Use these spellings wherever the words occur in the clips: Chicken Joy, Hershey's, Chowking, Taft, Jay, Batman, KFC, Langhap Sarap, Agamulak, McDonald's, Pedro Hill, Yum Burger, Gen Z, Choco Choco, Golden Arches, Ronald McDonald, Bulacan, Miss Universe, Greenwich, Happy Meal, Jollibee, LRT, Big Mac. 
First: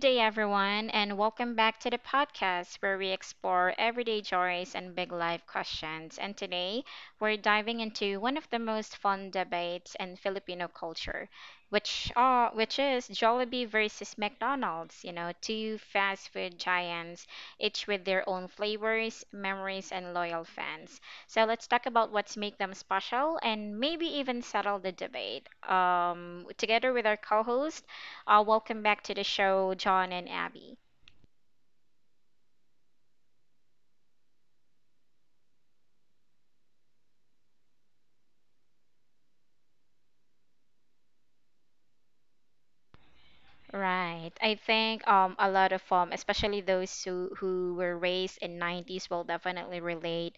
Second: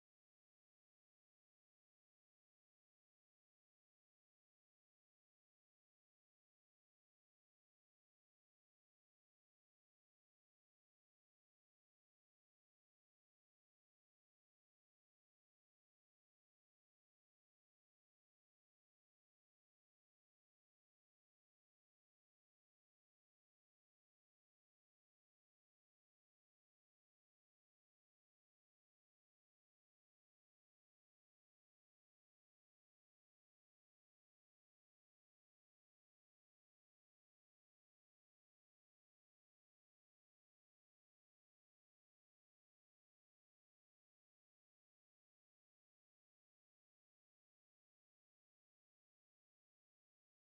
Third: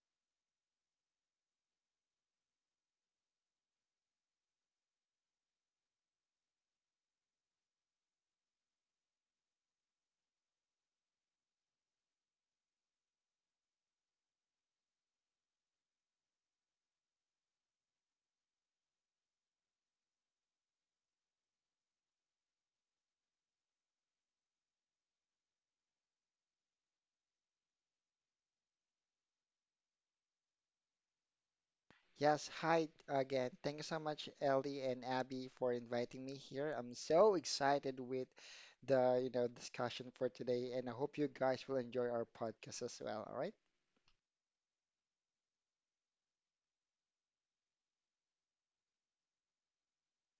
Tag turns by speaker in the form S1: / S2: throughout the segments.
S1: day, everyone, and welcome back to the podcast where we explore everyday joys and big life questions. And today, we're diving into one of the most fun debates in Filipino culture, which is Jollibee versus McDonald's. You know, two fast food giants, each with their own flavors, memories, and loyal fans. So let's talk about what's make them special, and maybe even settle the debate. Together with our co-host. Welcome back to the show, John and Abby.
S2: Yes, hi again. Thank you so much, Ellie and Abby, for inviting me here. I'm so excited with the discussion for today, and I hope you guys will enjoy our podcast as well. All right?
S1: Right. I think a lot of especially those who were raised in 90s will definitely relate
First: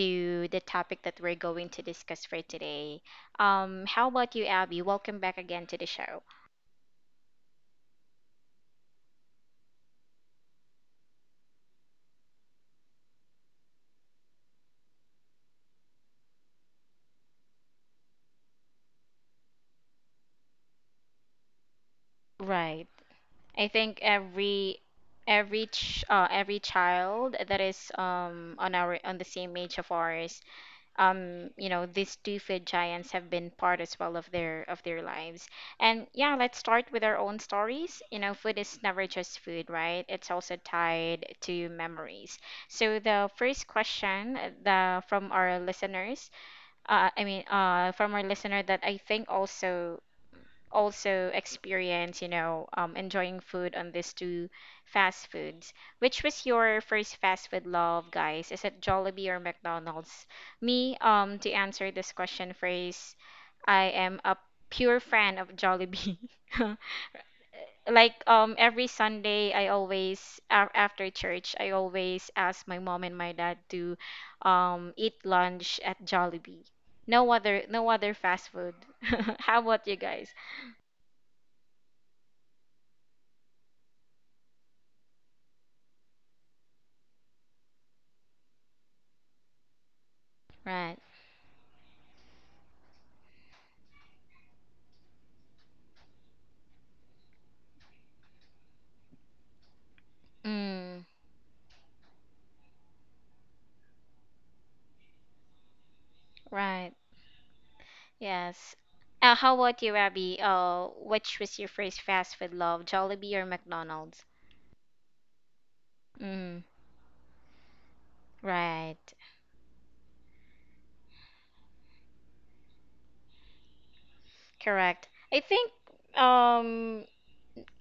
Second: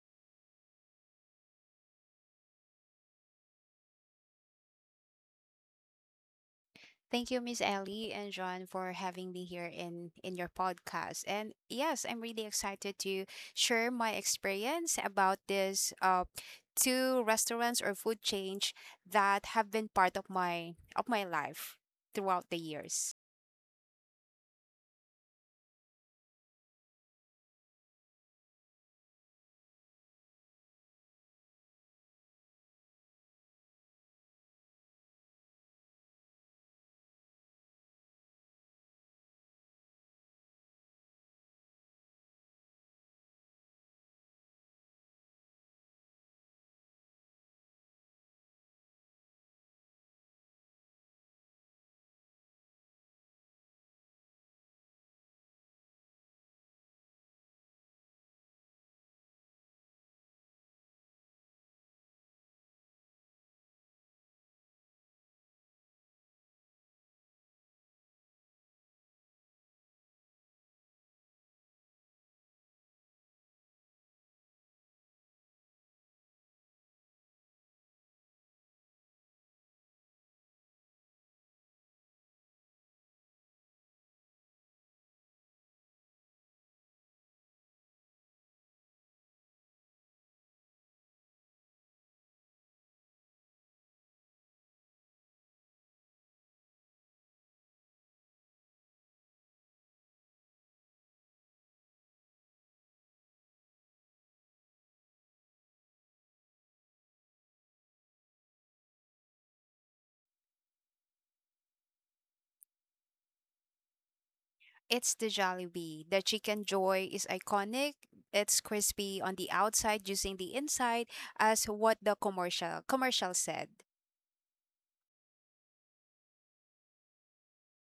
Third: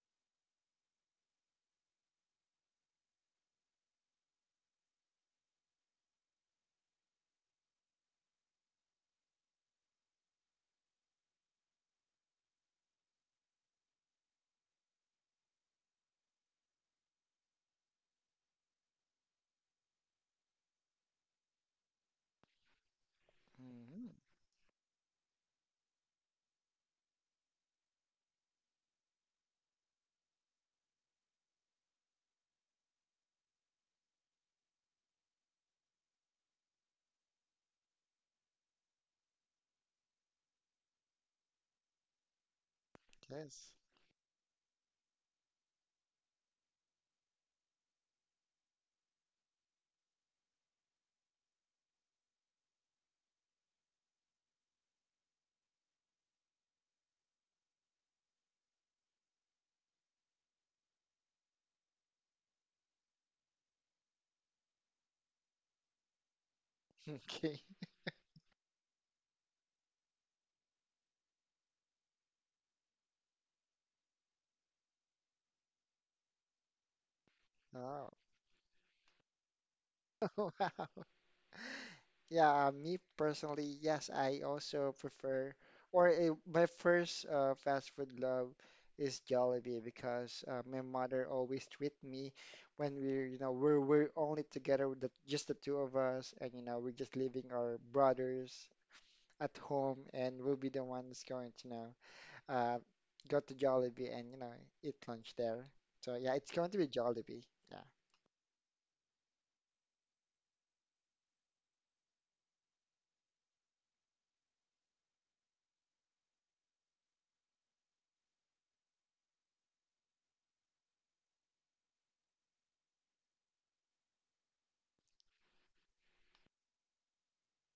S1: to the topic that we're going to discuss for today. How about you, Abby? Welcome back again to the show.
S3: Thank you, Miss Ellie and John, for having me here in your podcast. And yes, I'm really excited to share my experience about this two restaurants or food change that have been part of my life throughout the
S1: Right.
S3: years.
S1: I think
S2: Mm-hmm.
S1: every child that is on our on the same age of ours, you know, these two food giants have been part as well of their lives. And yeah, let's start with our own stories. You know, food is never just food, right? It's also tied to memories. So the first
S2: Yes.
S1: question the from our from our listener that I think also also experience, you know, enjoying food on these two fast foods. Which was your first fast food love, guys? Is it Jollibee or McDonald's? To answer this question first, I am a pure fan of Jollibee.
S2: Okay.
S1: Like every Sunday, I always after church, I always ask my mom and my dad to eat lunch at Jollibee. No other
S2: Oh.
S1: fast food. How about you guys?
S2: Wow. Yeah, me personally, yes, I also prefer, or my first fast food love is Jollibee because my
S1: Right.
S2: mother always treat me when we're, you know, we're only together with just the two of us, and you know, we're just leaving our brothers at home, and we'll be the
S1: Mm,
S2: ones going to, you know, uh, go to Jollibee and you know, eat lunch there. So yeah, it's going to be
S1: right.
S2: Jollibee. Yeah.
S1: Yes. How about you, Rabbi? Which was your first fast food love, Jollibee or McDonald's?
S3: It's the Jollibee. The
S1: Mm,
S3: chicken joy is iconic. It's
S1: right.
S3: crispy on the outside, juicing the inside, as what the commercial said.
S1: Correct. I think um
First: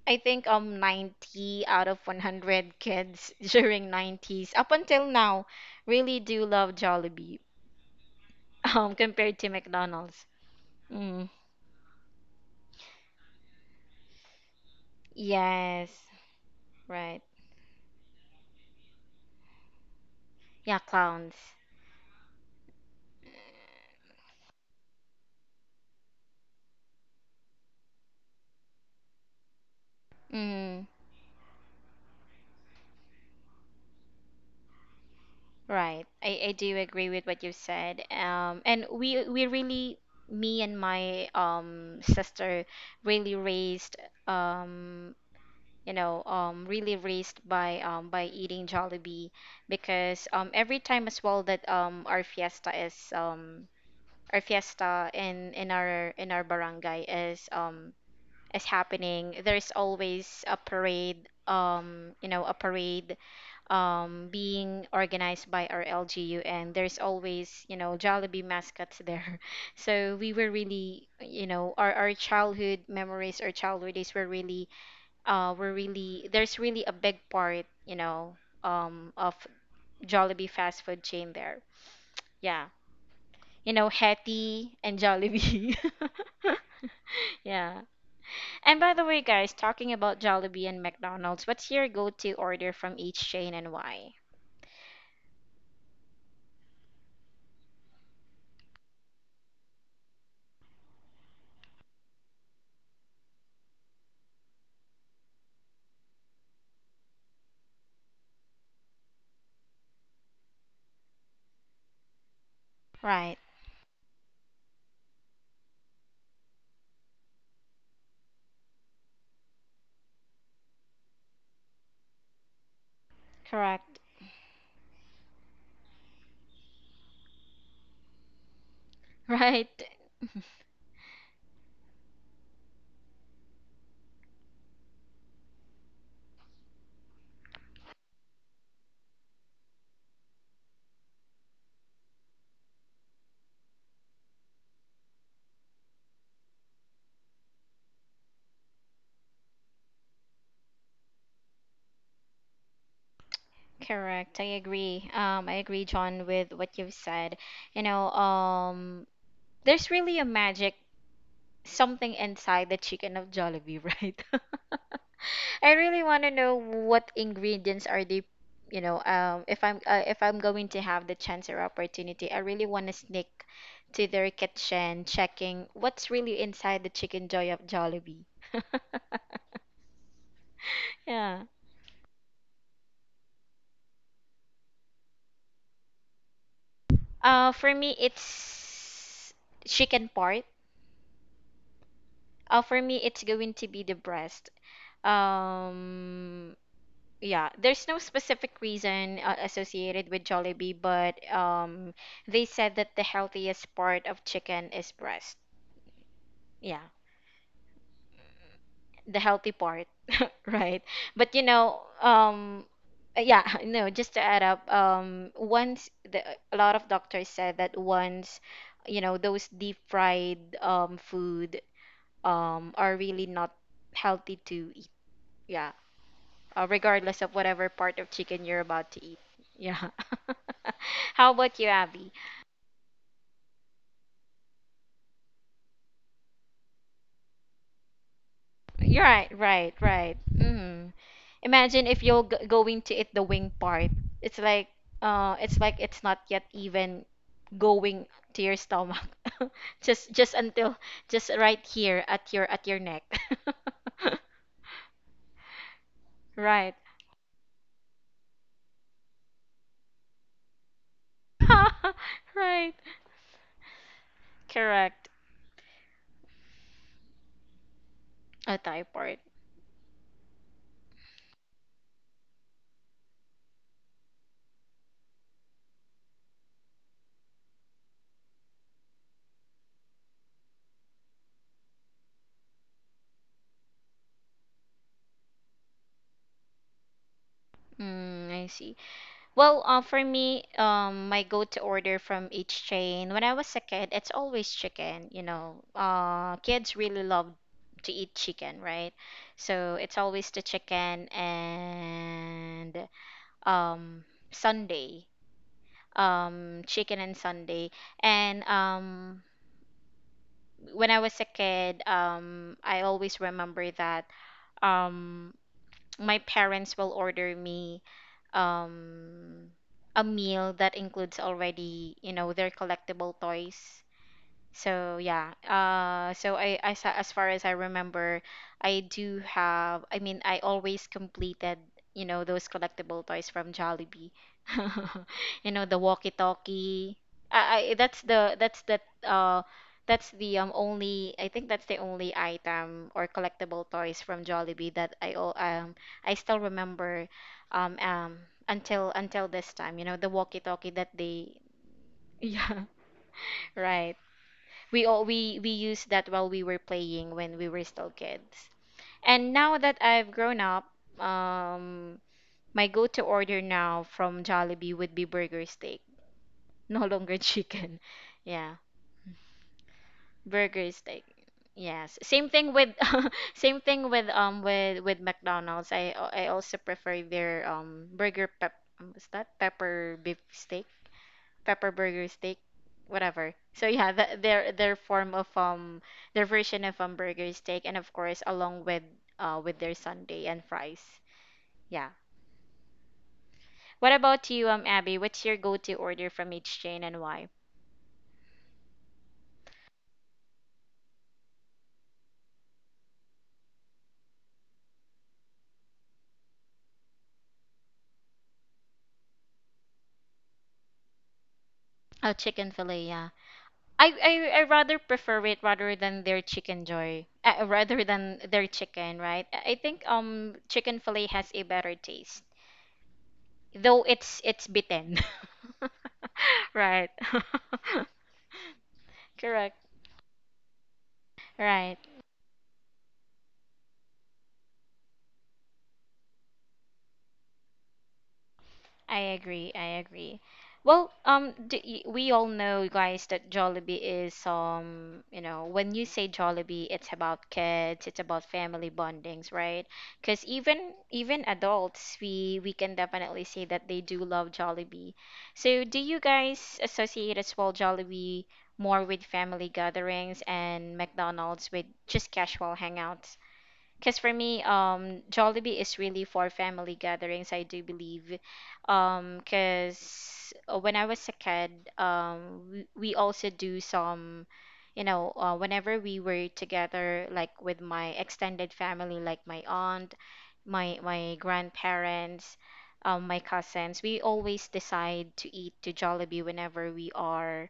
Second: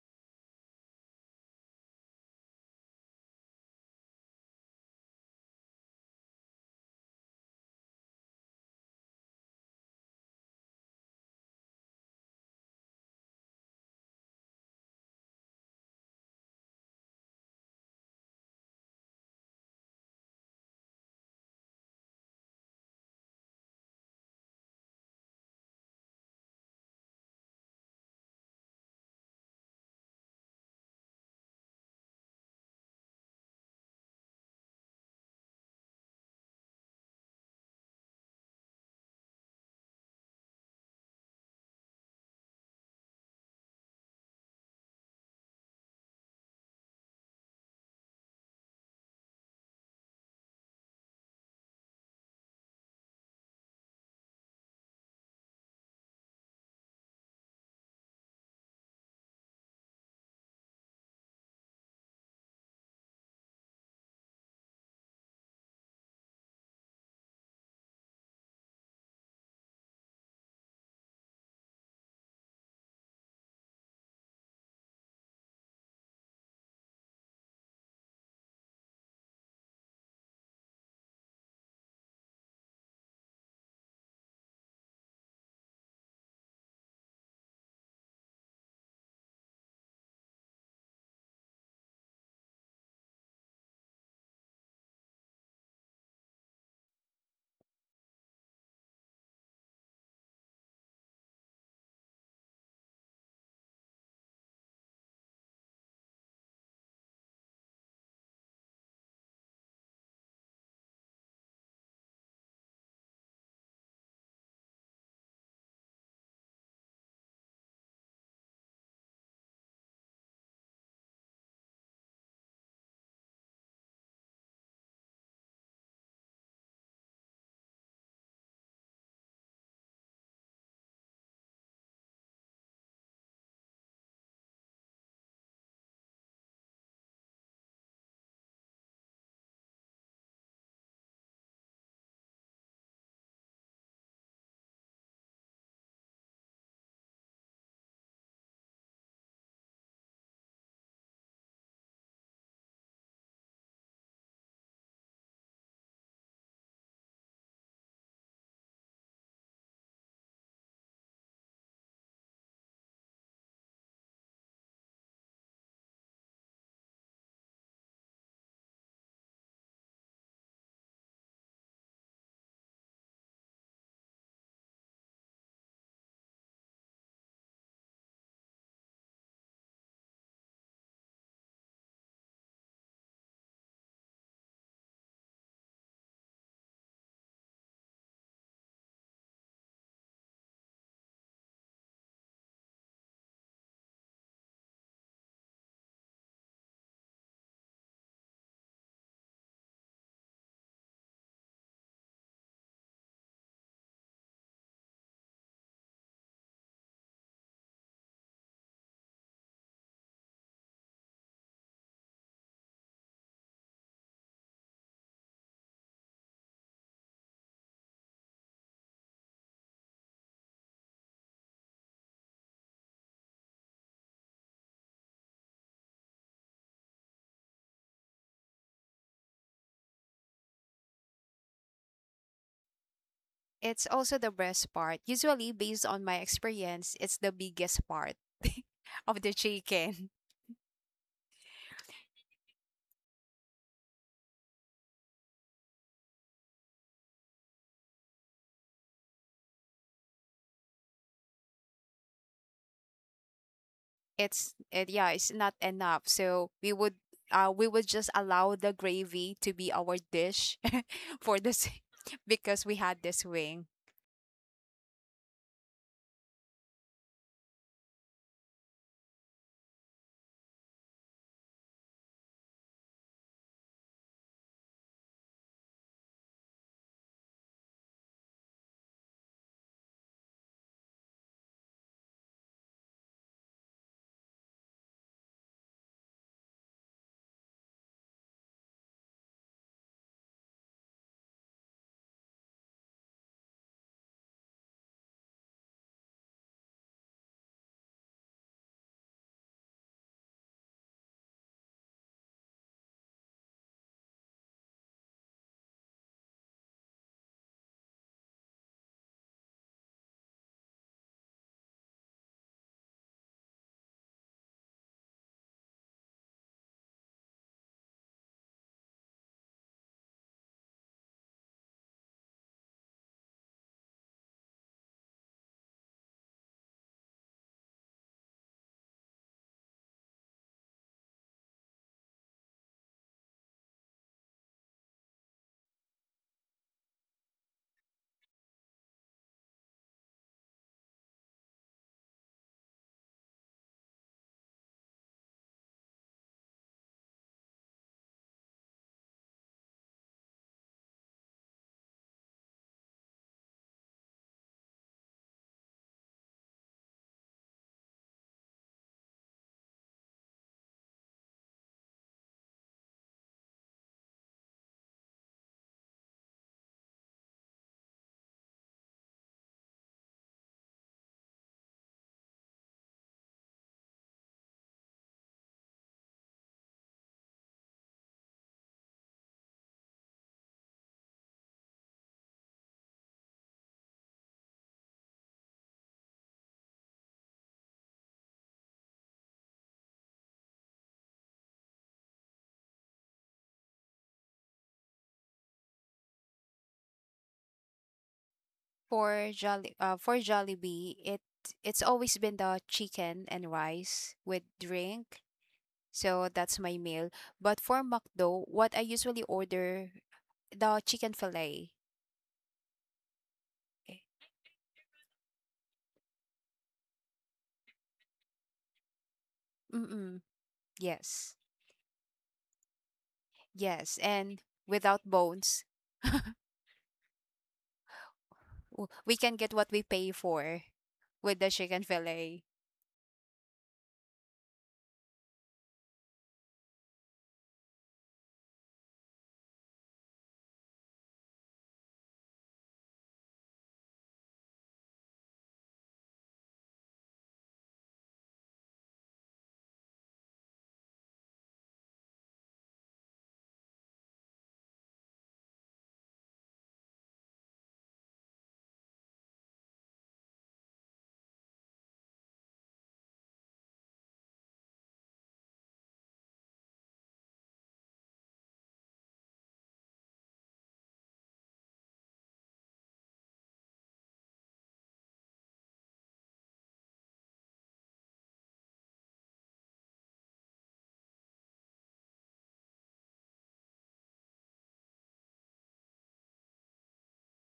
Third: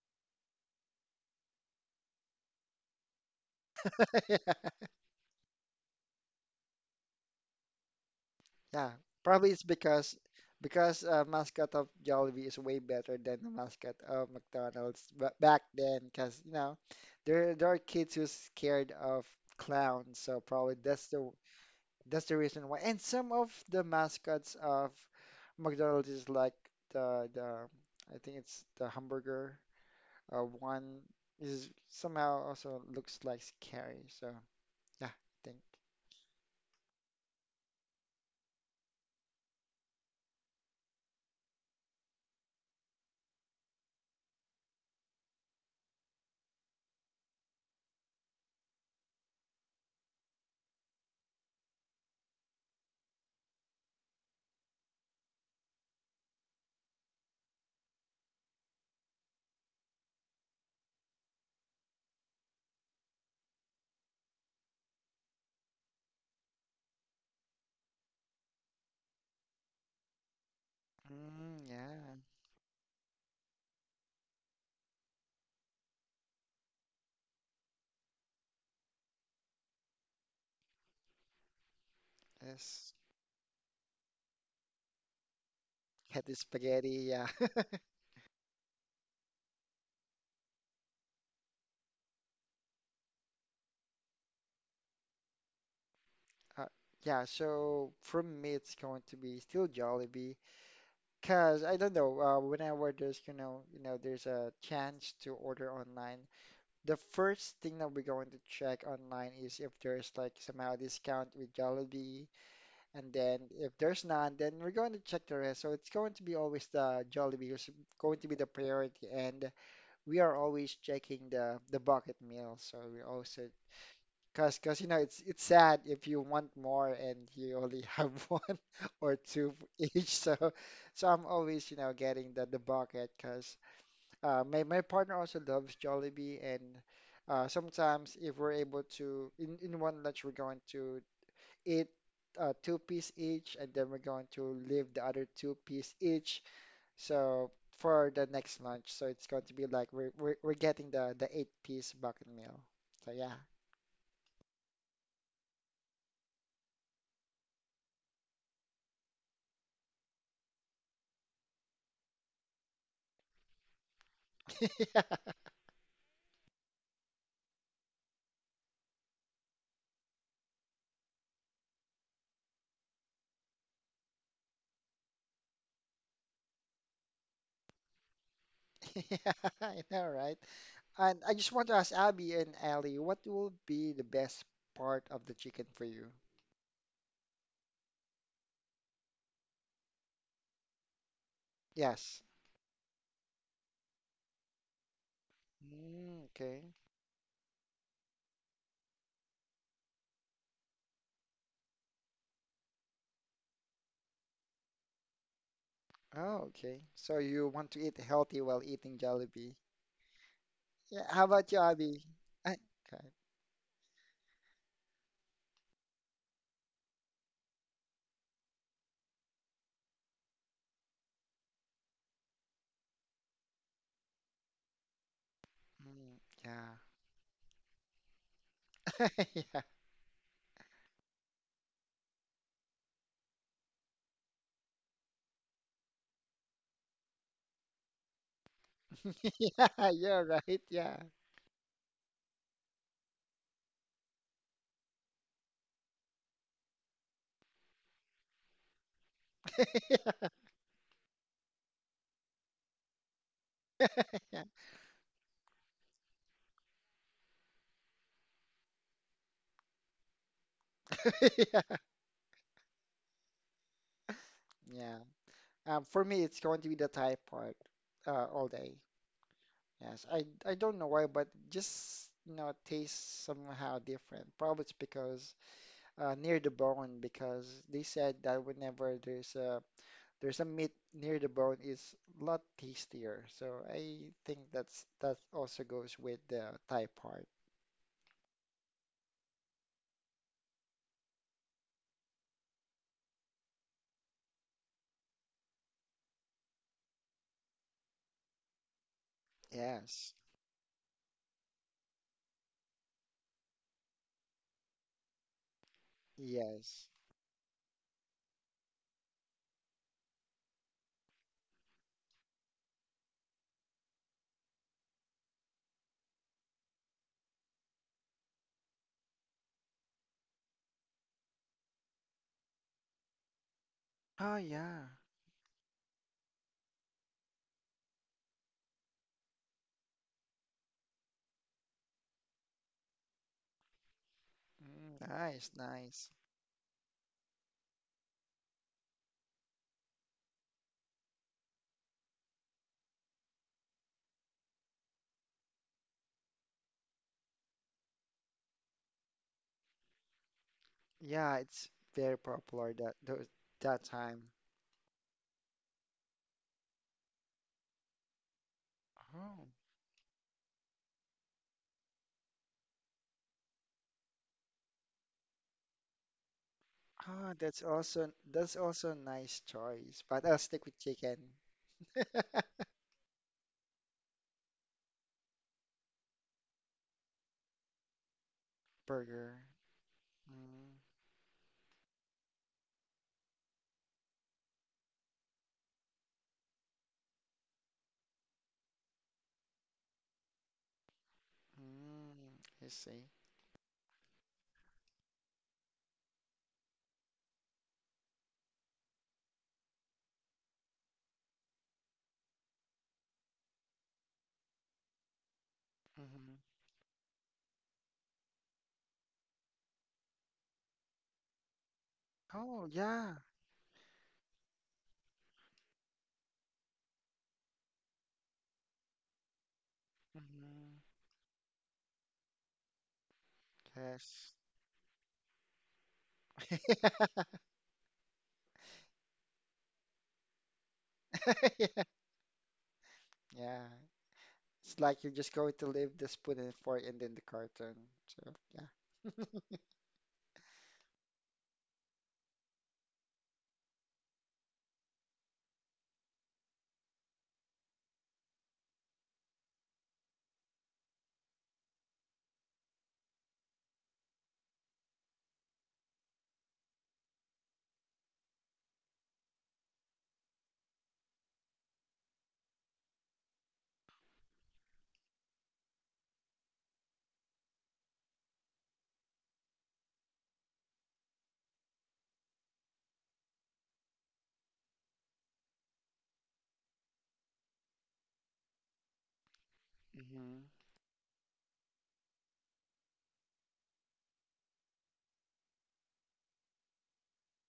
S1: I think 90 out of 100 kids during 90s up until now really do love Jollibee,
S2: Yeah,
S1: compared to
S2: probably it's because
S1: McDonald's.
S2: because uh,
S1: Mm,
S2: mascot of Jollibee is way better than the mascot of McDonald's back
S1: yes.
S2: then. Because you know,
S1: Right.
S2: there are kids who's scared of clowns, so probably
S1: Yeah,
S2: that's the
S1: clowns.
S2: that's the reason why. And some of the mascots of McDonald's is like the I think it's the hamburger
S1: Mm,
S2: one is somehow also looks like scary. So yeah, I think
S1: right. I do agree with what you said. And we really me and my sister really raised, um you know, really raised by eating Jollibee, because every time as well that our fiesta is our fiesta in in our barangay is happening, there's always a parade, you know, a parade, being organized by our LGU, and there's always, you know, Jollibee mascots there. So we were really, you
S2: mm,
S1: know, our
S2: yeah,
S1: childhood memories our childhood days were really, there's really a big part, you know, of Jollibee fast food chain there. Yeah.
S2: yes,
S1: You know, Hetty and Jollibee.
S2: had the spaghetti. Yeah.
S1: Yeah. And by the way, guys, talking about Jollibee and McDonald's, what's your go-to order from each chain and why?
S2: Uh, yeah, so for me, it's going to be still Jollibee, cause I don't know. Whenever there's you know, there's a chance to order online, the first thing that we're going to check online is if there's like somehow discount with Jollibee, and
S1: Right.
S2: then if there's none, then we're going to check the rest. So it's going to be always the Jollibee is going to be the priority, and we are always checking the bucket meal. So we're also
S1: Correct.
S2: cause you know it's sad if you want more and you only have one or two for
S1: Right.
S2: each. So, so I'm always you know getting the bucket. Cause my partner also loves Jollibee, and sometimes if we're able to in one lunch we're going to eat two piece each, and then we're going to leave the other two piece each. So for the next lunch, so it's going to be like we're getting the eight-piece bucket meal. So yeah.
S1: Correct. I agree. I agree, John, with what you've said. You know, there's really a magic something inside the chicken of Jollibee, right? I really want to know what ingredients are they, you know, if I'm going to have the chance or opportunity, I really want to sneak to their kitchen, checking what's really inside the chicken joy of Jollibee.
S2: Yeah, I know, right? And I
S1: Yeah.
S2: just want to ask Abby and Ali, what will be the best part of the chicken for you?
S1: For me, it's chicken part.
S2: Yes.
S1: For me, it's going to be the breast.
S2: Mm,
S1: Um,
S2: okay.
S1: Yeah, there's no specific reason associated with Jollibee, but they said that the healthiest part of chicken is breast.
S2: Oh,
S1: Yeah,
S2: okay. So you want to eat healthy while eating
S1: the healthy
S2: Jollibee.
S1: part, right?
S2: Yeah, how
S1: But you
S2: about you,
S1: know,
S2: Abby? I, okay.
S1: yeah, no, just to add up, once the a lot of doctors said that once, you know, those deep fried food are really not healthy to eat. Yeah,
S2: Mm, yeah.
S1: regardless of whatever part of chicken you're about to eat.
S2: Yeah.
S1: Yeah. How about you, Abby?
S3: It's also the breast part. Usually, based on my experience, it's the biggest part
S1: You're
S3: of the
S1: right, right,
S2: Yeah,
S3: chicken.
S1: right.
S2: you're right.
S1: Mm.
S2: Yeah.
S1: Imagine if you're g going to eat the wing part. It's like, it's not yet even going to your stomach. Just,
S2: Yeah.
S1: just until, just right here at your neck.
S3: It's it, yeah, it's not enough. So we
S1: Right.
S3: would uh we would just allow the gravy to be our dish for
S2: Yeah.
S3: this because we
S1: Right.
S3: had this wing.
S2: Yeah.
S1: Correct.
S2: For me, it's going to be the Thai part all
S1: A
S2: day.
S1: thigh part.
S2: Yes, I don't know why, but just you know tastes somehow different. Probably it's because near the bone, because they said that whenever there's a meat near the bone is a lot tastier. So I think that's that also goes with the Thai part.
S1: Mm, I see. Well, for me, my go-to order from each chain when I was a kid, it's always chicken. You know, kids really love to eat chicken, right? So it's
S2: Yes,
S1: always the chicken and um, Sunday,
S2: yes.
S1: chicken and Sunday. And when I was a kid, I always remember that um, my parents will order me um a meal that includes already, you know, their collectible toys.
S2: Oh yeah,
S1: So yeah, as far as I remember, I do have. I mean, I always completed, you know, those collectible toys from Jollibee.
S2: mm,
S1: You
S2: nice,
S1: know, the
S2: nice.
S1: walkie-talkie. I that's the that's the uh that's the only I think that's the only item or collectible toys from Jollibee that I still remember um um until this time. You know, the walkie-talkie that they
S2: Yeah, it's very
S1: yeah.
S2: popular that those that
S1: Right.
S2: time.
S1: We used that while we were playing when we were still kids. And
S2: Oh.
S1: now that I've grown up, um, my go-to order now from Jollibee would be burger steak, no longer
S2: Ah, that's
S1: chicken.
S2: also
S1: Yeah,
S2: that's also a nice choice, but I'll stick
S1: burger
S2: with
S1: steak.
S2: chicken
S1: Yes, same thing with same thing with McDonald's. I also prefer their burger pep what's that?
S2: burger.
S1: Pepper beef steak.
S2: Mm.
S1: Pepper burger steak whatever, so yeah, their form of their version of burger steak, and of course along with their sundae and fries, yeah.
S2: Mm, I see.
S1: What about you, Abby? What's your go-to order from each chain and why?
S3: For Jollibee, it's always been the chicken and rice with drink. So
S2: Hmm.
S3: that's my meal. But for McDo, what I usually order the chicken fillet.
S1: Oh, chicken
S2: Oh
S1: fillet, yeah.
S2: yeah.
S3: Eh,
S1: I rather prefer it rather than their chicken joy, rather than their chicken, right? I think
S3: Mm-mm.
S1: chicken
S2: Hmm.
S1: fillet
S3: Yes.
S1: has a better taste, though
S3: Yes, and
S2: Yes.
S1: it's
S3: without
S1: bitten.
S3: bones.
S1: Right.
S3: We can get
S1: Correct.
S3: what we pay for with the chicken
S1: Right.
S2: Yeah.
S3: fillet.
S2: Yeah. It's like you're just going to leave the spoon and fork and then the carton. So yeah.
S1: I agree. I agree. Well, d y we all know, guys, that Jollibee is you know, when you say Jollibee, it's about kids, it's about family bondings, right? Because even even adults, we can definitely say that they do love Jollibee. So, do you guys associate as well Jollibee more with family gatherings and McDonald's with just casual hangouts? Because for me, Jollibee is really for family gatherings, I do believe. Because when I was a kid, we also do some, you know, whenever we were together, like with my extended family, like my aunt,
S2: Hmm.
S1: my grandparents, my cousins, we always decide to eat to Jollibee whenever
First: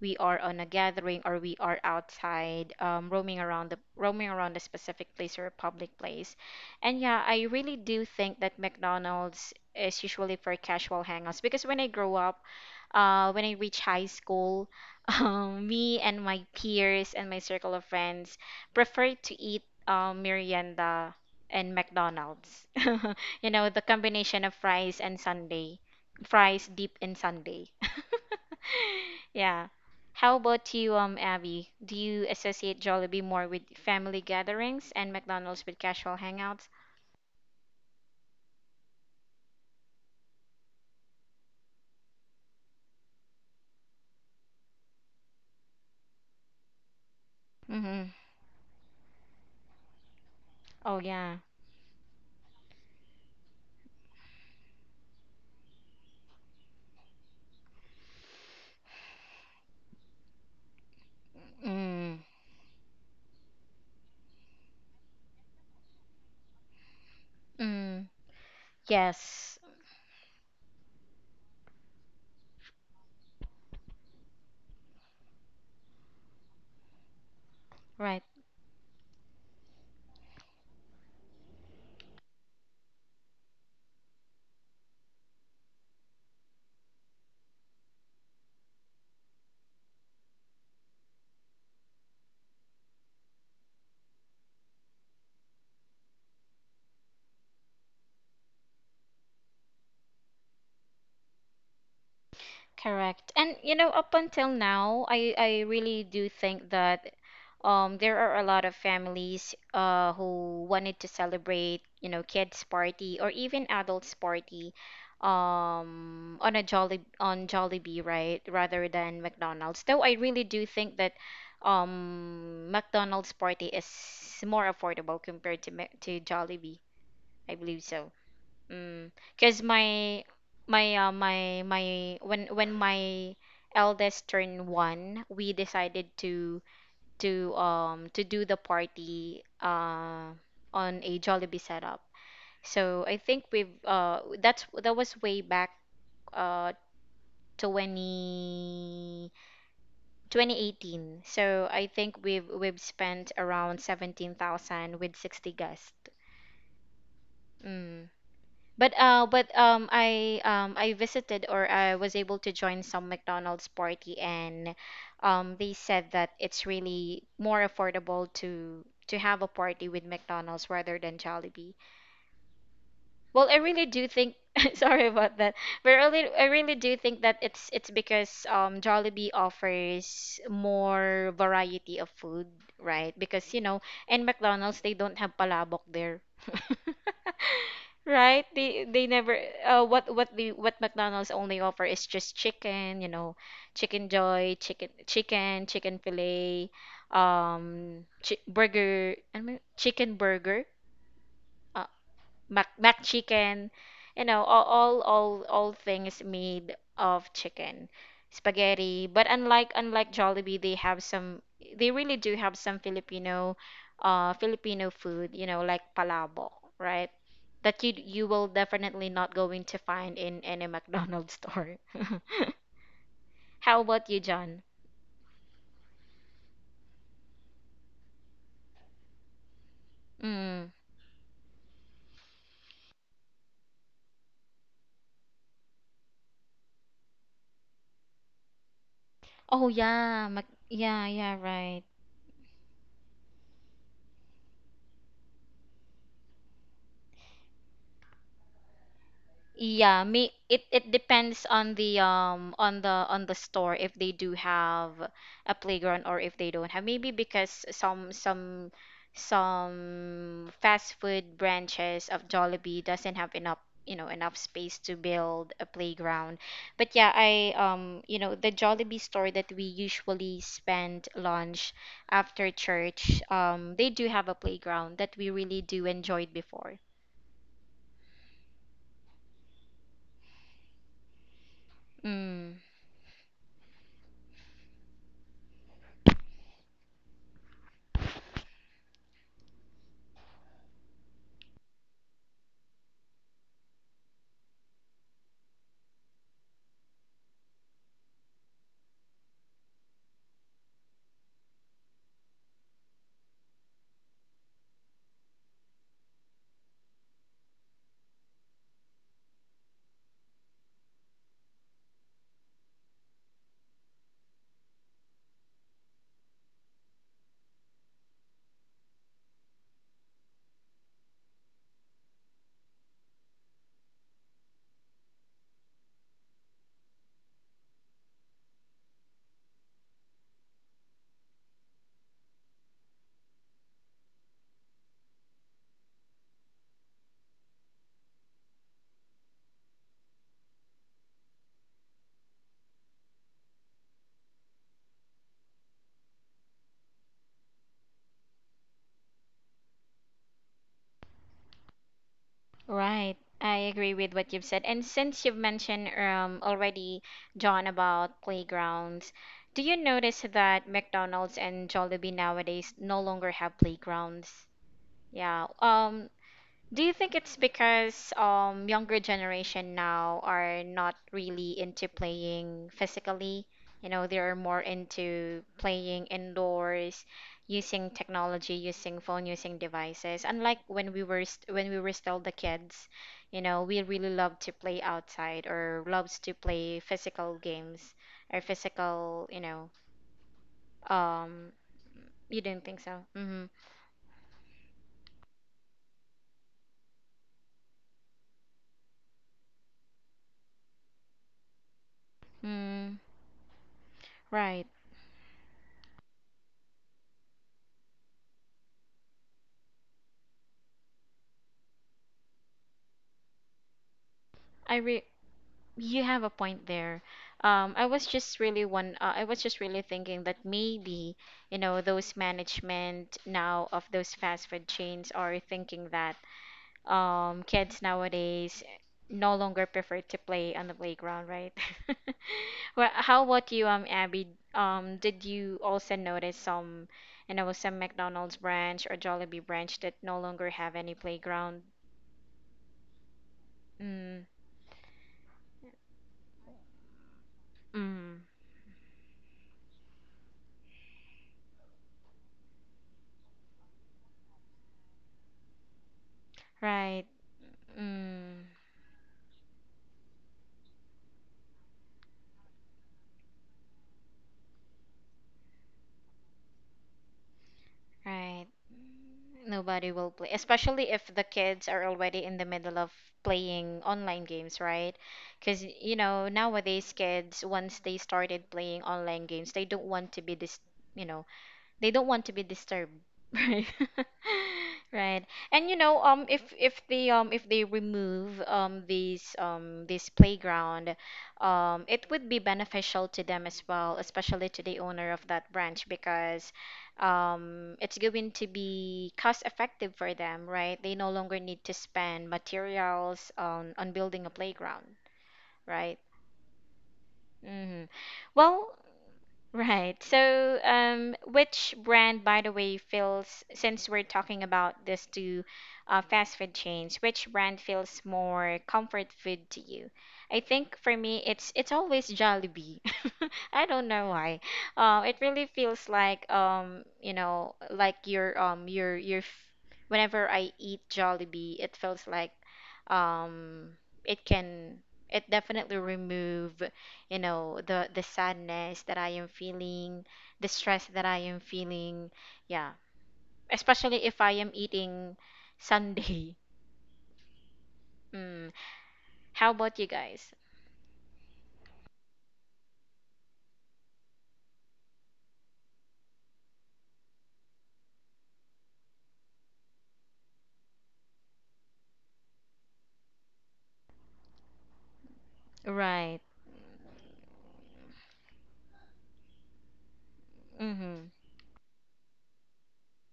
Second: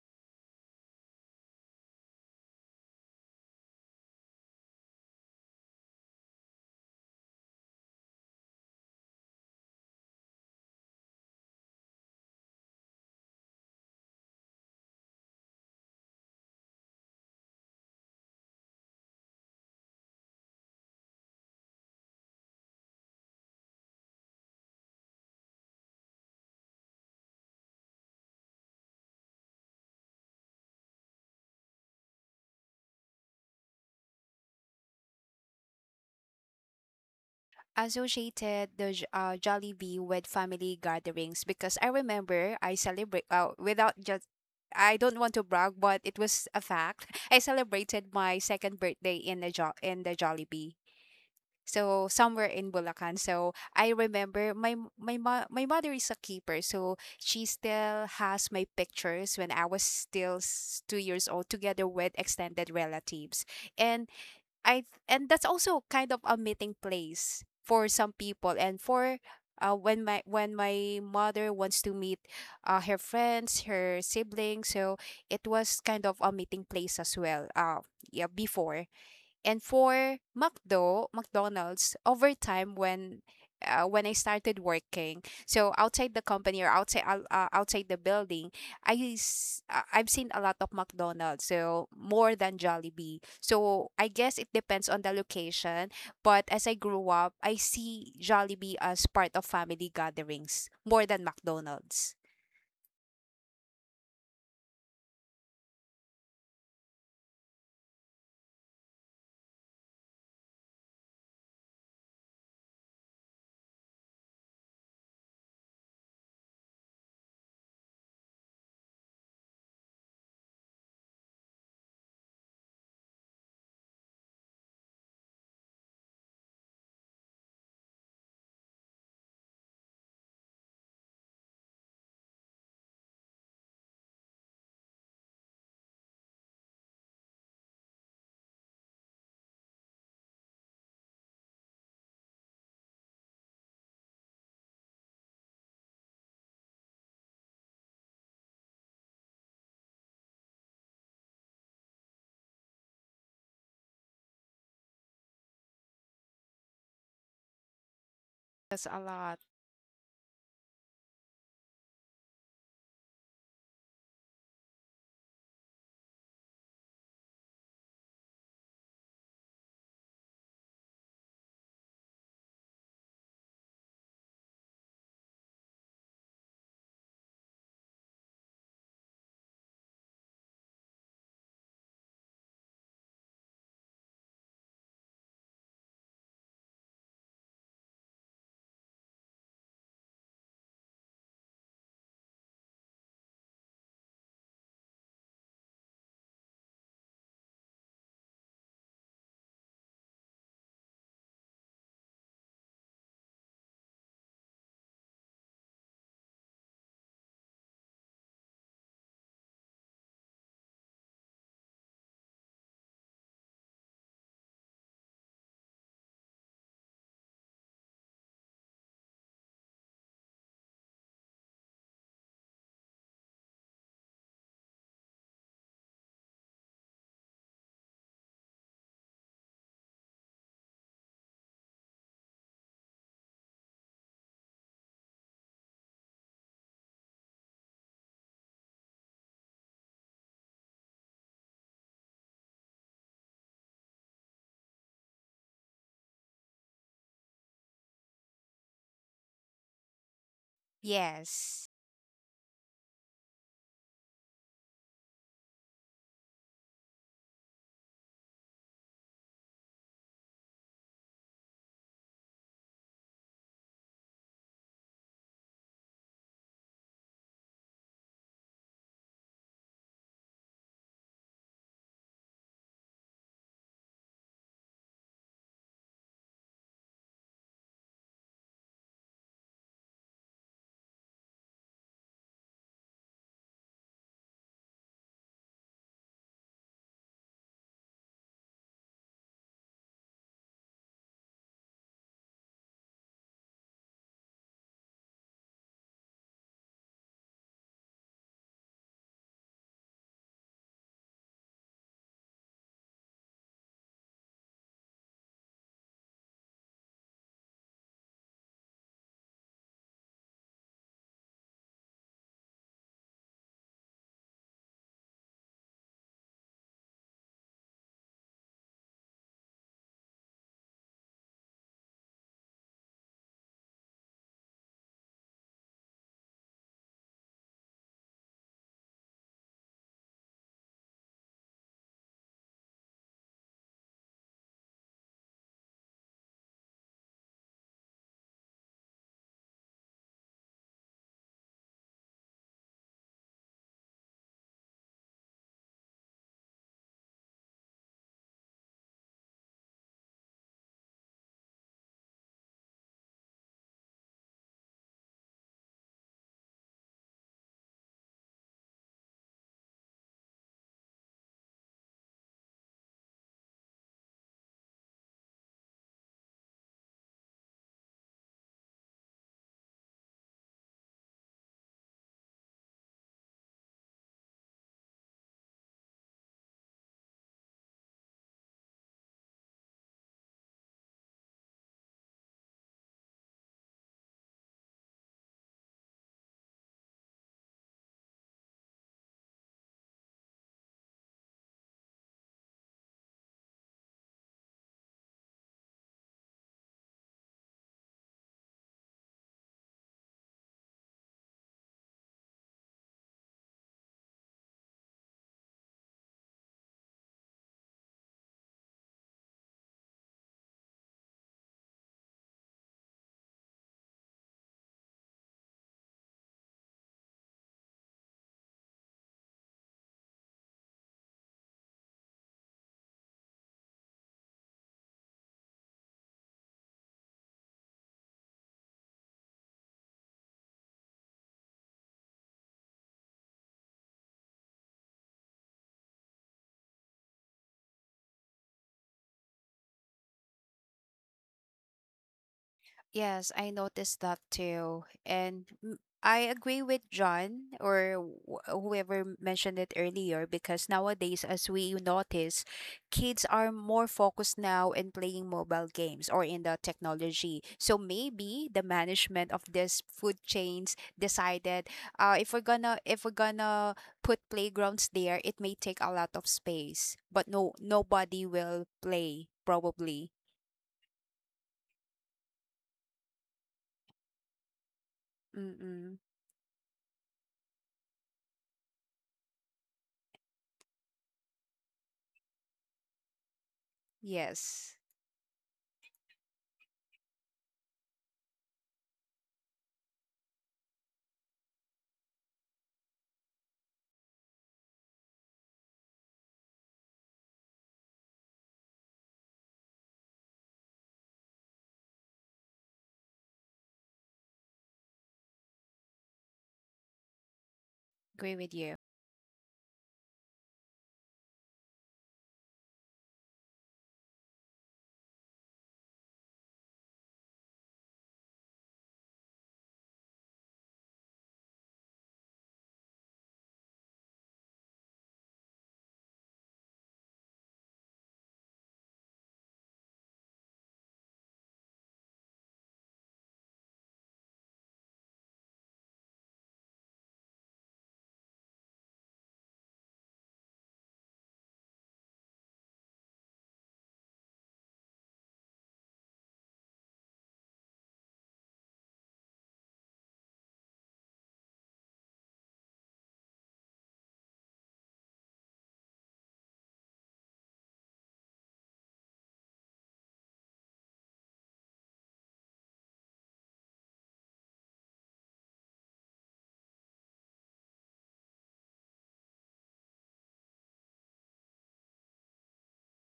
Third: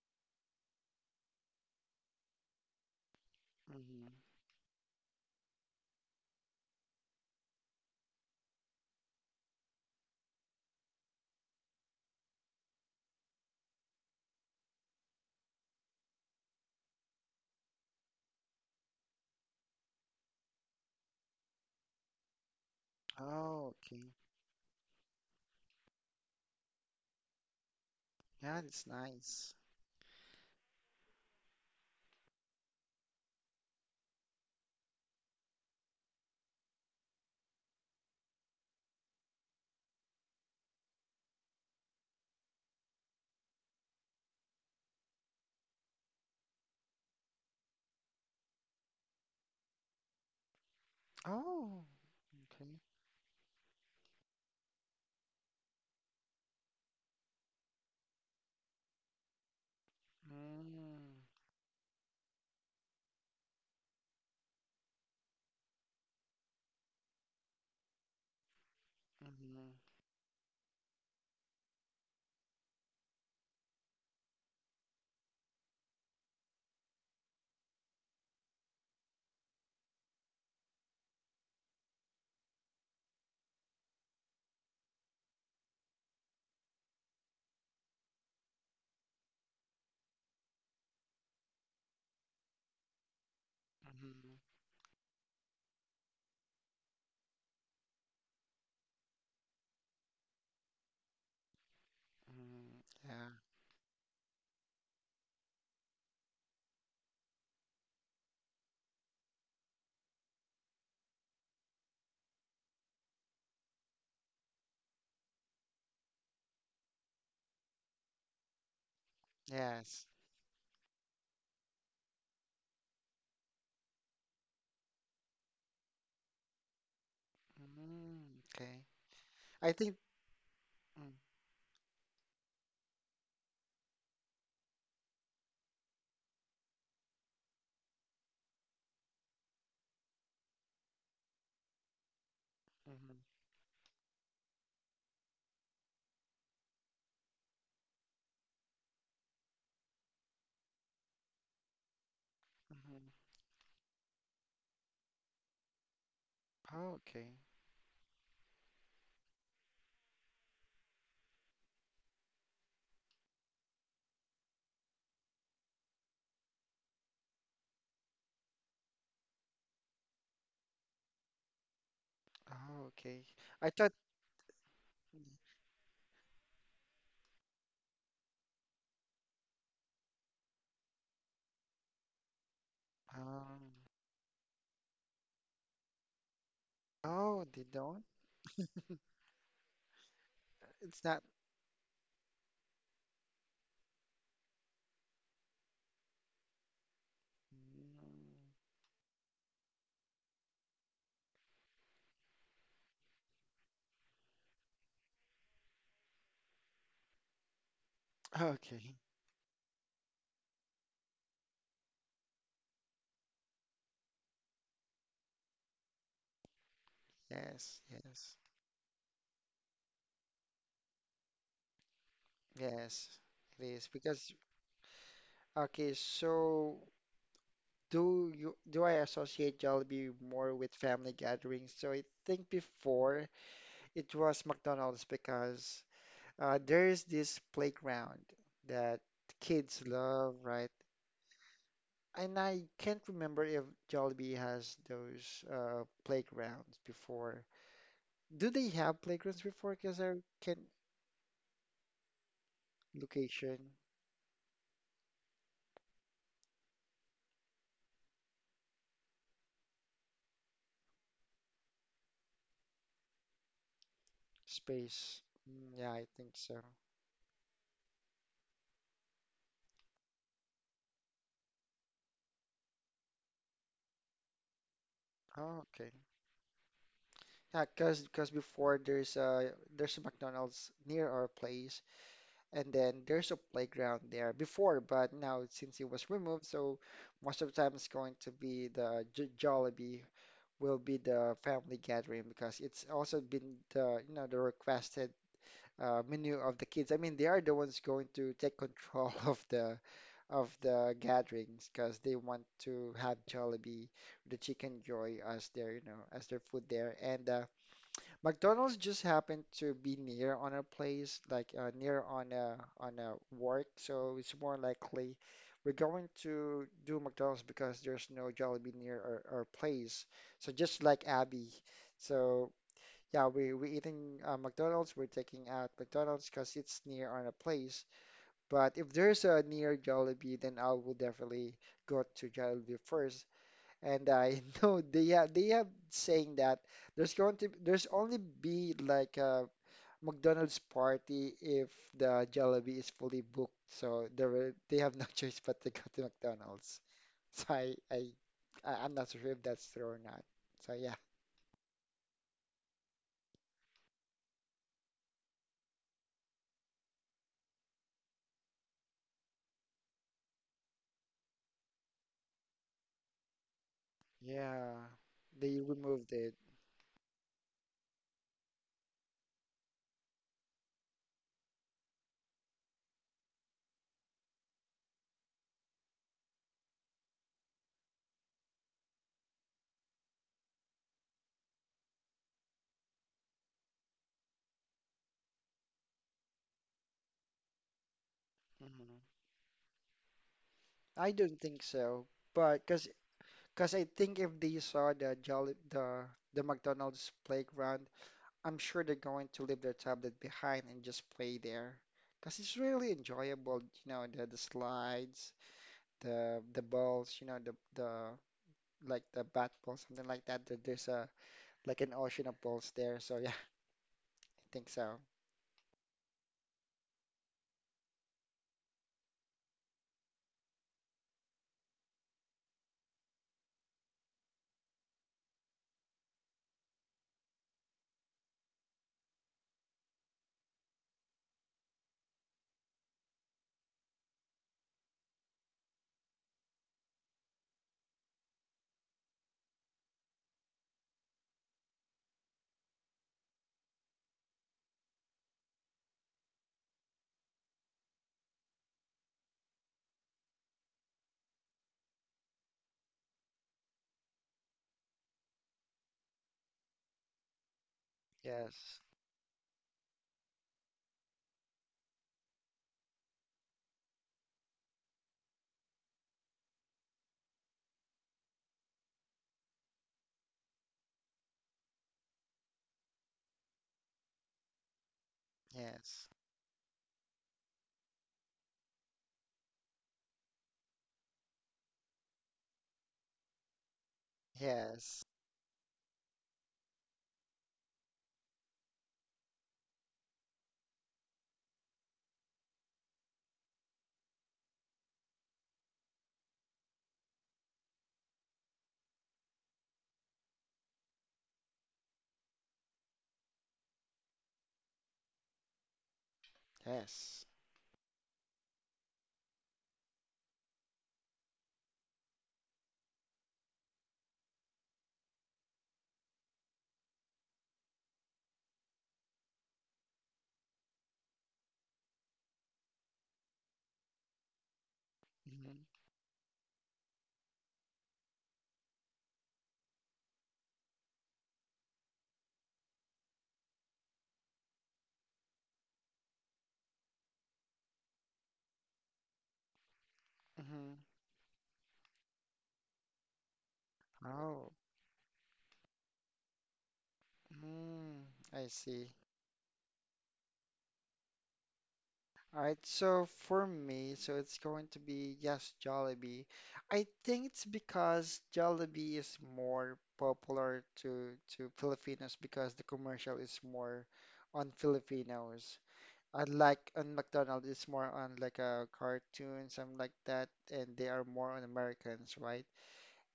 S1: we are on a gathering or we are outside, roaming around the
S2: Hmm.
S1: roaming around a specific place or a public place. And yeah, I really do think that McDonald's is usually for casual hangouts because when I grow up, when I reach high school, me and my peers and my circle of friends prefer to eat merienda and McDonald's. You know,
S2: Oh,
S1: the
S2: okay.
S1: combination of fries and sundae, fries deep in sundae.
S2: Yeah, that's nice.
S1: Yeah. How about you, Abby? Do you associate Jollibee more with family gatherings and McDonald's with casual hangouts?
S3: Associated the Jollibee with family gatherings because I remember I celebrate without just I don't want to brag, but it was a fact. I
S1: Mm-hmm.
S3: celebrated my second birthday in the Jollibee.
S1: Oh yeah.
S2: Oh,
S3: So somewhere in
S2: okay.
S3: Bulacan. So I remember my m- my mo- my mother is a keeper, so she still has my pictures when I was still two
S2: Mm.
S3: years old, together with
S1: Mm.
S3: extended relatives. And that's also kind of a meeting place for
S1: Mm.
S3: some people and for
S1: Yes.
S2: Mm-hmm.
S3: when my mother wants to meet her friends, her siblings. So it was kind of a meeting place as well,
S1: Right.
S3: yeah, before. And for McDo, McDonald's, over time when I started working, so outside the company or outside outside the building, I've seen a lot of McDonald's, so more than Jollibee. So I guess it
S2: Mm-hmm.
S3: depends on the location, but as I grew up, I see Jollibee as part of family gatherings more than McDonald's.
S2: Mm-hmm. Yeah.
S1: Correct. And you know, up until now, I really do think that there are a lot of families who wanted to celebrate, you know, kids party or even adults party on a Jolly on Jollibee, right, rather than McDonald's. Though
S2: Yes.
S1: I really do think that McDonald's party is more affordable compared to Jollibee. I believe so.
S2: Mm, okay.
S1: Because
S2: I think.
S1: my
S2: Mm.
S1: my when my eldest turned one, we decided to to do the party on a Jollibee setup. So I
S2: Hmm.
S1: think we've that's that was way back uh 20 2018. So I think we've
S2: Hmm.
S1: spent around 17,000 with 60 guests.
S2: Oh, okay.
S1: Mm.
S3: That's
S1: But
S3: a lot.
S1: I visited or I was able to join some McDonald's party, and they said that it's really more affordable to have a party with McDonald's rather than Jollibee.
S2: Oh, okay.
S1: Well, I
S2: I
S1: really
S2: thought.
S1: do think sorry about that, but I really do think that it's because Jollibee offers more variety of food, right? Because you
S2: Um,
S1: know, in McDonald's they don't have palabok there.
S2: oh, they don't.
S1: Right? They never what what the what
S2: It's not.
S1: McDonald's only offer is just chicken, you know, chicken joy, chicken fillet,
S2: Mm,
S1: chicken burger. Uh, mac chicken, you know, all things made of chicken,
S2: oh, okay.
S1: spaghetti. But unlike Jollibee, they have some. They really do have some Filipino, Filipino food. You know, like palabo, right?
S2: Yes.
S1: That you
S2: Yes.
S1: will definitely not going to find in any McDonald's store.
S2: Yes. It
S1: How
S2: is
S1: about you,
S2: because.
S1: John?
S2: Okay. So, do you do I associate Jollibee more
S1: Mm.
S2: with family gatherings? So I think before it was McDonald's because there's this playground that
S1: Oh
S2: kids
S1: yeah,
S2: love,
S1: Mac
S2: right?
S1: yeah, yeah, right.
S2: And I can't remember if Jollibee has those playgrounds before. Do they have playgrounds before? Because
S1: Yeah,
S2: I
S1: me
S2: can
S1: it depends
S3: Yes.
S1: on the on the on the
S2: location
S1: store if they do have a playground or if they don't have. Maybe because some fast food branches of Jollibee doesn't have enough, enough space to
S2: space.
S1: build a
S2: Mm, yeah, I think
S1: playground.
S2: so.
S1: But yeah, the Jollibee store that we usually spend lunch after church, they do have a playground that we really
S2: Oh,
S1: do
S2: okay.
S1: enjoyed before.
S2: Yeah, because before there's a McDonald's near our place,
S1: Mm.
S2: and then there's a playground there before, but now since it was removed, so most of the time it's going to be the J Jollibee will be the family gathering because it's also been the you know the requested many of the kids. I mean, they are the ones going to take control of the gatherings because they want to have Jollibee, the Chicken Joy as their, you know, as their food there. And McDonald's just happened to be near on a place, like near on a work, so it's more likely we're going to do McDonald's because there's no Jollibee near our place. So just like Abby, so yeah, we eating McDonald's. We're taking out McDonald's because it's near on a place. But if there's a near Jollibee, then I will definitely go to Jollibee first. And I know they have saying that there's going to there's only be like a McDonald's party if the Jollibee is fully booked. So there will- they have no choice but to go to McDonald's. So I I I'm not sure if that's true or not. So yeah,
S1: Right. I agree with what you've said. And since you've mentioned already, John, about playgrounds, do you notice that McDonald's and Jollibee nowadays no longer have playgrounds?
S2: yeah,
S1: Yeah.
S2: they removed it.
S1: Do you think it's because younger generation now are not really into playing physically? You know, they're more into playing indoors, using technology, using phone, using devices. Unlike when we were st when we were still the kids, you know, we really loved to play outside or loves to play physical games or
S2: Mhm.
S1: physical, you know,
S2: I don't
S1: um,
S2: think so,
S1: you
S2: but
S1: didn't think
S2: because
S1: so? Mm-hmm.
S2: because I think if they saw the Jolly the McDonald's playground, I'm sure they're going to leave their tablet behind and just play there. Because it's really
S1: Mm,
S2: enjoyable, you know, the
S1: right.
S2: slides, the balls, you know, the like the bat ball, something like that. That there's a like an ocean of balls there. So yeah, I think
S1: I
S2: so.
S1: re You have a point there. I was just really one. I was just really thinking that maybe, you know, those management now of those fast food chains are thinking that kids nowadays no longer prefer to play on the playground, right? Well, how about you, Abby? Did you also notice some, you know, some McDonald's branch or Jollibee branch that no longer have any playground?
S3: Yes, I noticed that
S1: Mm,
S3: too. And I agree with John or
S1: mm,
S3: whoever mentioned it earlier because nowadays, as we notice, kids are more focused now in playing mobile games or in the
S1: right.
S3: technology. So
S1: Mm.
S3: maybe the
S2: Yes,
S3: management of these food chains decided, if we're gonna put playgrounds there, it may take a lot of space, but no nobody
S1: Right.
S3: will play
S1: Nobody will
S3: probably.
S1: play, especially if the kids are already in the middle of playing online games, right? Because, you
S3: Mm-mm.
S2: yes,
S1: know, nowadays kids, once they started playing online games, they don't want to be this, you know, they don't want to be disturbed right
S3: Yes.
S2: yes,
S1: right. And you know, if they remove these this playground, it would be beneficial to them as well, especially to the owner of that branch, because it's going to be cost effective for them, right? They no longer need to spend materials on building a playground, right?
S2: yes.
S1: Hmm.
S3: Agree with
S1: Well,
S3: you.
S1: right. So, which brand, by the way, feels, since we're talking about this two fast food chains, which brand feels more comfort food to you? I think for me, it's always Jollibee. I don't know why. It really
S2: Hmm.
S1: feels like you know, like your f- whenever I eat Jollibee, it feels like um it can it definitely remove, you know, the sadness that I am feeling, the
S2: Hmm.
S1: stress that I am feeling, yeah, especially if I
S2: Oh,
S1: am eating Sunday.
S2: mm, I
S1: Mm.
S2: see.
S1: How about you guys?
S2: All right, so for me, so it's going to be yes, Jollibee. I think it's because Jollibee is more popular to Filipinos because the commercial is more on Filipinos.
S1: Right.
S2: Unlike on McDonald's, it's more on like a cartoon, something like that, and they are
S1: Mm-hmm.
S2: more on Americans, right?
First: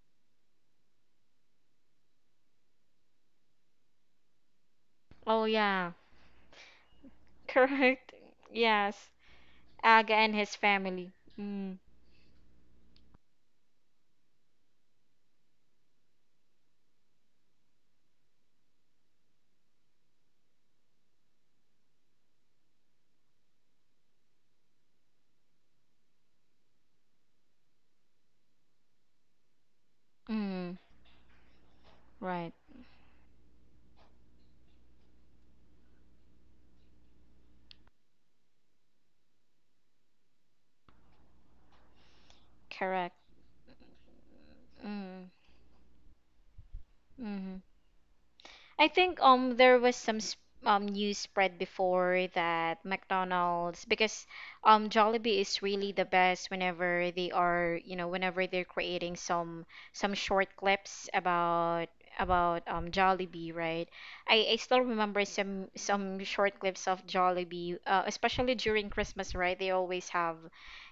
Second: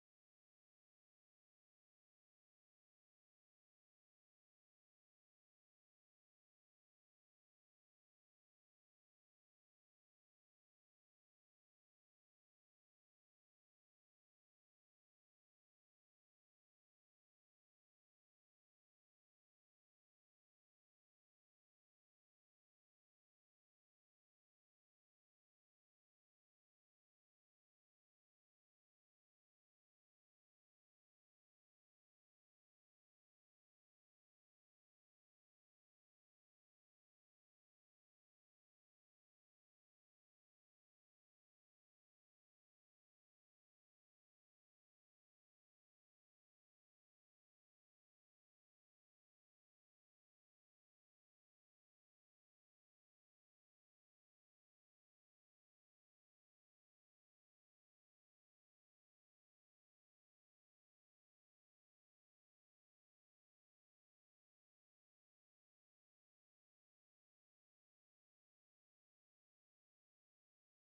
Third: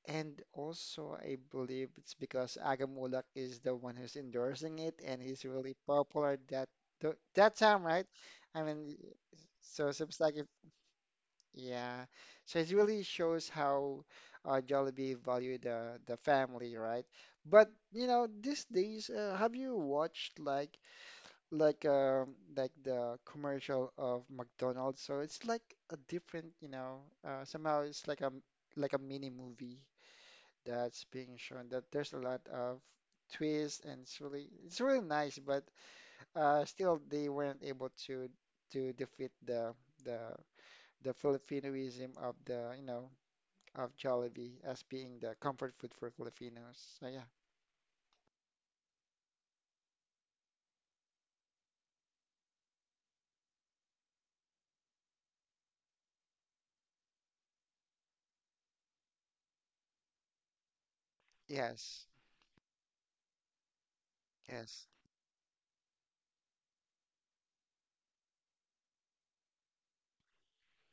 S2: And also, I believe it's because Agamulak is the one who's endorsing it, and he's
S1: Oh
S2: really
S1: yeah.
S2: popular that that time, right?
S1: Correct.
S2: I mean,
S1: Yes.
S2: so it
S1: Aga
S2: seems
S1: and
S2: like it,
S1: his family. Mm.
S2: yeah. So it really shows how Jollibee value the family, right? But you know, these days, have you watched like the commercial of McDonald's? So it's like a different, you know, somehow it's like a mini movie
S1: Mm.
S2: that's being shown that there's a lot
S1: Right.
S2: of twists and it's really nice but still they weren't able to defeat the the Filipinoism of the you know
S1: Correct.
S2: of Jollibee as being
S1: Mm.
S2: the comfort food for Filipinos so yeah
S1: Mm-hmm. I think there was some news spread before that McDonald's, because Jollibee is really the best whenever they are, you know, whenever they're creating some short clips about
S2: yes
S1: Jollibee, right? I still
S2: yes
S1: remember some short clips of Jollibee, especially during Christmas, right? They always have,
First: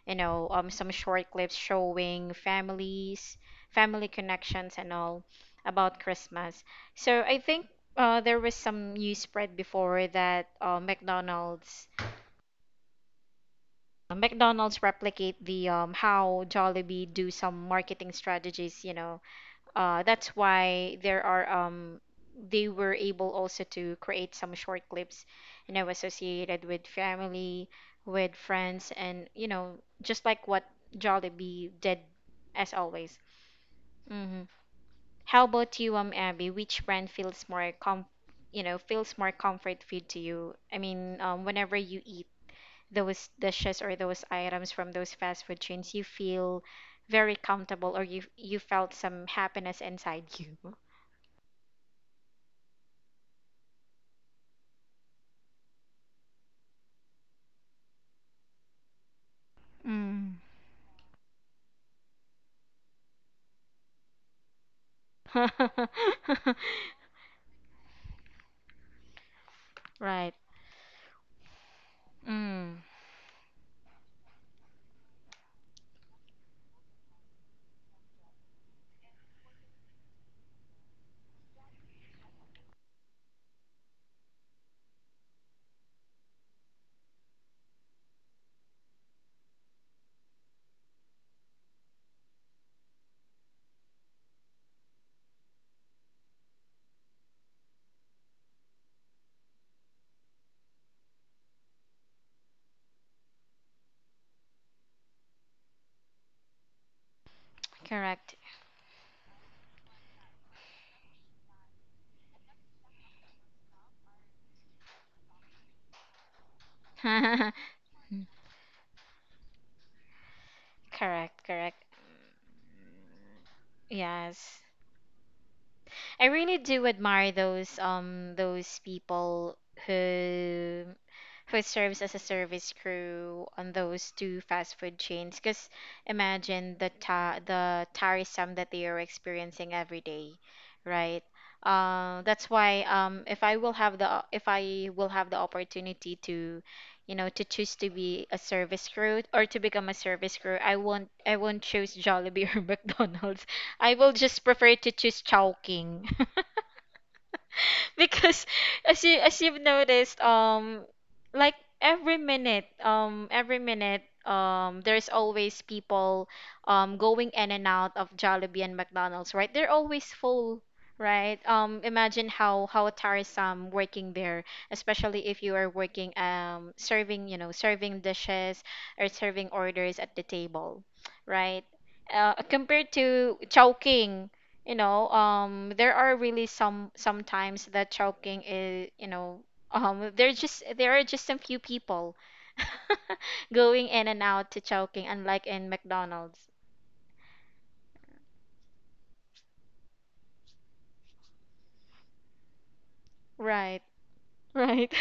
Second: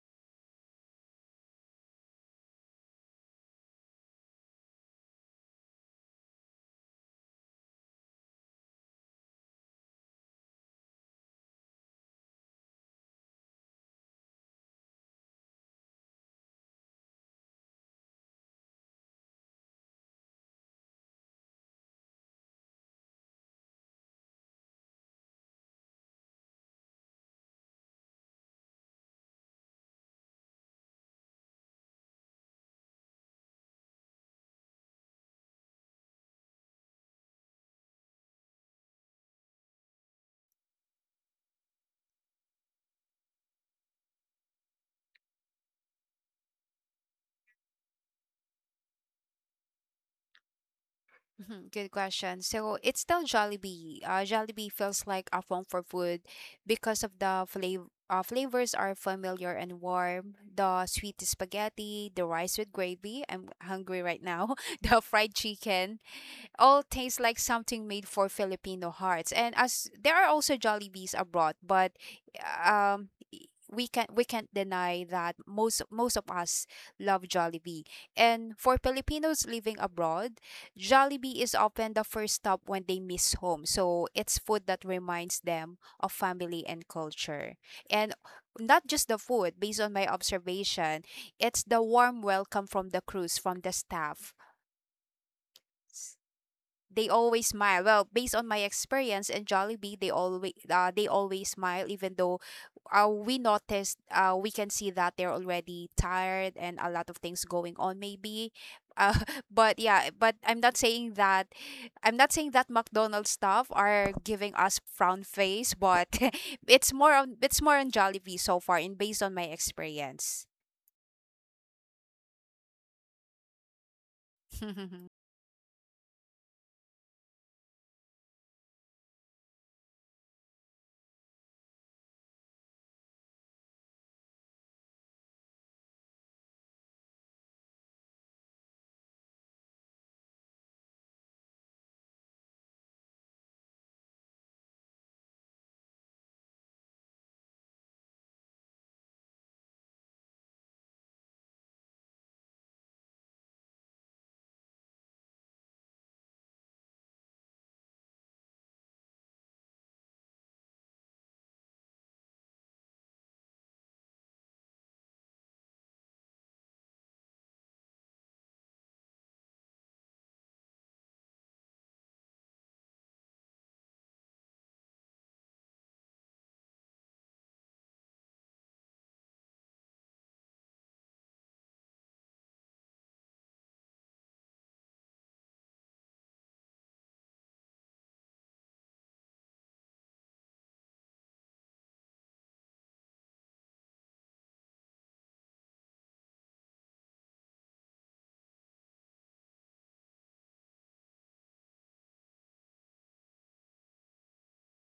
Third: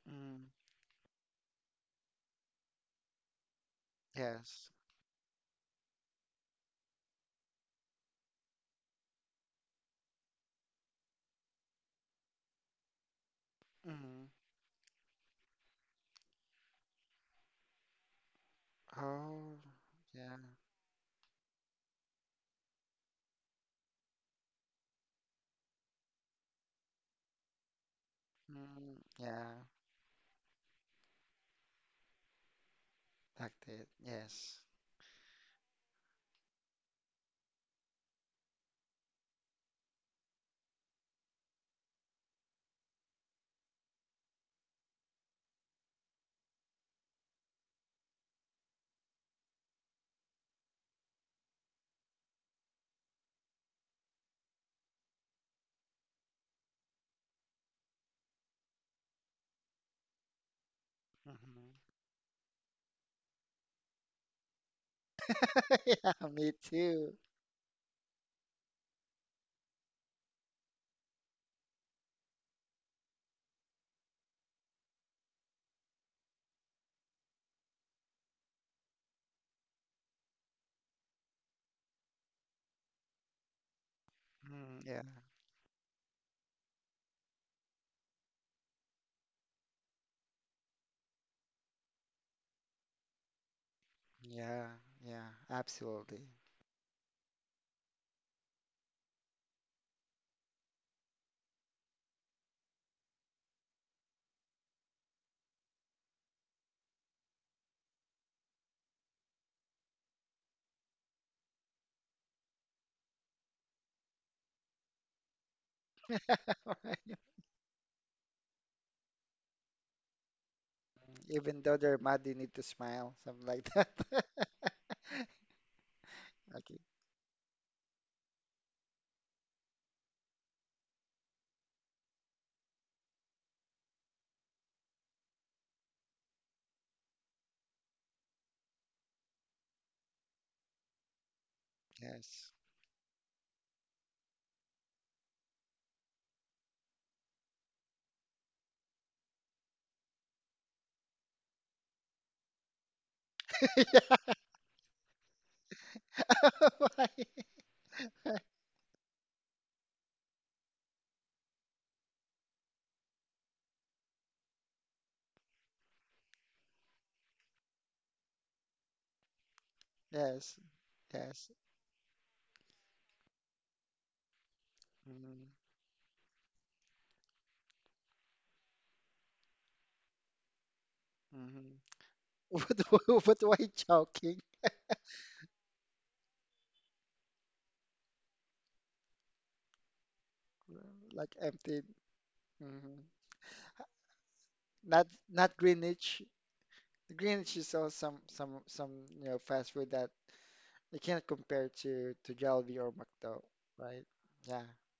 S1: you
S2: mm,
S1: know, some short clips showing families, family
S2: yes
S1: connections, and all about Christmas. So I think there was some news spread before that
S2: mm.
S1: McDonald's replicate the how Jollibee do some marketing strategies, you know.
S2: Oh
S1: That's
S2: yeah
S1: why there are they were able also to create some short clips, you know, associated with family, with friends,
S2: mm,
S1: and you
S2: yeah
S1: know, just like what Jollibee did as always.
S2: like that
S1: Mhm.
S2: yes
S1: How about you, Abby? Which brand feels more you know, feels more comfort food to you? I mean, whenever you eat those dishes or those items from those fast food chains, you feel very comfortable, or you felt some happiness inside you.
S3: Mhm. Good question. So it's still Jollibee. Jollibee feels like a home for food because of the flavor. Flavors are familiar and warm.
S1: Mm.
S3: The sweet
S2: hmm.
S3: spaghetti, the rice with gravy. I'm hungry right now. The fried chicken
S2: Yeah me
S3: all
S2: too.
S3: taste like something made for Filipino hearts. And as there are
S1: Right.
S3: also Jollibees abroad, but
S1: Mm,
S3: um, we can, we can't deny that most of us love Jollibee. And for Filipinos living abroad, Jollibee is often the first stop when they miss home. So it's food
S2: Mm,
S3: that
S2: yeah,
S3: reminds them of family and culture. And not just the food, based on my observation, it's the warm welcome from the crews, from the staff,
S2: yeah, yeah, absolutely.
S3: they always smile. Well, based on my experience in Jollibee, they always smile, even though we noticed we can see that they're already tired and a lot of things going on
S1: correct.
S3: maybe. Uh, but yeah, but I'm not saying that McDonald's staff are giving us frown face, but it's more on Jollibee so far, and based on my experience,
S1: Correct,
S2: Even though
S1: correct.
S2: they're mad, you need to smile, something like that.
S1: Yes. I really
S2: Okay.
S1: do admire those people who serves as a service crew on those two fast food chains. Because imagine the the tiresome that they are experiencing every day, right? That's
S2: Yes.
S1: why if I will have the if I will have the opportunity to, you know, to choose to be a service crew or to become a service crew, I won't choose Jollibee or McDonald's. I will just prefer to choose Chowking.
S2: Why?
S1: Because as you as you've noticed, like every minute, there's always people, going in and out of Jollibee and McDonald's, right? They're always
S2: Yes.
S1: full, right?
S2: Yes.
S1: Imagine how tiresome working there, especially if
S2: Mm-hmm.
S1: you are working, serving, you know, serving dishes or serving orders at the table, right?
S2: Mm-hmm. But,
S1: Compared to
S2: but why
S1: Chowking,
S2: choking?
S1: you know, there are really some sometimes that choking is, you know, there are just
S2: Like
S1: some few
S2: empty.
S1: people
S2: Hmm.
S1: going in and out to choking,
S2: Not
S1: unlike
S2: not
S1: in
S2: Greenwich.
S1: McDonald's,
S2: Greenwich is also some you know fast food that you can't compare to Jollibee or McDo,
S1: right?
S2: right? Yeah.
S1: Right.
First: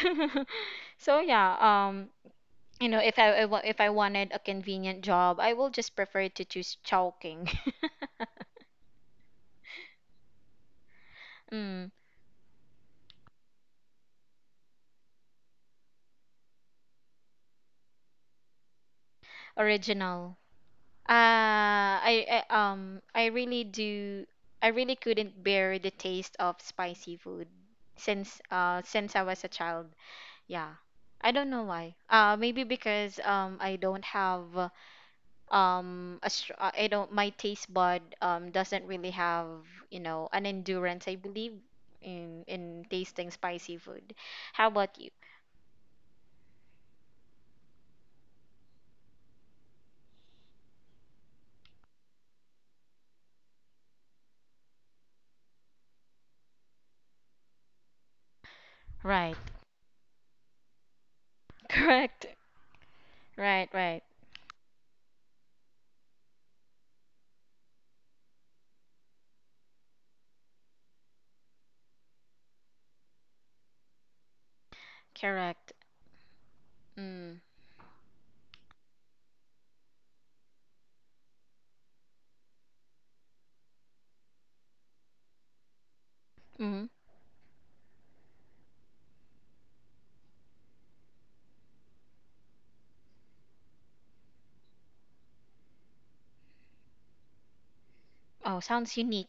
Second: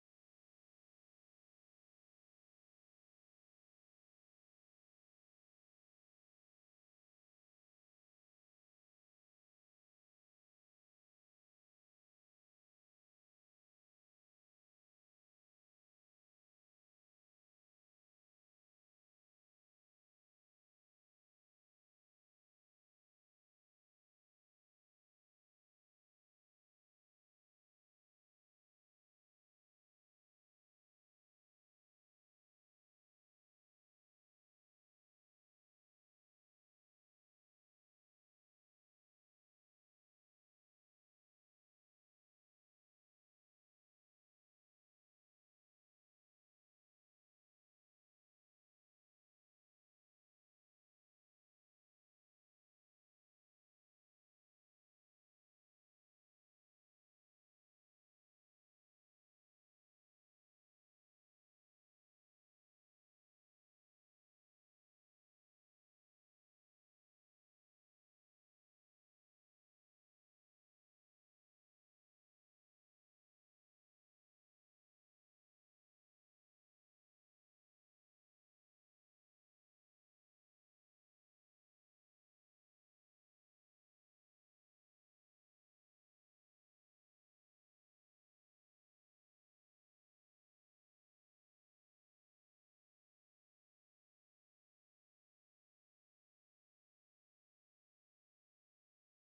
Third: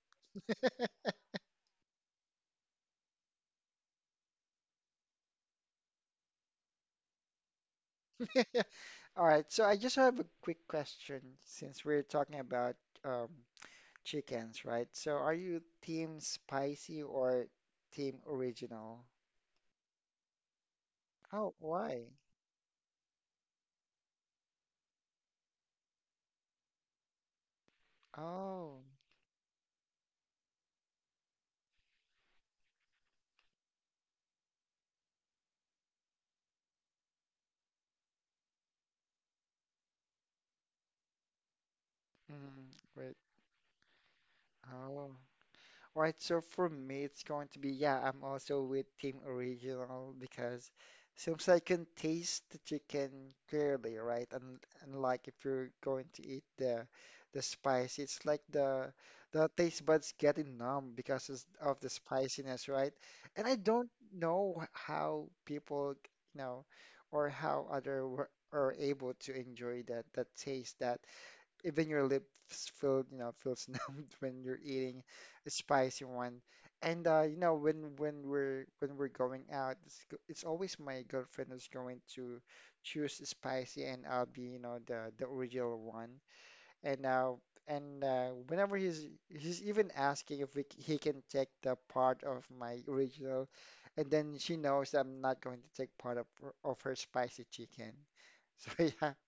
S1: So yeah, you know, if I wanted a convenient job, I will just prefer to choose choking.
S2: All right. So I just have a quick question since
S1: Mm.
S2: we're talking about um chickens, right? So are you team spicy or team original?
S1: Original.
S2: Oh, why?
S1: I really do, I really couldn't bear the taste of spicy food
S2: Oh,
S1: since I was a child. Yeah. I don't know why. Maybe because I don't have I don't, my taste bud doesn't really have, you know, an endurance, I believe, in
S2: mm, wait.
S1: tasting spicy food. How about you?
S2: Oh. Right, so for me, it's going to be, yeah, I'm also with Team Original because seems like I can taste the chicken clearly, right? And like if you're going to eat the spice, it's like
S1: Right.
S2: the taste buds getting numb because it's- of the
S1: Correct.
S2: spiciness, right? And I
S1: Right,
S2: don't
S1: right.
S2: know how people, you know, or how other were, are able to enjoy that that taste that even your lips feel, you know, feels numbed when you're eating a
S1: Correct.
S2: spicy one. And you
S1: Mm.
S2: know, when we're going out, it's, it's always my girlfriend who's going to choose spicy, and I'll be, you know, the original one. And uh, and whenever he's even asking if he can take the part of my original, and then she knows I'm not going to take part of her spicy chicken.
S1: Oh,
S2: So
S1: sounds
S2: yeah,
S1: unique.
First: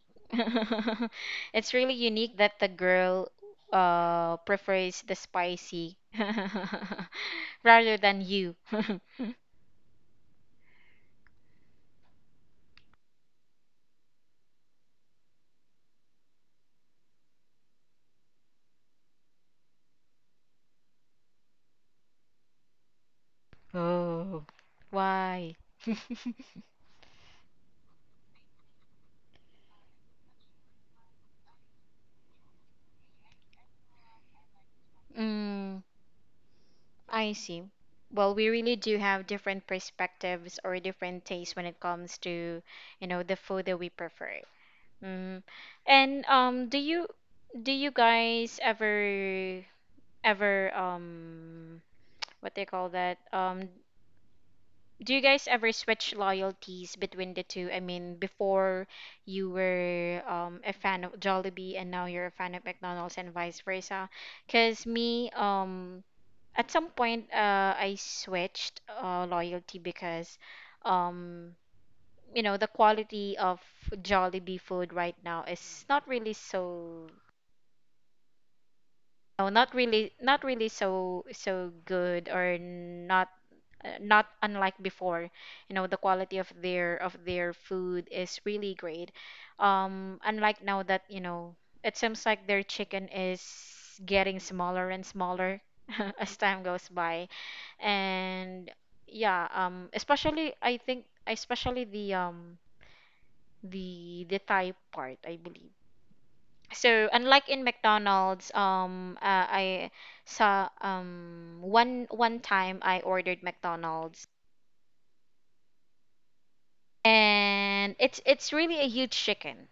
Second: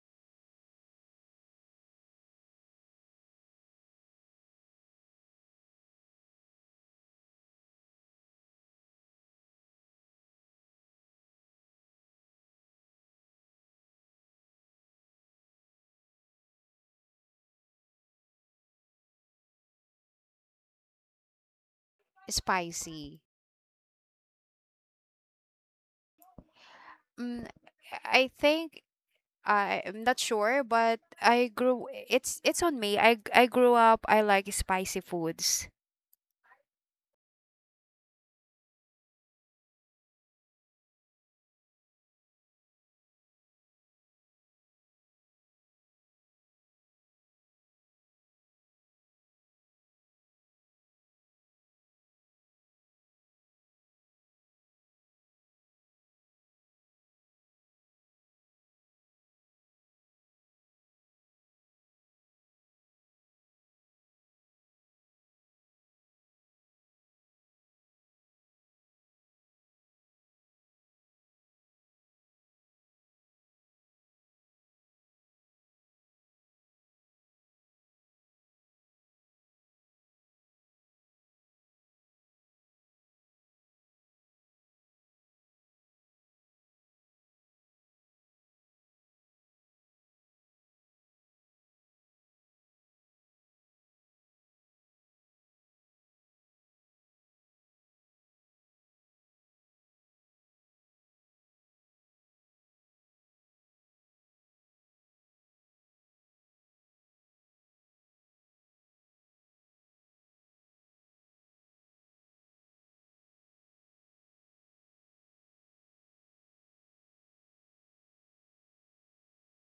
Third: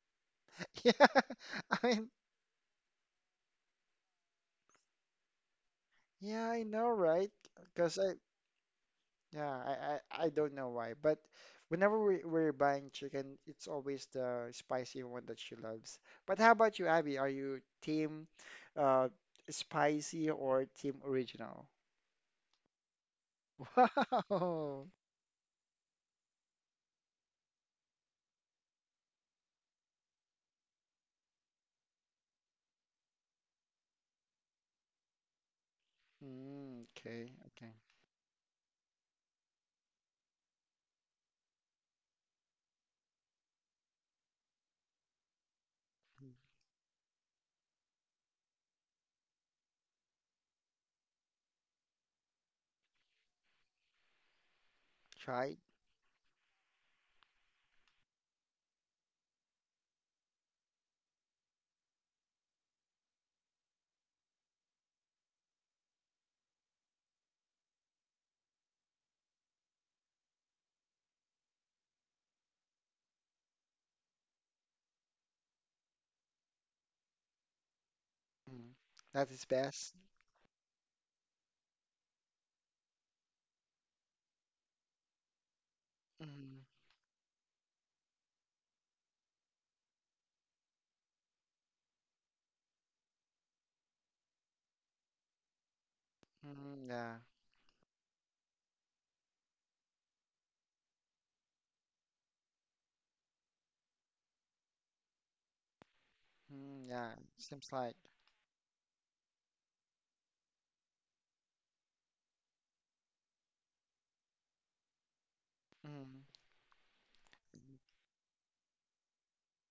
S2: yeah.
S1: It's
S2: I
S1: really
S2: mean,
S1: unique that the girl prefers the spicy
S2: yeah, I know, right?
S1: rather
S2: Because I,
S1: than you.
S2: yeah, I don't know why, but whenever we're buying chicken, it's always the spicy one that she loves. But how about you, Abby? Are you team uh, spicy or team original?
S3: spicy.
S1: Oh,
S2: Wow.
S1: why?
S3: Mm, I think am not sure, but I grew it's on me. I grew up, I like spicy foods.
S1: Mm,
S2: Mm, okay,
S1: I see.
S2: okay.
S1: Well, we really do have different perspectives or different tastes when it comes to, you know, the food that we prefer. Mm. And
S2: Mm.
S1: do you guys ever ever what they call that do you guys
S2: Try.
S1: ever switch loyalties between the two? I mean, before you were, a fan of Jollibee, and now you're a fan of McDonald's, and vice versa. Because me, at some point, I switched loyalty, because, um, you know, the quality of Jollibee food right now is not really so,
S2: Mm. That is
S1: no, not
S2: best.
S1: really, so good, or not not unlike before, you know, the quality of
S2: Mm,
S1: their food is really great. Unlike now, that, you know, it seems like their chicken is getting smaller and smaller as time goes
S2: mm, yeah.
S1: by. And yeah, especially, I think, especially the the thai part, I believe.
S2: Mm,
S1: So
S2: yeah.
S1: unlike in
S2: Seems like.
S1: McDonald's, I saw one one time I ordered McDonald's,
S2: Mm.
S1: and it's really a huge chicken,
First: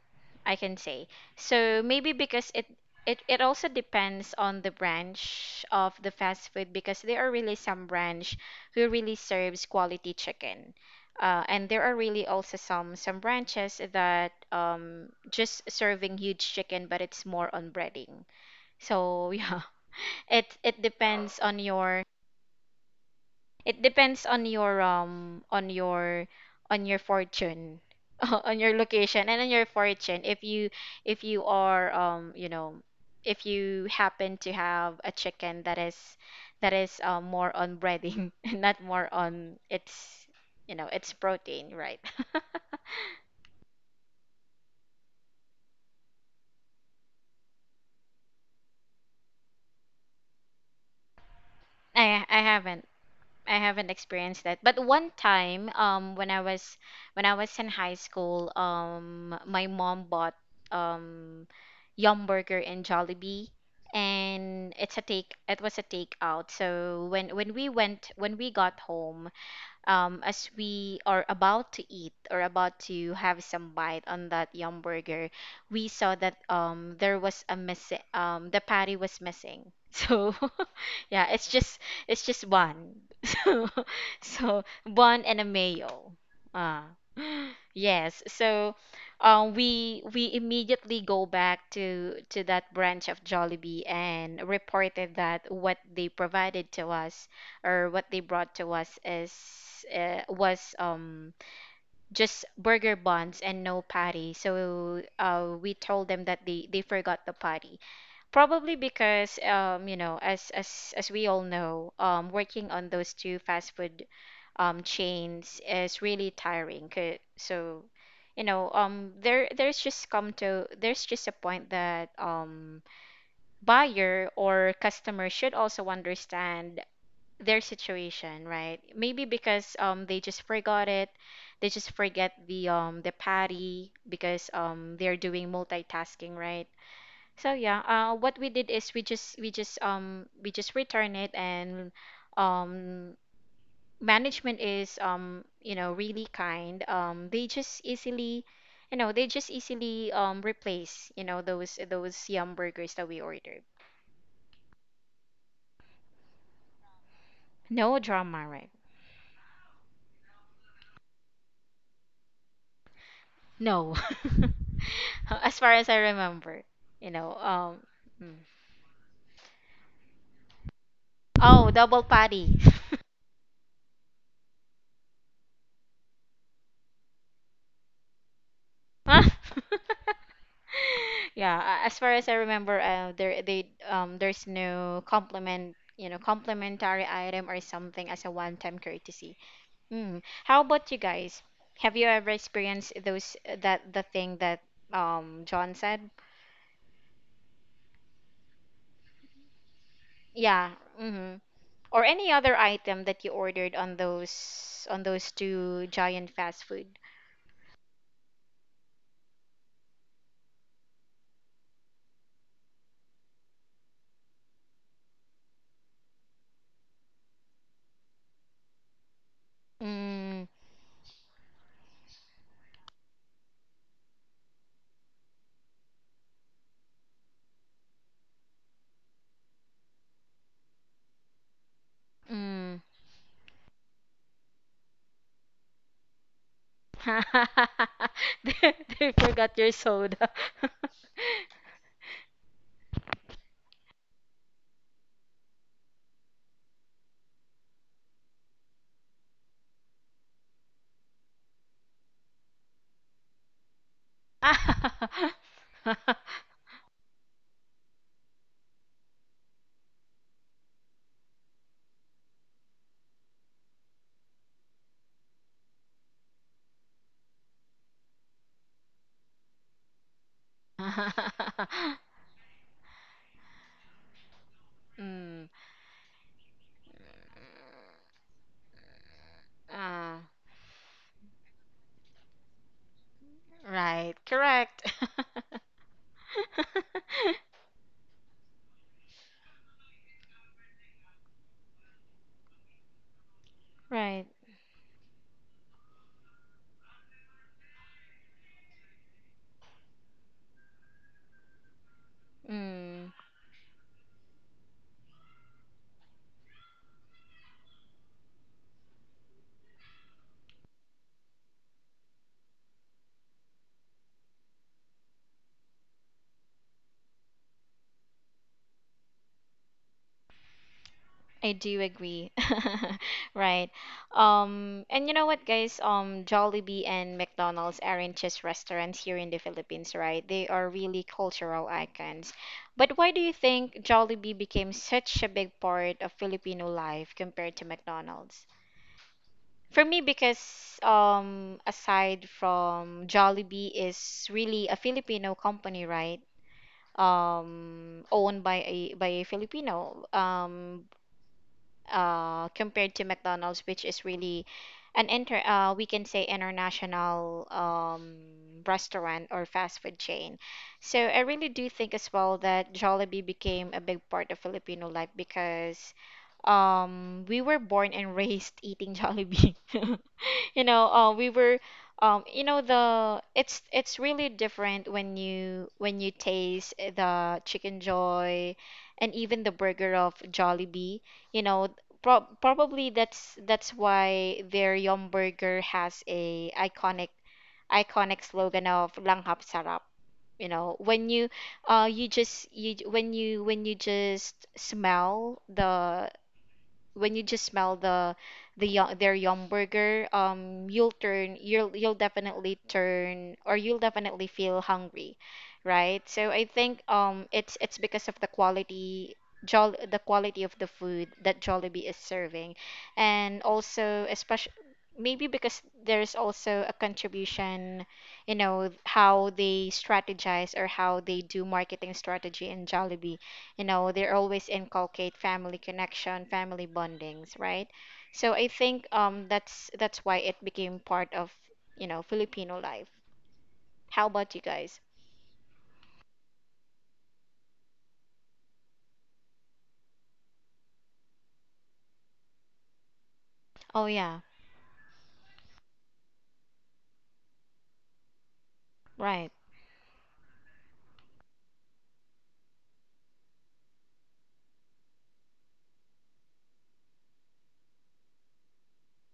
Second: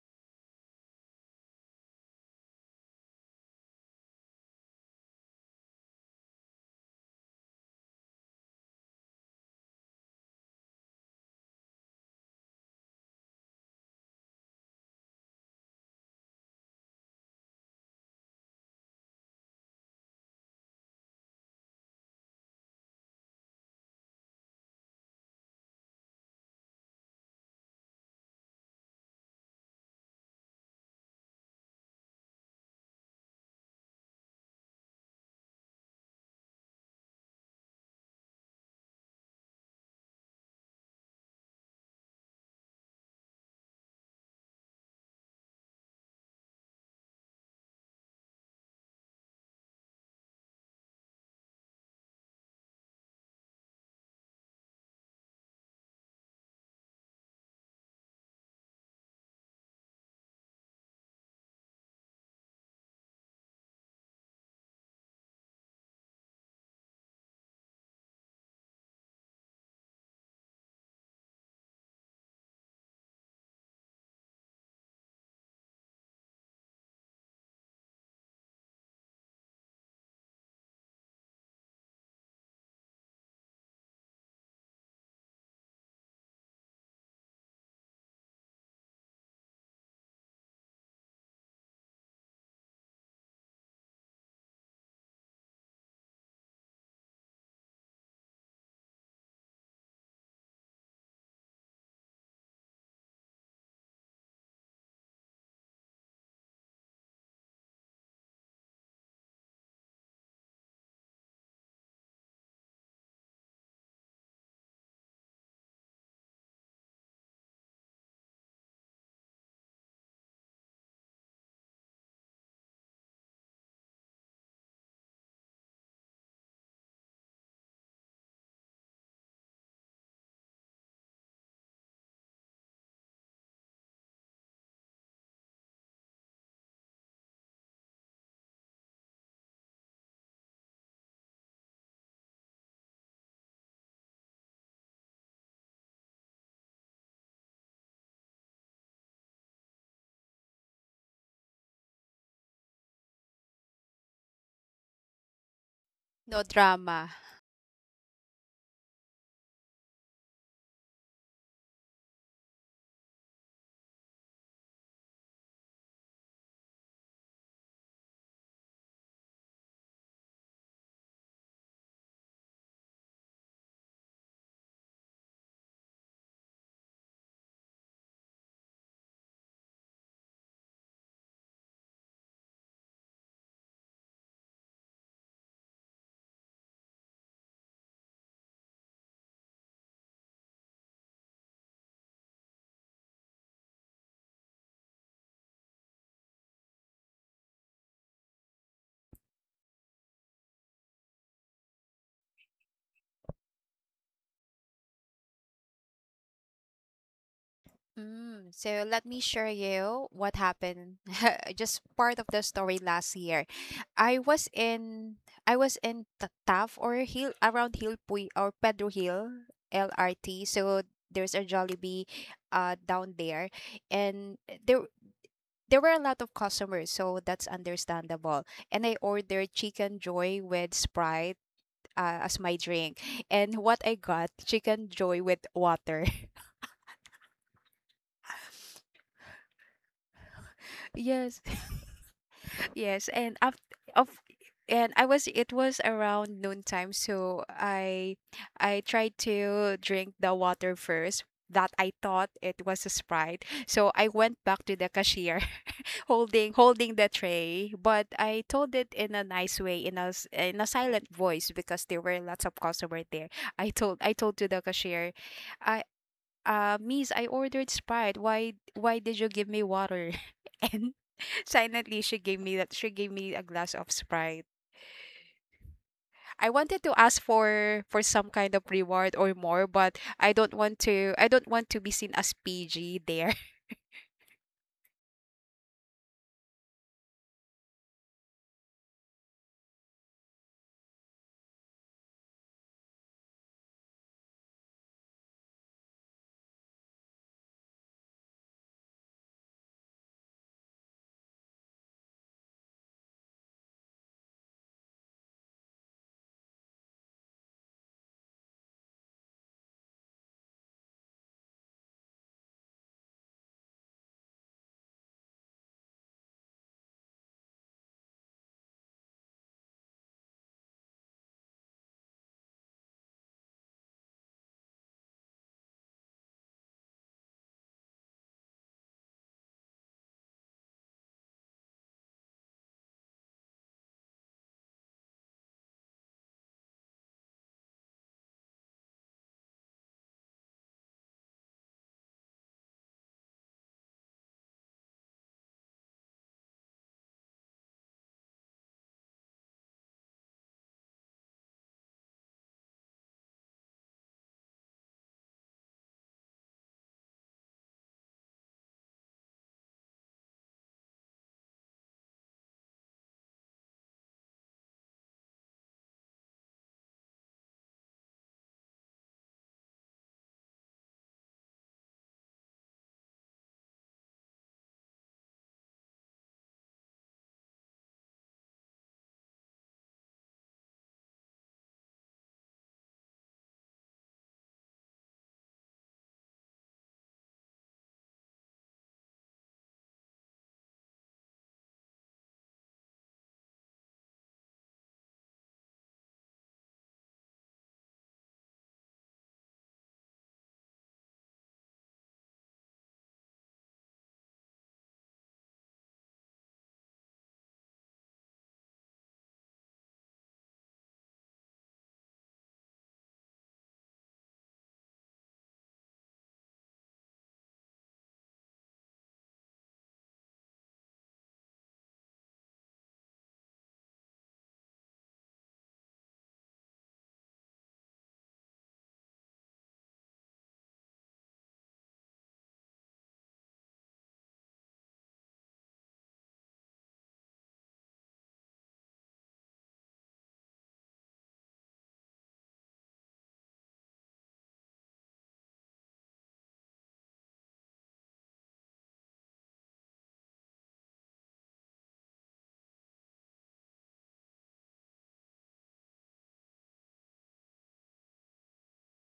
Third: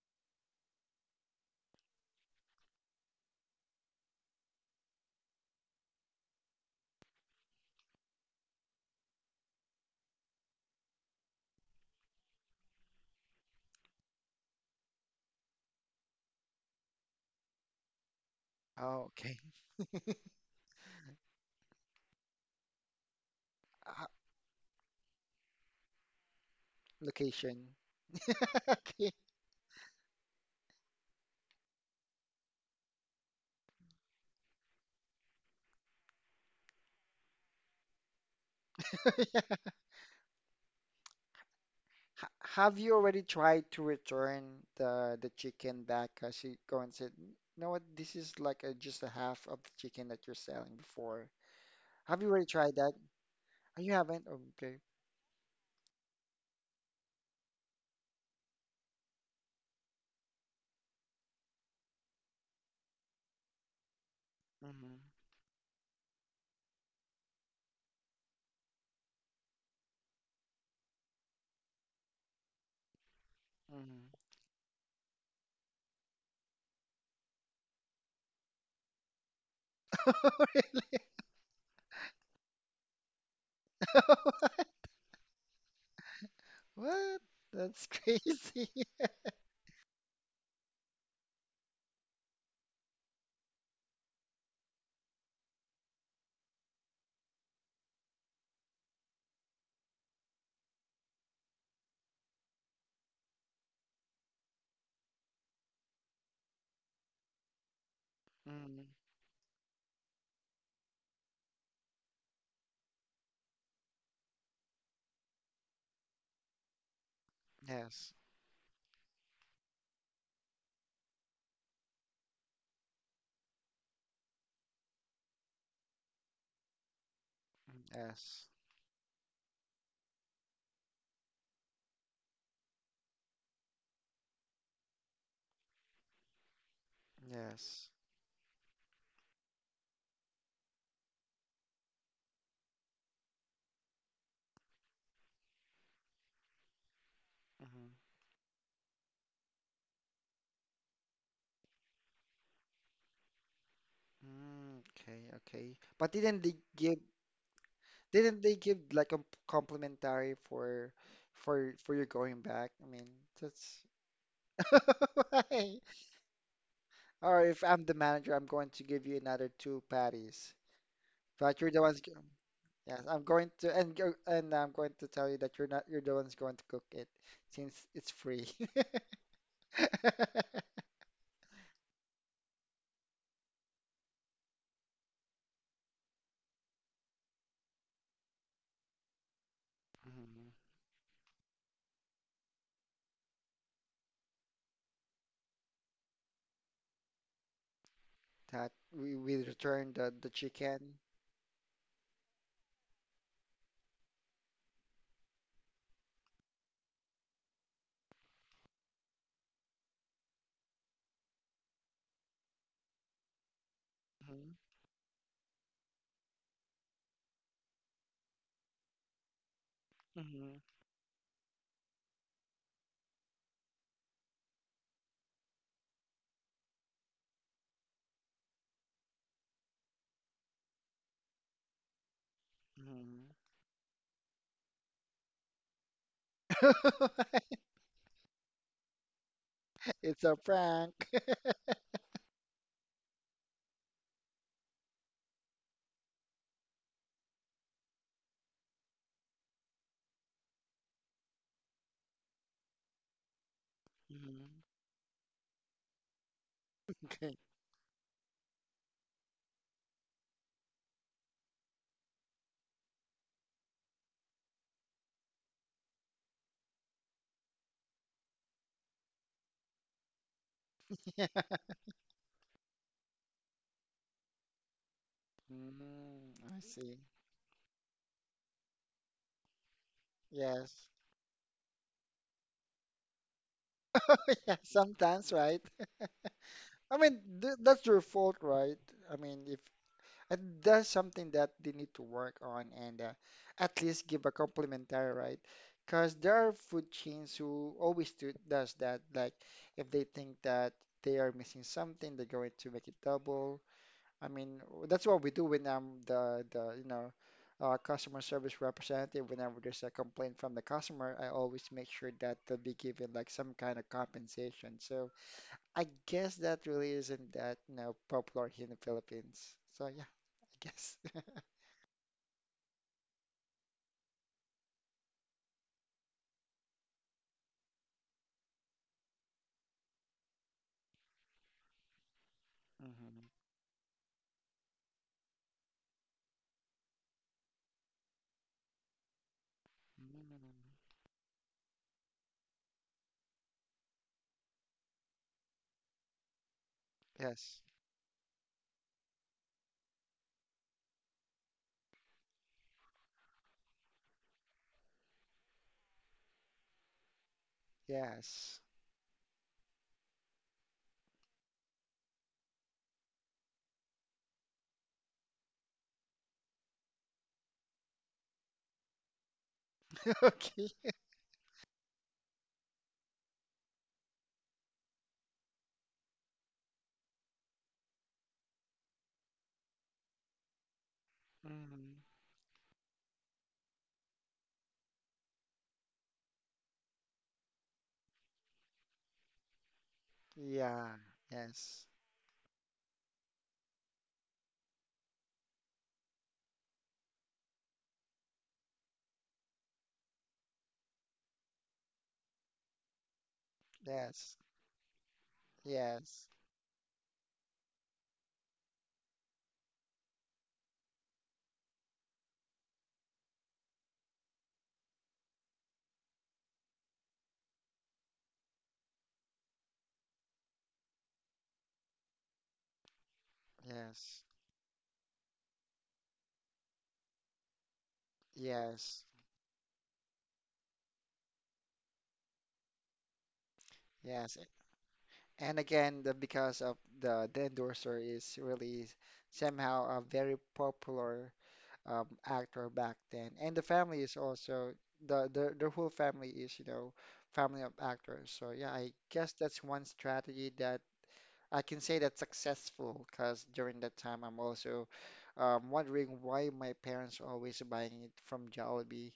S1: I can say. So maybe because it also depends on the branch of the fast food, because there are really some branch who really serves quality chicken, and there are really also some branches that just serving huge chicken but it's more on breading.
S2: Oh,
S1: So
S2: okay.
S1: yeah, it it depends on your it
S2: Ah,
S1: depends on your
S2: location.
S1: fortune, on your location and on your fortune. If you are, you know, if you happen to have a chicken that is more on breading, and not more on its, you know, its protein, right?
S2: Ha, have you already tried to return the chicken back? Cause she go and said, "N- You know what? This is like a, just a half of the chicken that you're selling before." Have
S1: I
S2: you
S1: I
S2: already tried
S1: haven't.
S2: that?
S1: I
S2: Oh,
S1: haven't
S2: you haven't? Oh,
S1: experienced that.
S2: okay.
S1: But one time, when I was in high school, my mom bought um Yum Burger and Jollibee, and
S2: Hmm.
S1: it's a take it was a takeout. So when we went when we got home, as we are about to eat or about to have some bite
S2: Hmm.
S1: on that yum burger, we saw that there was a missing, the patty was missing. So, yeah, it's just, it's just one. So, so bun and a mayo. Uh,
S2: What? That's
S1: yes.
S2: crazy.
S1: So, we immediately go back to that branch of Jollibee and reported that what they provided to us or what they brought to us is was just burger buns and no patty. So we told them that they forgot the patty. Probably
S2: Mm,
S1: because, you know, as we all know, working on those two fast food chains is really tiring. 'Cause- So,
S2: yes,
S1: you know, there's just a point that buyer or customer should also understand their
S2: mm,
S1: situation,
S2: yes,
S1: right? Maybe because they just forgot it. They just forget the patty because they're doing multitasking, right? So yeah,
S2: yes.
S1: what we did is we just return it, and um management is you know, really kind. They just
S2: Mm-hmm.
S1: easily, you know, they just easily replace, you know, those yum burgers that we ordered.
S2: Mm, okay, okay. But didn't
S3: No
S2: they give?
S3: drama.
S1: No
S2: Didn't
S1: drama,
S2: they
S1: right?
S2: give like a complimentary for for your going back? I mean, that's.
S1: No. As far
S2: Right.
S1: as I remember, you know,
S2: Or if I'm the manager,
S1: mm.
S2: I'm going to give you another two patties. But you're
S1: Oh,
S2: the ones.
S1: double patty.
S2: Yes, I'm going to, and I'm going to tell you that you're not. You're the ones going to cook it, since it's free.
S1: Huh? Yeah, a- as far as I remember, there they there's no complement, complimentary item or something as a one-time courtesy. Mm.
S2: Mhm.
S1: How about you guys? Have you ever experienced those that the thing that John said?
S2: That we return the
S1: Yeah.
S2: chicken.
S1: Mm-hmm. Or any other item that you ordered on those two giant fast food?
S3: Mm, so let me share you what happened. Just part of the story last year. I was
S2: Mhm,
S3: in I was in Taft or Hill, around Hill Puy or Pedro Hill
S1: Mm.
S3: LRT.
S2: mhm,
S3: So there's a Jollibee down there, and there there were a lot of customers, so that's understandable. And I ordered chicken joy with Sprite as my
S1: Mm.
S3: drink.
S2: mhm.
S3: And what I got, chicken joy with water.
S1: they, they forgot your
S2: It's
S1: soda.
S2: a prank.
S3: Yes, yes. And after of and I was, it was around noontime, so I tried to drink the water first that I thought it was a Sprite. So I went
S2: Mhm.
S3: back to the cashier, holding the
S2: Okay.
S3: tray, but I told it in a nice way, in a in a silent voice because there were lots of customer there. I told to the cashier, I miss, I ordered Sprite, why did you give me water? And silently she gave me a glass of Sprite.
S1: Mm.
S2: Mm,
S3: I
S2: I
S3: wanted to
S2: see.
S3: ask for some kind of reward or more, but
S1: Ah,
S2: Yes.
S3: I don't want to be seen as PG there.
S1: right.
S2: Yeah,
S1: Correct.
S2: sometimes, right? I mean, th that's their fault, right? I mean, if and that's something that they need to work on and at least give
S1: Right.
S2: a complimentary, right? Because there are food chains who always do does that. Like, if they think that they are missing something, they're going to make it
S1: Mm.
S2: double. I mean, that's what we do when I'm the customer service representative. Whenever there's a complaint from the customer, I always make sure that they'll be given like some kind of compensation. So. I guess that really isn't that, you know, popular here in the Philippines. So yeah, I guess.
S1: I do agree. Right. And you know what, guys? Jollibee and McDonald's aren't just restaurants here in the Philippines, right? They are really cultural icons. But why do
S2: Hmm.
S1: you think Jollibee became such a big part of Filipino life compared to McDonald's? For me, because aside from Jollibee is really a Filipino company, right?
S2: Yes.
S1: Owned by a Filipino. Compared to McDonald's, which is really an inter we can say international
S2: Yes.
S1: restaurant or fast food chain. So I really do think as well that Jollibee became a big part of Filipino life because we were born and raised eating Jollibee. You
S2: Okay.
S1: know, we were, you know, the it's really different when you taste the Chicken Joy and even the burger of Jollibee. You know,
S2: Hmm.
S1: probably that's why their Yum Burger has a iconic slogan of Langhap Sarap. You know,
S2: Yeah.
S1: when you
S2: Yes.
S1: when you just smell the when you just smell the the yo- their yum burger, you'll turn you'll definitely turn or you'll definitely
S2: Yes.
S1: feel hungry, right?
S2: Yes.
S1: So I think it's because of the quality Jol the quality of the food that Jollibee is serving, and also especially maybe because there's also a contribution, you know, how they strategize or how they do marketing strategy in Jollibee. You know, they
S2: Yes.
S1: always inculcate family connection, family bondings, right? So I think
S2: Yes.
S1: that's why it became part of, you know, Filipino life. How about
S2: Yes.
S1: you guys?
S2: And again, the because of the endorser is really somehow a very popular actor back then. And the
S1: Oh
S2: family is
S1: yeah.
S2: also the the whole family is, you know, family of actors. So yeah, I guess
S1: Right.
S2: that's one strategy that I can say that's successful because during that time I'm also wondering why my parents are always buying it from Jollibee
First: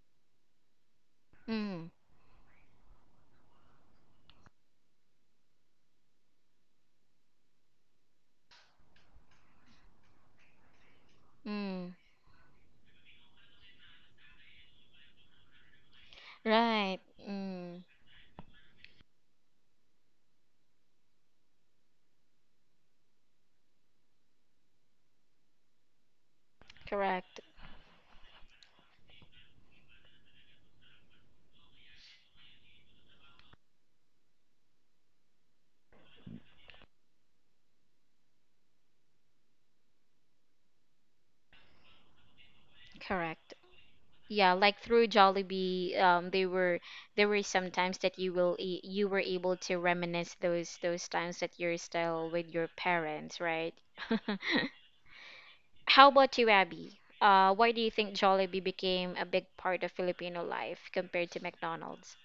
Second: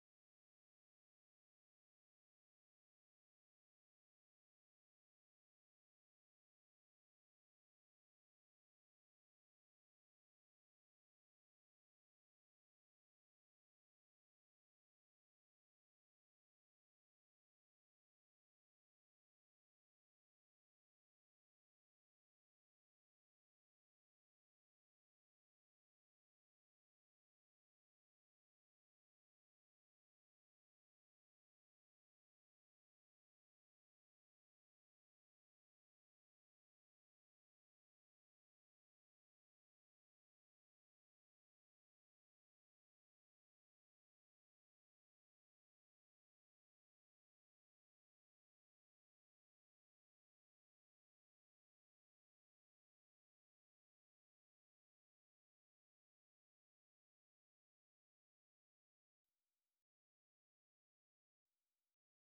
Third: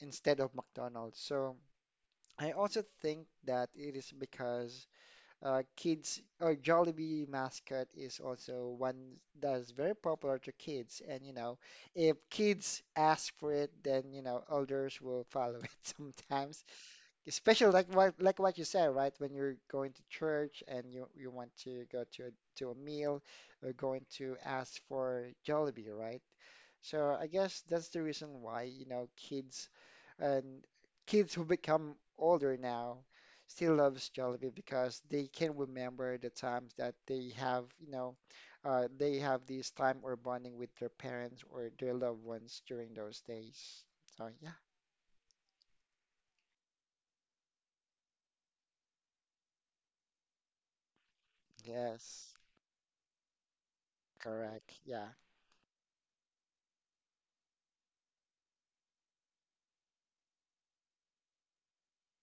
S2: instead of McDonald's. So
S1: Mm.
S2: I also think that it is because kids or Jollibee mascot is also one that is very popular to kids. And you know,
S1: Mm.
S2: if kids ask for it, then you know elders will follow it sometimes.
S1: Right.
S2: Especially
S1: Mm.
S2: like what you said, right? When you're going to church and you want to go to a meal, you're going to ask for Jollibee, right? So I
S1: Correct.
S2: guess that's the reason why, you know, kids and kids who become older now still loves Jollibee because they can remember the times that they have, you know, they have this time or bonding with their parents or their loved ones during those
S1: Correct.
S2: days. So
S1: Yeah,
S2: yeah,
S1: like through Jollibee, they were there were some times that you will you were able to reminisce those times that you're still
S2: yes,
S1: with your parents, right?
S2: correct, yeah,
S1: How about you, Abby? Why do you think Jollibee became a big part of Filipino life compared to McDonald's?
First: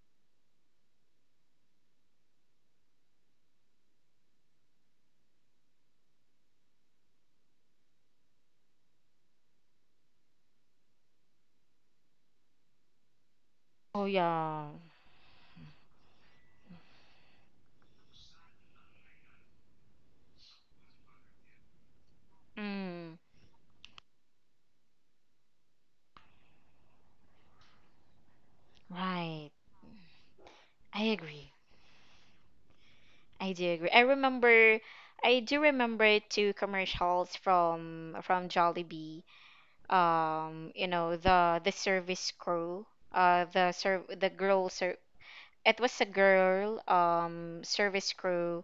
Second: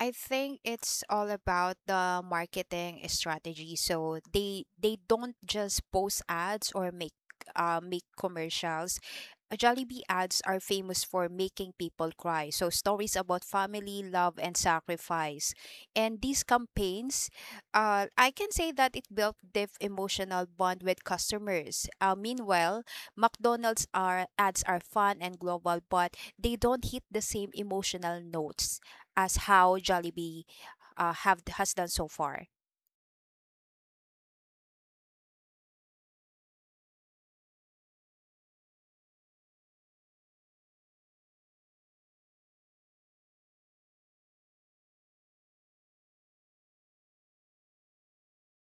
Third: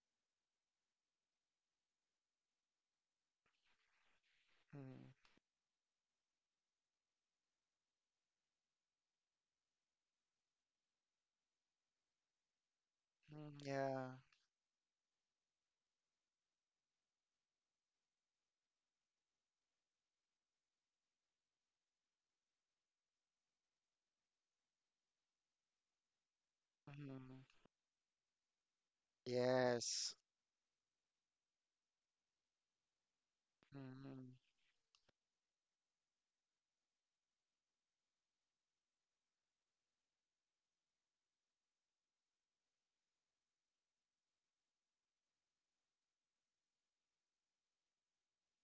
S3: I think it's all about the marketing strategy. So they
S2: mm
S3: don't just post ads or make make commercials. Jollibee ads are famous for making people cry. So stories about
S2: mm,
S3: family,
S1: Oh
S2: yeah,
S3: love, and
S1: yeah.
S3: sacrifice. And these campaigns, I can say that it built deep emotional bond with customers. Meanwhile,
S1: Mm.
S3: McDonald's are ads are fun and global, but they don't hit the same
S2: mm
S3: emotional notes as
S1: Right.
S3: how
S2: yes,
S3: Jollibee
S1: I
S3: have
S1: agree.
S3: has done so far.
S1: I do agree. I
S2: mm
S1: remember, I do remember two commercials from Jollibee. You know the service crew, the serv the girl ser it was a girl service crew,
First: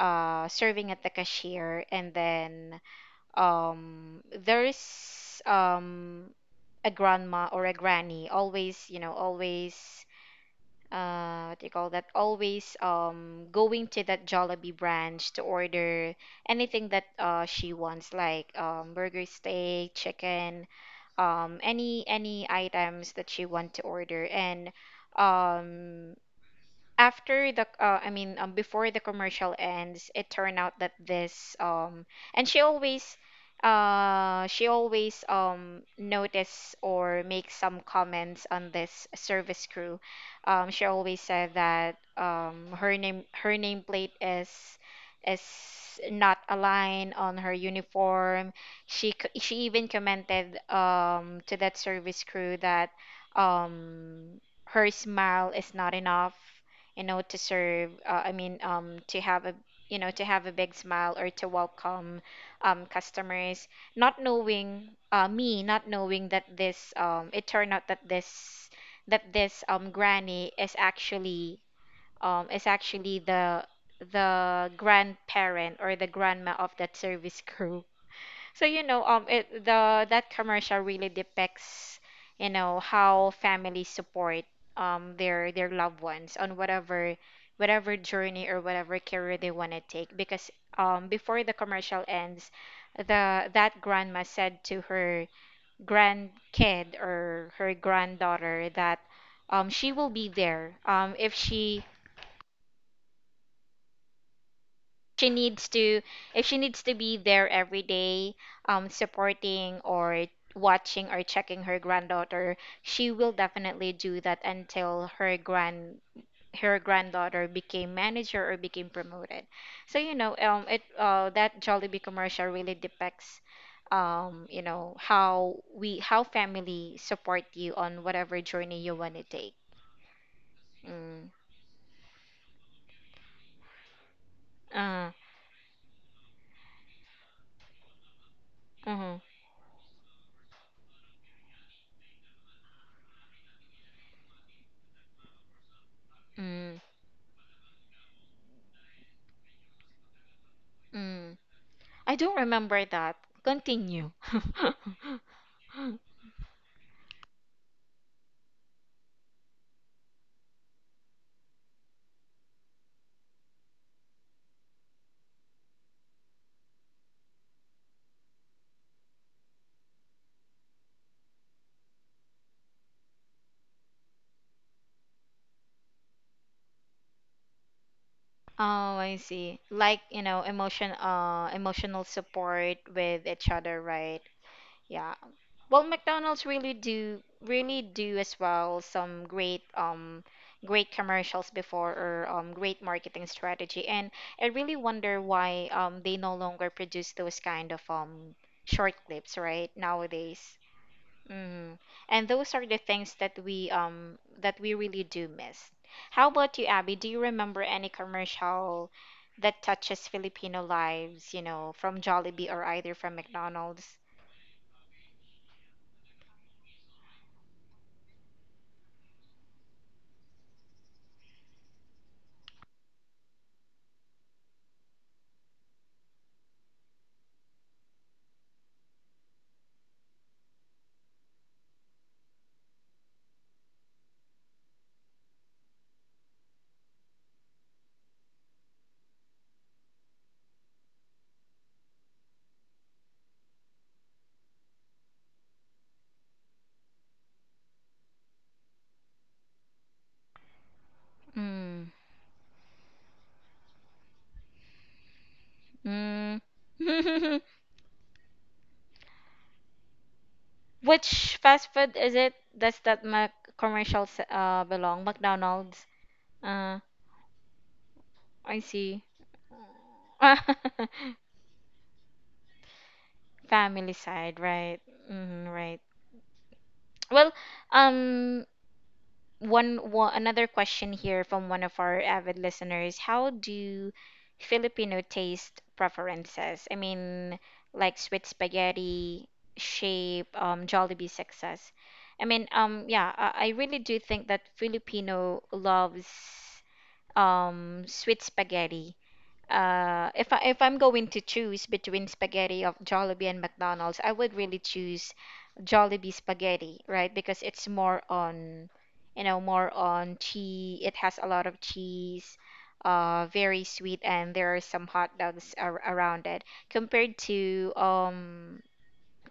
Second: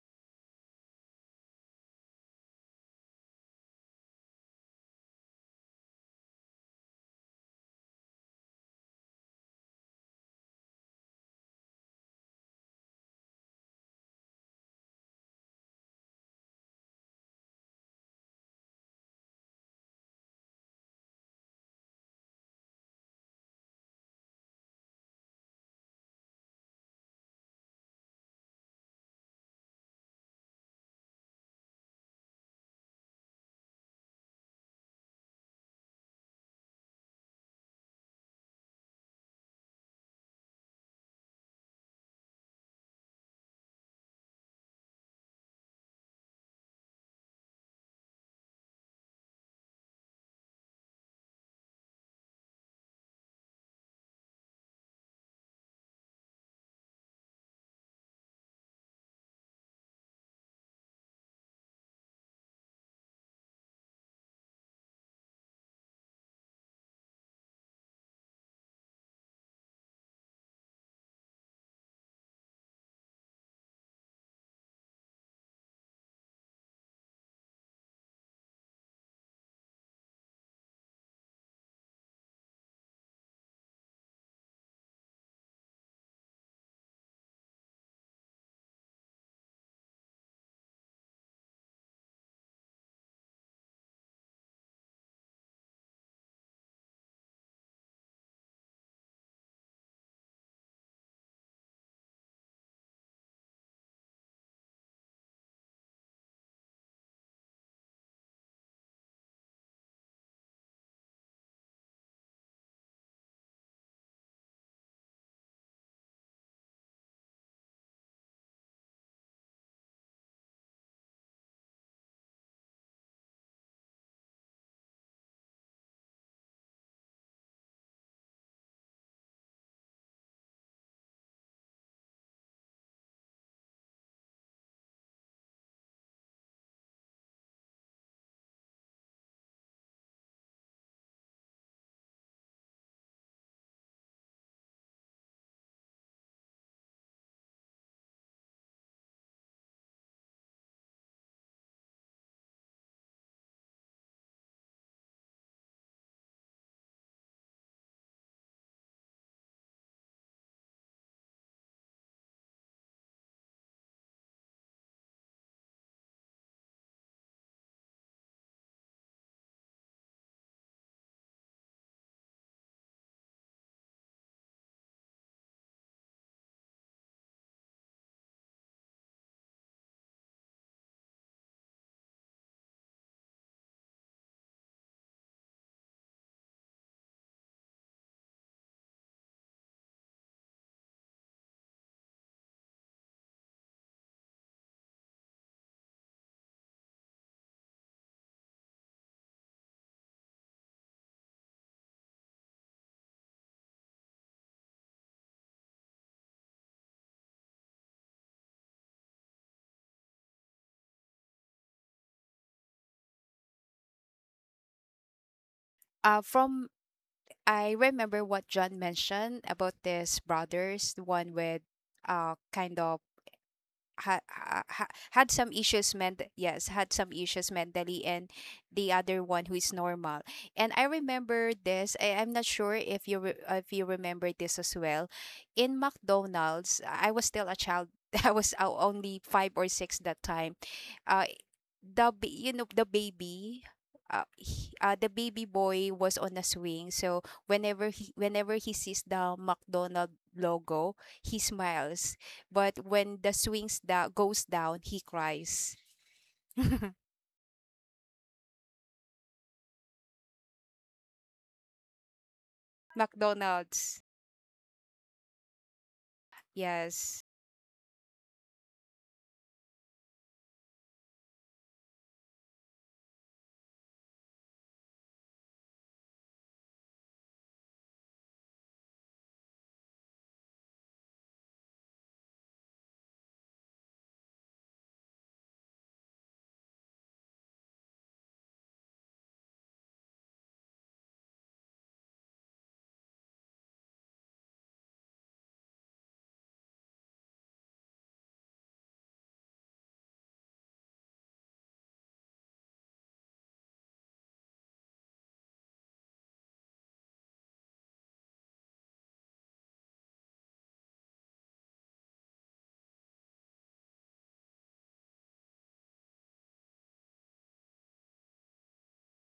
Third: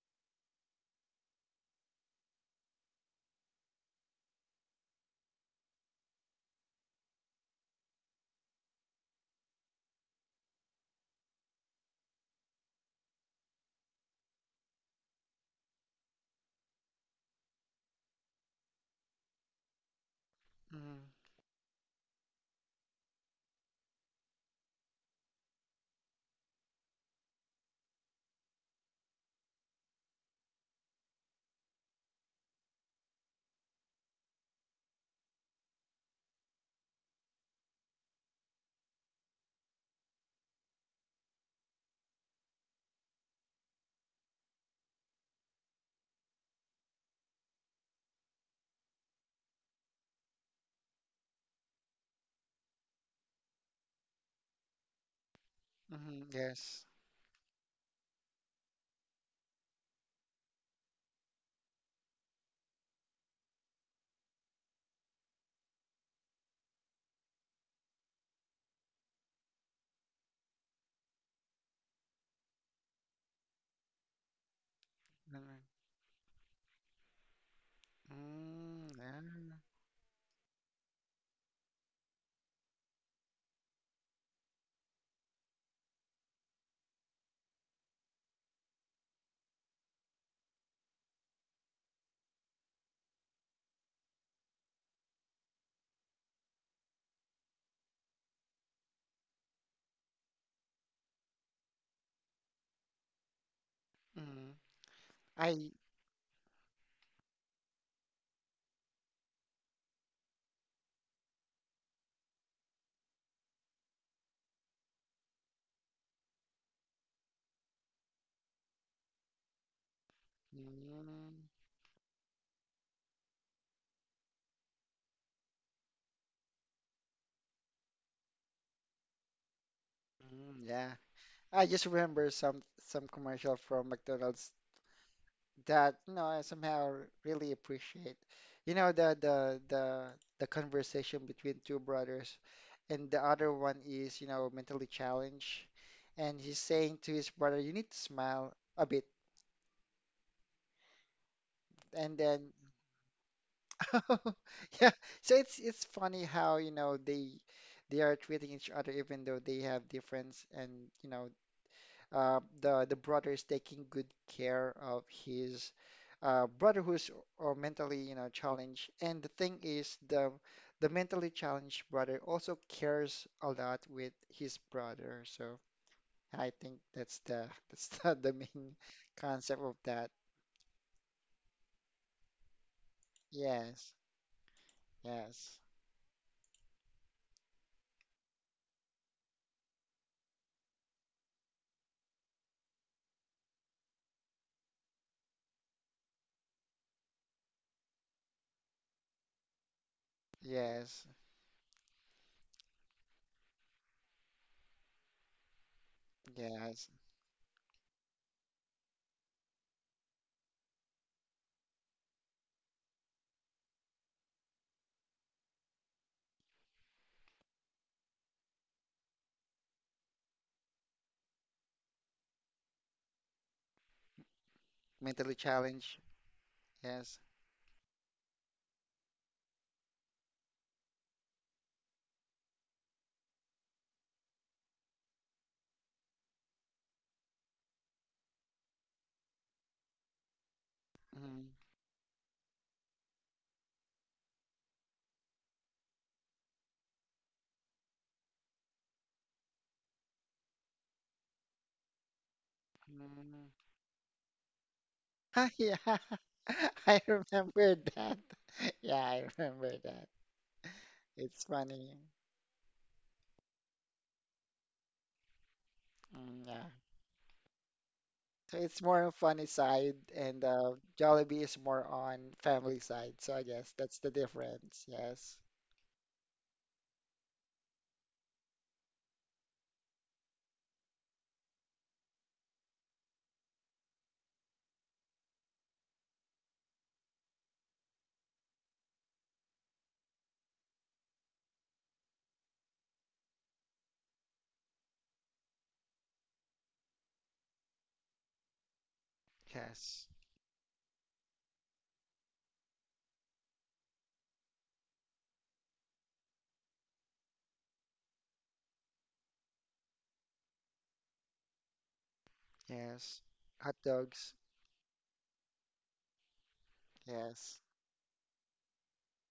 S1: serving at the cashier, and then there's a grandma or a granny, always you know always what do you call that always going to that Jollibee branch to order anything that she wants, like burger steak chicken,
S2: mm
S1: any items that she want to order. And um after the I mean before the commercial ends, it turned out that this and she always notice or make some comments on this service crew. She always said that her name, her nameplate is is not aligned on her uniform. She she even commented to that service crew that um her smile is not
S2: mm
S1: enough,
S2: yes,
S1: you know, to serve, I mean, to have a, you know, to have a big smile or to welcome customers, not knowing, me not knowing that this it turned out that this granny is actually, the
S2: mm
S1: grandparent or the grandma of that service crew. So you know,
S2: mm,
S1: it, the that commercial really depicts, you know, how families support their loved ones on whatever journey or whatever career they want to take. Because before the commercial ends, the that grandma said to her grandkid or her granddaughter that she will be there, if she
S2: yeah. Mm.
S1: she needs
S2: I
S1: to, if she needs to be there every day supporting or watching or checking her granddaughter, she will definitely do that until her grand her granddaughter became manager or became promoted. So you know, it
S2: mm,
S1: that Jollibee commercial really depicts, you know, how we how family support you on whatever journey you want to take.
S2: mm, yeah.
S1: Mm.
S2: I just remember some commercial from McDonald's
S1: uh,
S2: that you know I somehow really appreciate. You know the
S1: mm-hmm.
S2: the conversation between two brothers, and the other one is you know mentally challenged, and he's
S1: Mm.
S2: saying to his brother, "You need to smile a bit."
S1: Mm. I
S2: And
S1: don't
S2: then
S1: remember that. Continue.
S2: yeah, so it's funny how you know they are treating each other even though they have difference and you know the brother is taking good care of his brother who's mentally you know challenged, and the thing is the mentally challenged brother also cares a lot with his brother, so I think that's the that's the main
S1: Oh, I see.
S2: concept of
S1: Like,
S2: that.
S1: you know, emotional support with each other,
S2: Yes.
S1: right? Yeah.
S2: Yes.
S1: Well, McDonald's really do, really do as well, some great great commercials before, or great marketing strategy. And I really wonder why they no longer produce those kind of short clips, right, nowadays.
S2: Yes.
S1: Mm. And those are the things that we, that we really do miss. How about you,
S2: Yes.
S1: Abby? Do you remember any commercial that touches Filipino lives, you know, from Jollibee or either from McDonald's?
S3: From I remember what John mentioned about this brothers, the one with kind of had
S2: Mentally
S3: some
S2: challenged. Yes.
S3: issues mentally, and the other one who is normal. And I remember this, I, I'm not sure if you if you remember this as well. In McDonald's, I was still a child, I was only five or six that time. uh
S2: Mhm.
S3: you know, the baby, the baby boy was on a swing, so whenever he sees the McDonald logo, he
S1: Mm.
S3: smiles, but when the
S2: Mhm.
S3: goes down, he cries.
S2: Yeah.
S1: Mm.
S2: I remember that. Yeah, I remember that.
S1: Which
S2: It's
S1: fast food
S2: funny.
S1: is it? Does that Mac
S3: McDonald's.
S1: commercial belong? McDonald's.
S2: Mm, yeah.
S1: Uh,
S3: Yes.
S2: So
S1: I
S2: it's
S1: see.
S2: more on funny side, and Jollibee is more on family side. So I guess
S1: Family
S2: that's the
S1: side, right?
S2: difference. Yes.
S1: Mm, right. Well, um, one, another question here from one of our avid listeners. How do Filipino taste preferences? I mean, like sweet spaghetti, shape, Jollibee success. I mean, yeah, I really do think that Filipino loves sweet spaghetti.
S2: Yes.
S1: If I'm going to choose between spaghetti of Jollibee and McDonald's, I would really choose Jollibee spaghetti, right? Because it's more on, you know, more on cheese. It has a lot of cheese,
S2: Yes.
S1: very
S2: Hot
S1: sweet, and
S2: dogs.
S1: there are some hot dogs ar around it. Compared
S2: Yes.
S1: to um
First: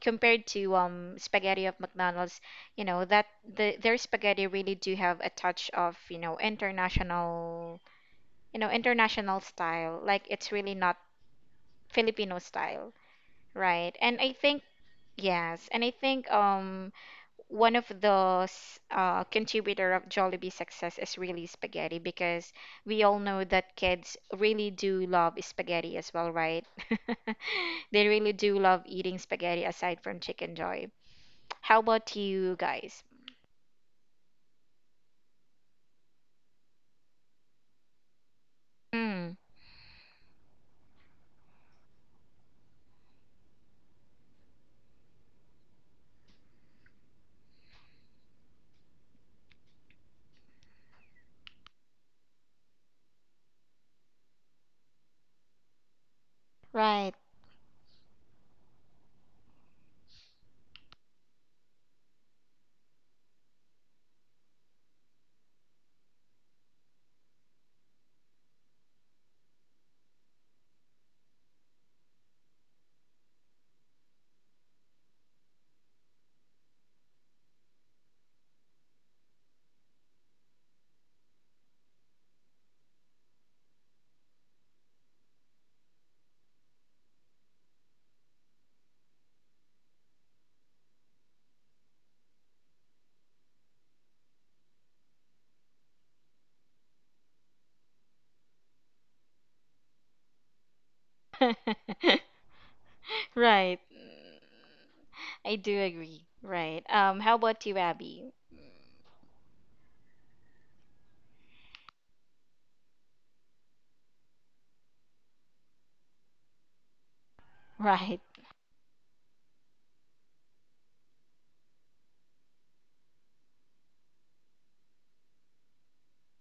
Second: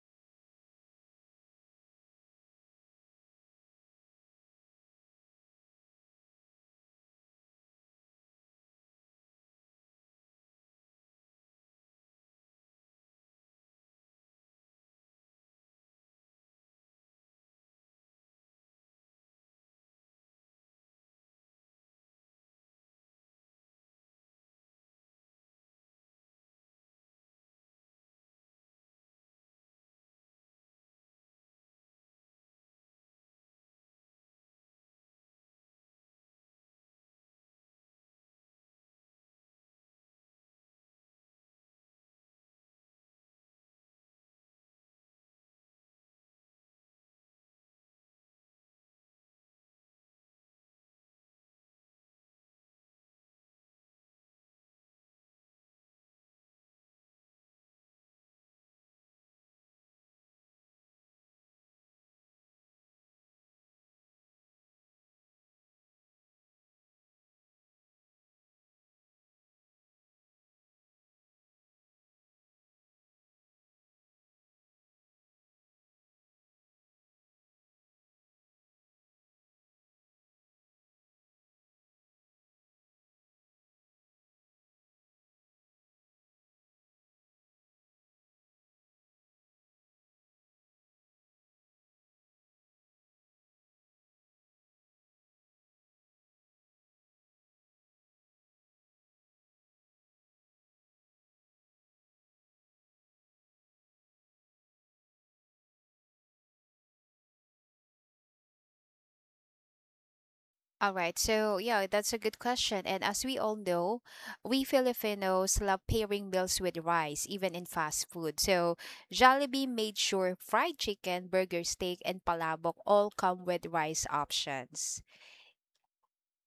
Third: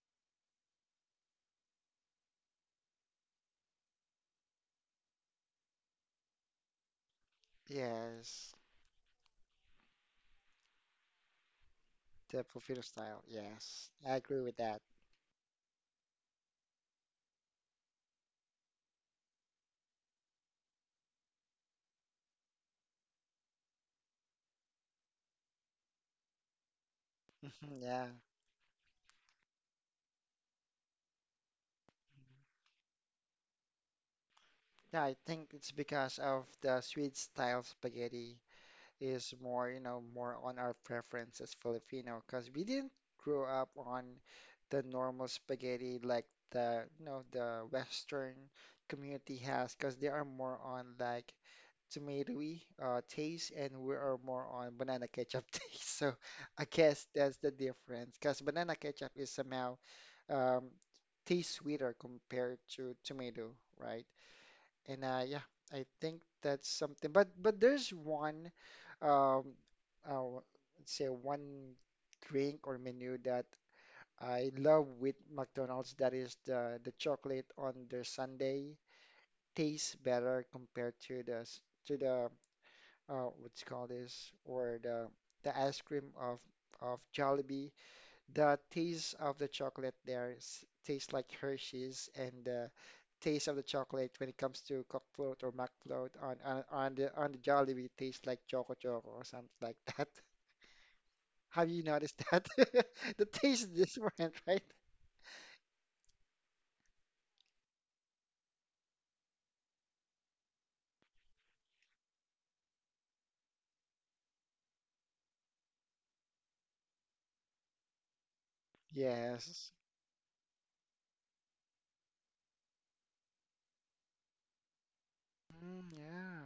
S1: compared to um spaghetti of McDonald's, you know, that their spaghetti really do have a touch of, you know, international,
S2: Yes.
S1: international style. Like, it's really not Filipino
S2: The Filipino
S1: style,
S2: style. Yes.
S1: right?
S2: I
S1: And I
S2: agree with
S1: think,
S2: that.
S1: yes, and I think one of the contributor of Jollibee success is really spaghetti, because we all know that kids really do love spaghetti as well, right?
S2: Yeah.
S1: They really do love eating spaghetti aside from Chicken Joy. How about you guys?
S2: Yeah, I think it's because of the sweet style spaghetti is
S1: Mm,
S2: more, you know, more on our preference as Filipino because we didn't grow up on the normal spaghetti like the, you know, the Western community has because they are more on like tomatoey taste and we are more on banana ketchup taste. So I guess
S1: right.
S2: that's the difference because banana ketchup is somehow um, tastes sweeter compared to tomato, right? And yeah, I think that's something. But there's one, um, uh, let's say one drink or menu that I love with McDonald's. That is the chocolate on their sundae tastes better compared to the to the what's called this or the ice cream of Jollibee. The taste of the chocolate there tastes like Hershey's, and the taste of the chocolate when it comes to cock float or mac float on the Jollibee tastes like Choco Choco or something like that. Have you noticed that? The taste is
S1: Right.
S2: different, right?
S1: I do agree. Right. How about you, Abby?
S3: All right, so yeah, that's a good question. And as we all know, we Filipinos love pairing meals with rice, even in fast
S1: Right.
S3: food. So Jollibee
S2: Yes.
S3: made sure fried chicken, burger, steak, and palabok all come with rice options.
S2: Mm, yeah,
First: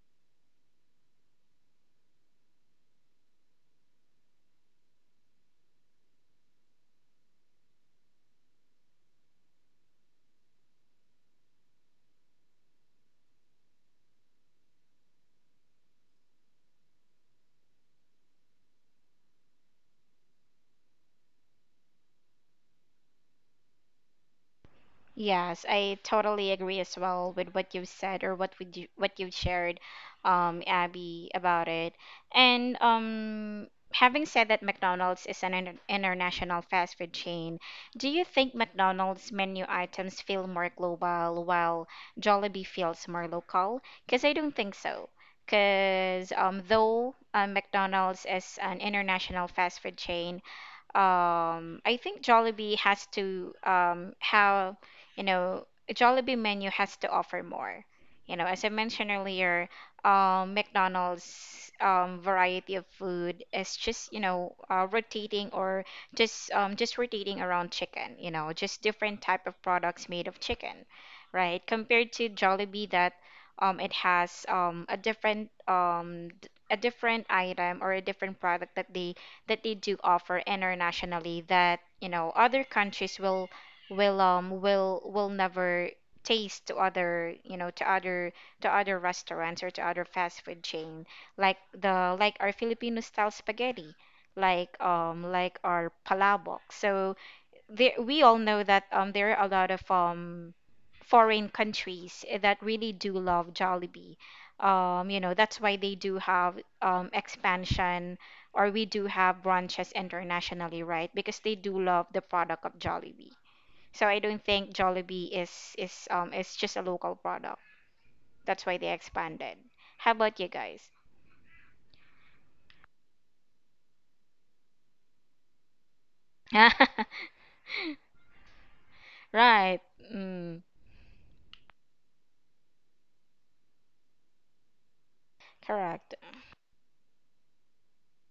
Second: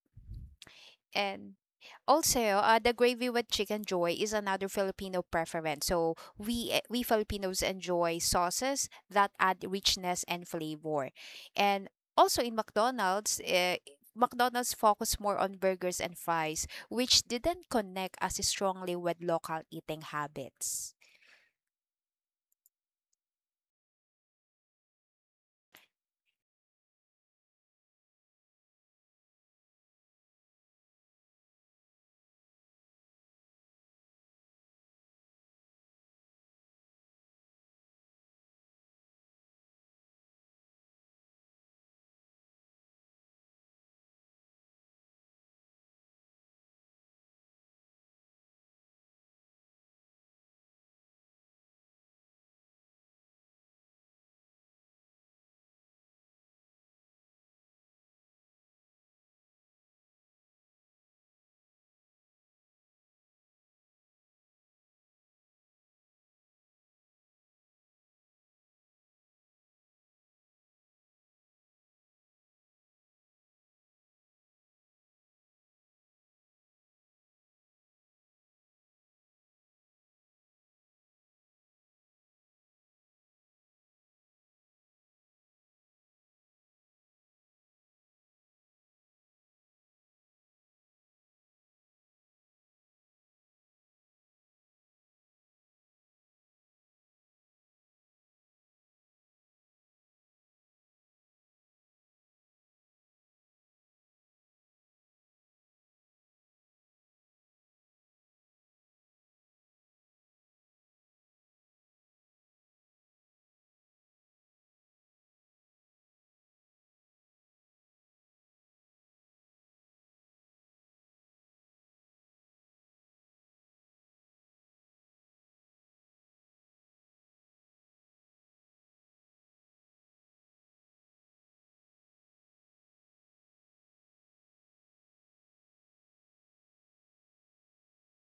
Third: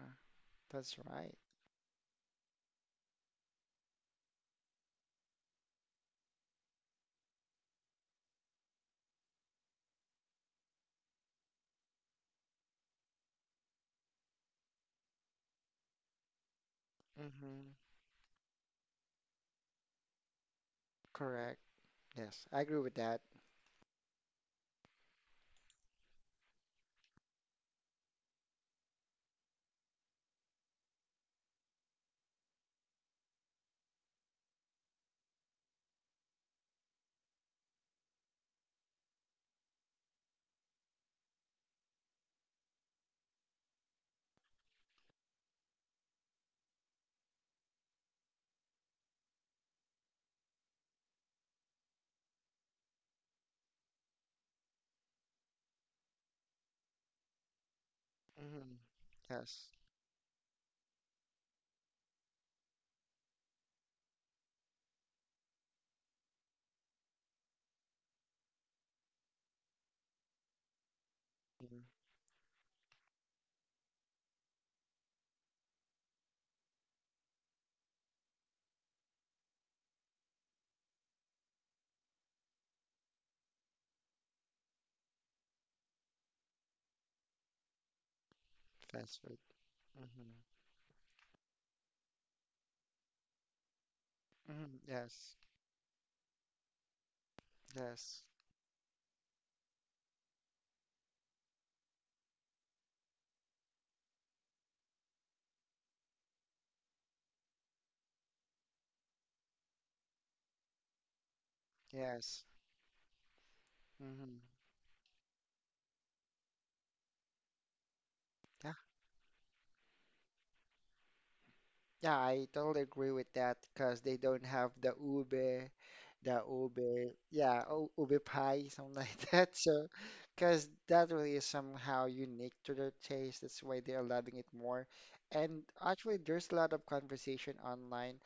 S2: that's right.
S3: And also, the gravy with chicken joy is another Filipino preference. So we, we Filipinos enjoy sauces that add richness and flavor. And also in McDonald's, McDonald's focused more on burgers and fries, which didn't
S2: Hmm.
S3: connect as strongly with local eating habits.
S2: Correct. Yes, I agree with that.
S1: Yes, I totally agree as well with what you've said, or what we do, what you've shared, Abby, about it. And having said that McDonald's is an international fast food chain, do you think McDonald's menu items feel more global while Jollibee feels more local? Because I don't think so. Because though McDonald's is an international fast food chain, I think Jollibee has to have, you know, a Jollibee menu has to offer more. You know, as I
S2: Hmm.
S1: mentioned earlier,
S2: Yes.
S1: McDonald's variety of food is just, you know, rotating or just rotating around chicken, you know, just different type of products made of chicken, right?
S2: Mm.
S1: Compared to Jollibee, that it has a different a different item or a different product that they do offer internationally, that you know, other countries will never taste to other, you know, to other
S2: Fast food.
S1: restaurants or to other
S2: Hmm.
S1: fast food chain. Like the, like our Filipino style spaghetti,
S2: Hmm. Yes.
S1: like our palabok. So there, we
S2: Yes.
S1: all know that there are a lot of foreign countries that really do love Jollibee. You know, that's why they do have expansion, or we do have branches internationally, right? Because they do love the
S2: Yes.
S1: product of Jollibee. So I don't
S2: Hmm.
S1: think Jollibee is just a local product. That's why they expanded. How about you guys?
S2: Yeah, I totally agree with that because they don't have the ube, yeah, ube pie, something like that.
S1: Right.
S2: So,
S1: Mm,
S2: because that really is somehow unique to their taste. That's why they are loving it more. And
S1: correct.
S2: actually, there's a lot of conversation online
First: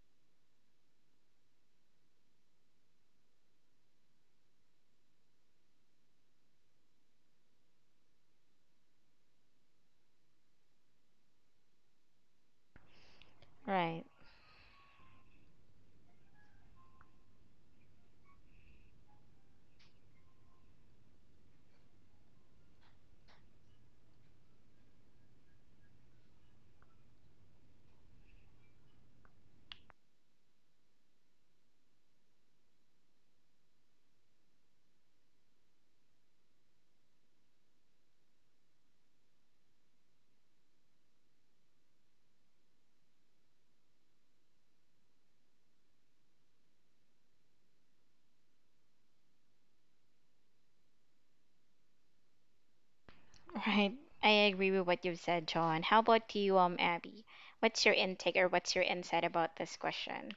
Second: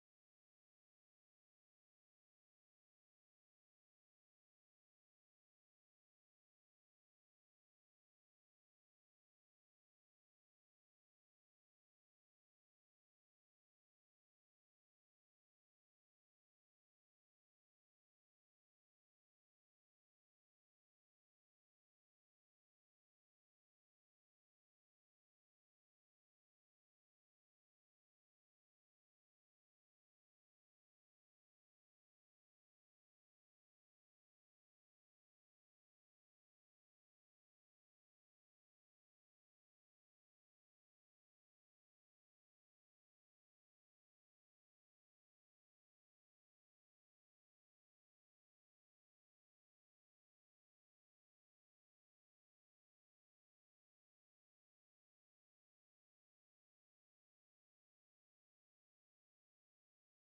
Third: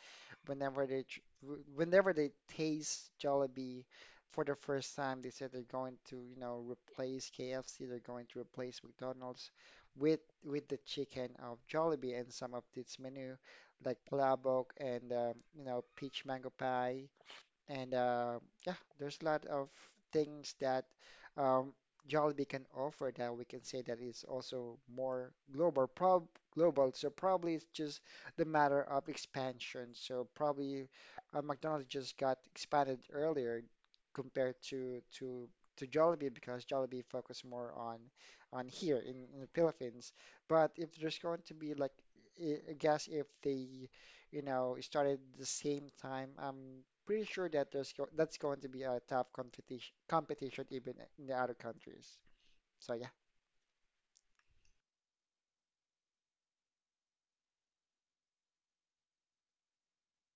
S2: whenever they whenever they taste Jollibee for the first time, they said they're going to, you know, replace KFC, they're going to replace McDonald's with the chicken of Jollibee and some of its menu, like
S1: Right.
S2: palabok and you know, peach mango pie and yeah, there's a lot of things that um, Jollibee can offer that we can say that is also more global, prob global. So probably it's just the matter of expansion. So probably McDonald's just got expanded earlier compared to to Jollibee because Jollibee focused more on here in the Philippines. But if there's going to be like, I guess if they you know, started at the same time, I'm pretty sure that there's go that's going to be a tough competition even in the other countries. So yeah.
S1: Right. I agree with what you've said, John. How about you, Abby? What's your intake or what's your insight about this question?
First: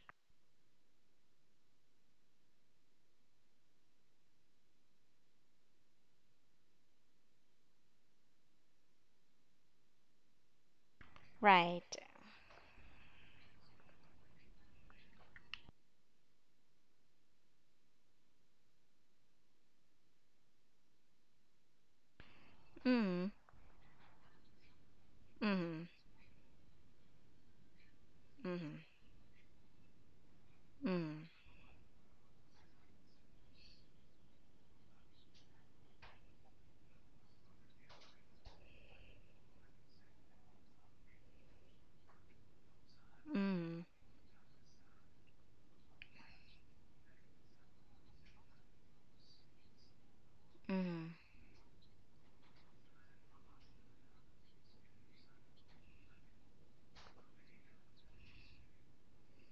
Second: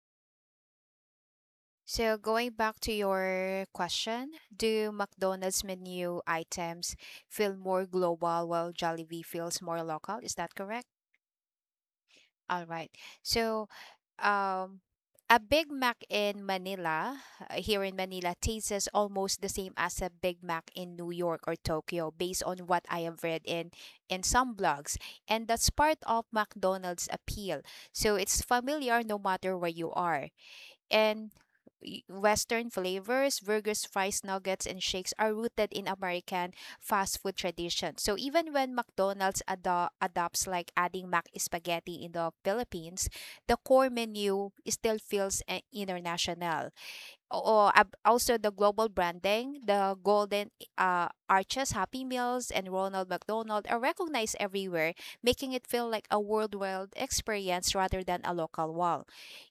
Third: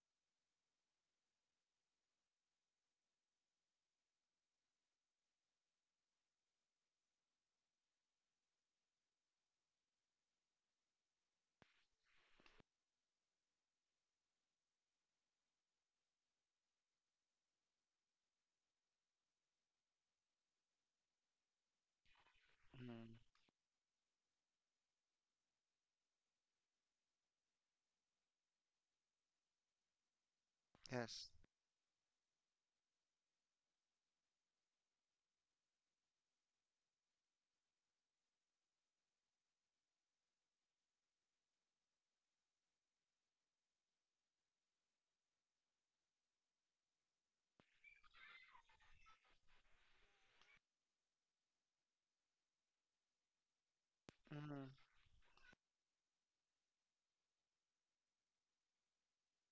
S3: So going back to your question, do McDonald's menu items feel more global while Jollibee feels more local? Is that correct?
S1: Right.
S3: All right. So, um, a Big Mac in Manila, here in Manila, tastes almost the same as a Big Mac in New York or Tokyo, based on what I
S2: Mm,
S3: have
S1: Mm.
S3: read in some blogs, and that's
S1: Mm.
S3: part of McDonald's appeal. So it's
S1: Mm.
S3: familiar no matter where you are.
S2: yes.
S1: Mm.
S3: And Western flavors, burgers, fries, nuggets, and shakes are rooted in American fast food tradition. So even when McDonald's adopts like adding mac spaghetti in the Philippines, the
S1: Mm.
S3: core menu still feels, international. Or also the global branding, the Golden
S1: Mm.
S3: Arches, Happy Meals, and Ronald McDonald are recognized
S2: Mm,
S3: everywhere, making it feel like a worldwide experience rather than a local one.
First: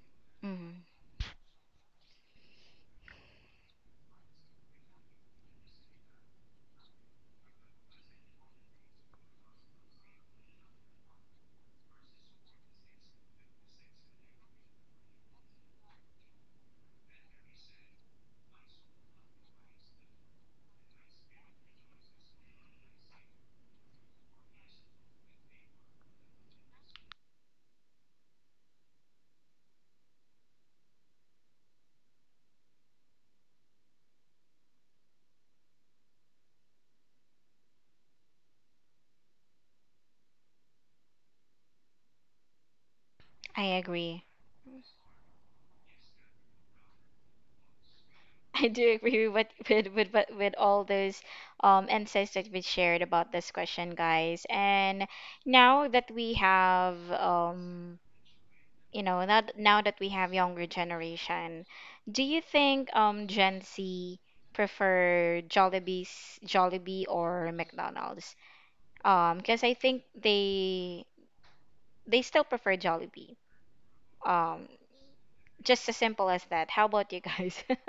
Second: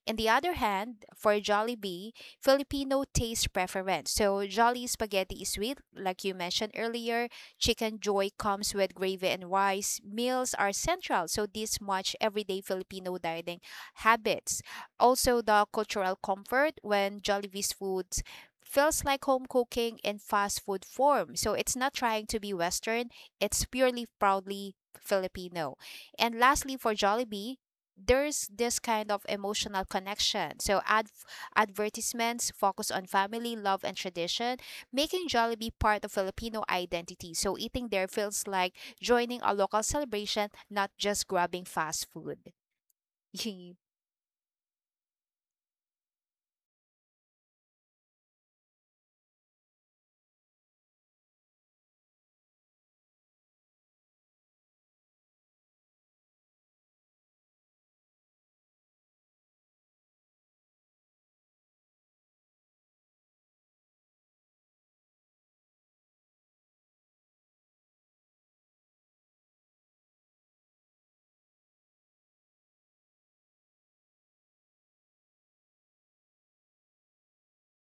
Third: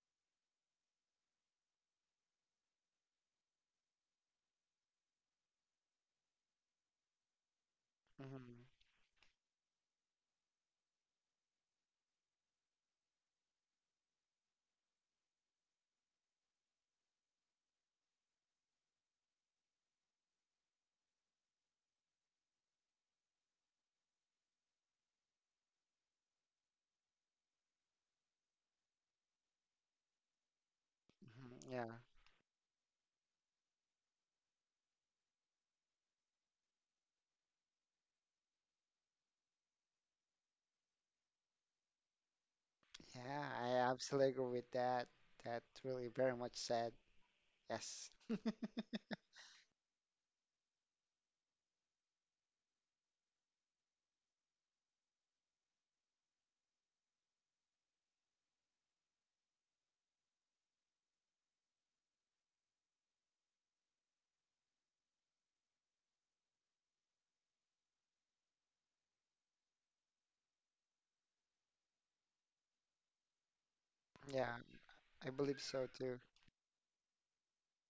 S3: On the other
S1: Mm.
S3: hand, for Jollibee, Filipino taste preference. So Jolly spaghetti is sweet, like you mentioned earlier. Chicken joy comes
S2: mm,
S3: with gravy and rice. Meals are central, so this much everyday Filipino dining habits. Also, the cultural comfort when Jollibee's foods feels like home cooking in fast food form. So it's not trying to be Western, it's purely proudly Filipino. And lastly, for Jollibee, there's this kind of emotional connection. So
S2: mm, yeah.
S3: advertisements focus on family, love, and tradition, making Jollibee part of Filipino identity. So eating there feels like joining a local celebration, not just grabbing fast food.
S2: Yeah,
S1: I
S2: I
S1: agree.
S2: absolutely agree with that. That's really very much said. Yes.
S1: I do agree with all those insights that we shared about this question, guys. And now that we have younger generation, do you think Gen Z prefer Jollibee or McDonald's? Because I think they still prefer Jollibee,
S2: Yeah,
S1: um
S2: I believe so
S1: just as
S2: too.
S1: simple as that. How about you guys?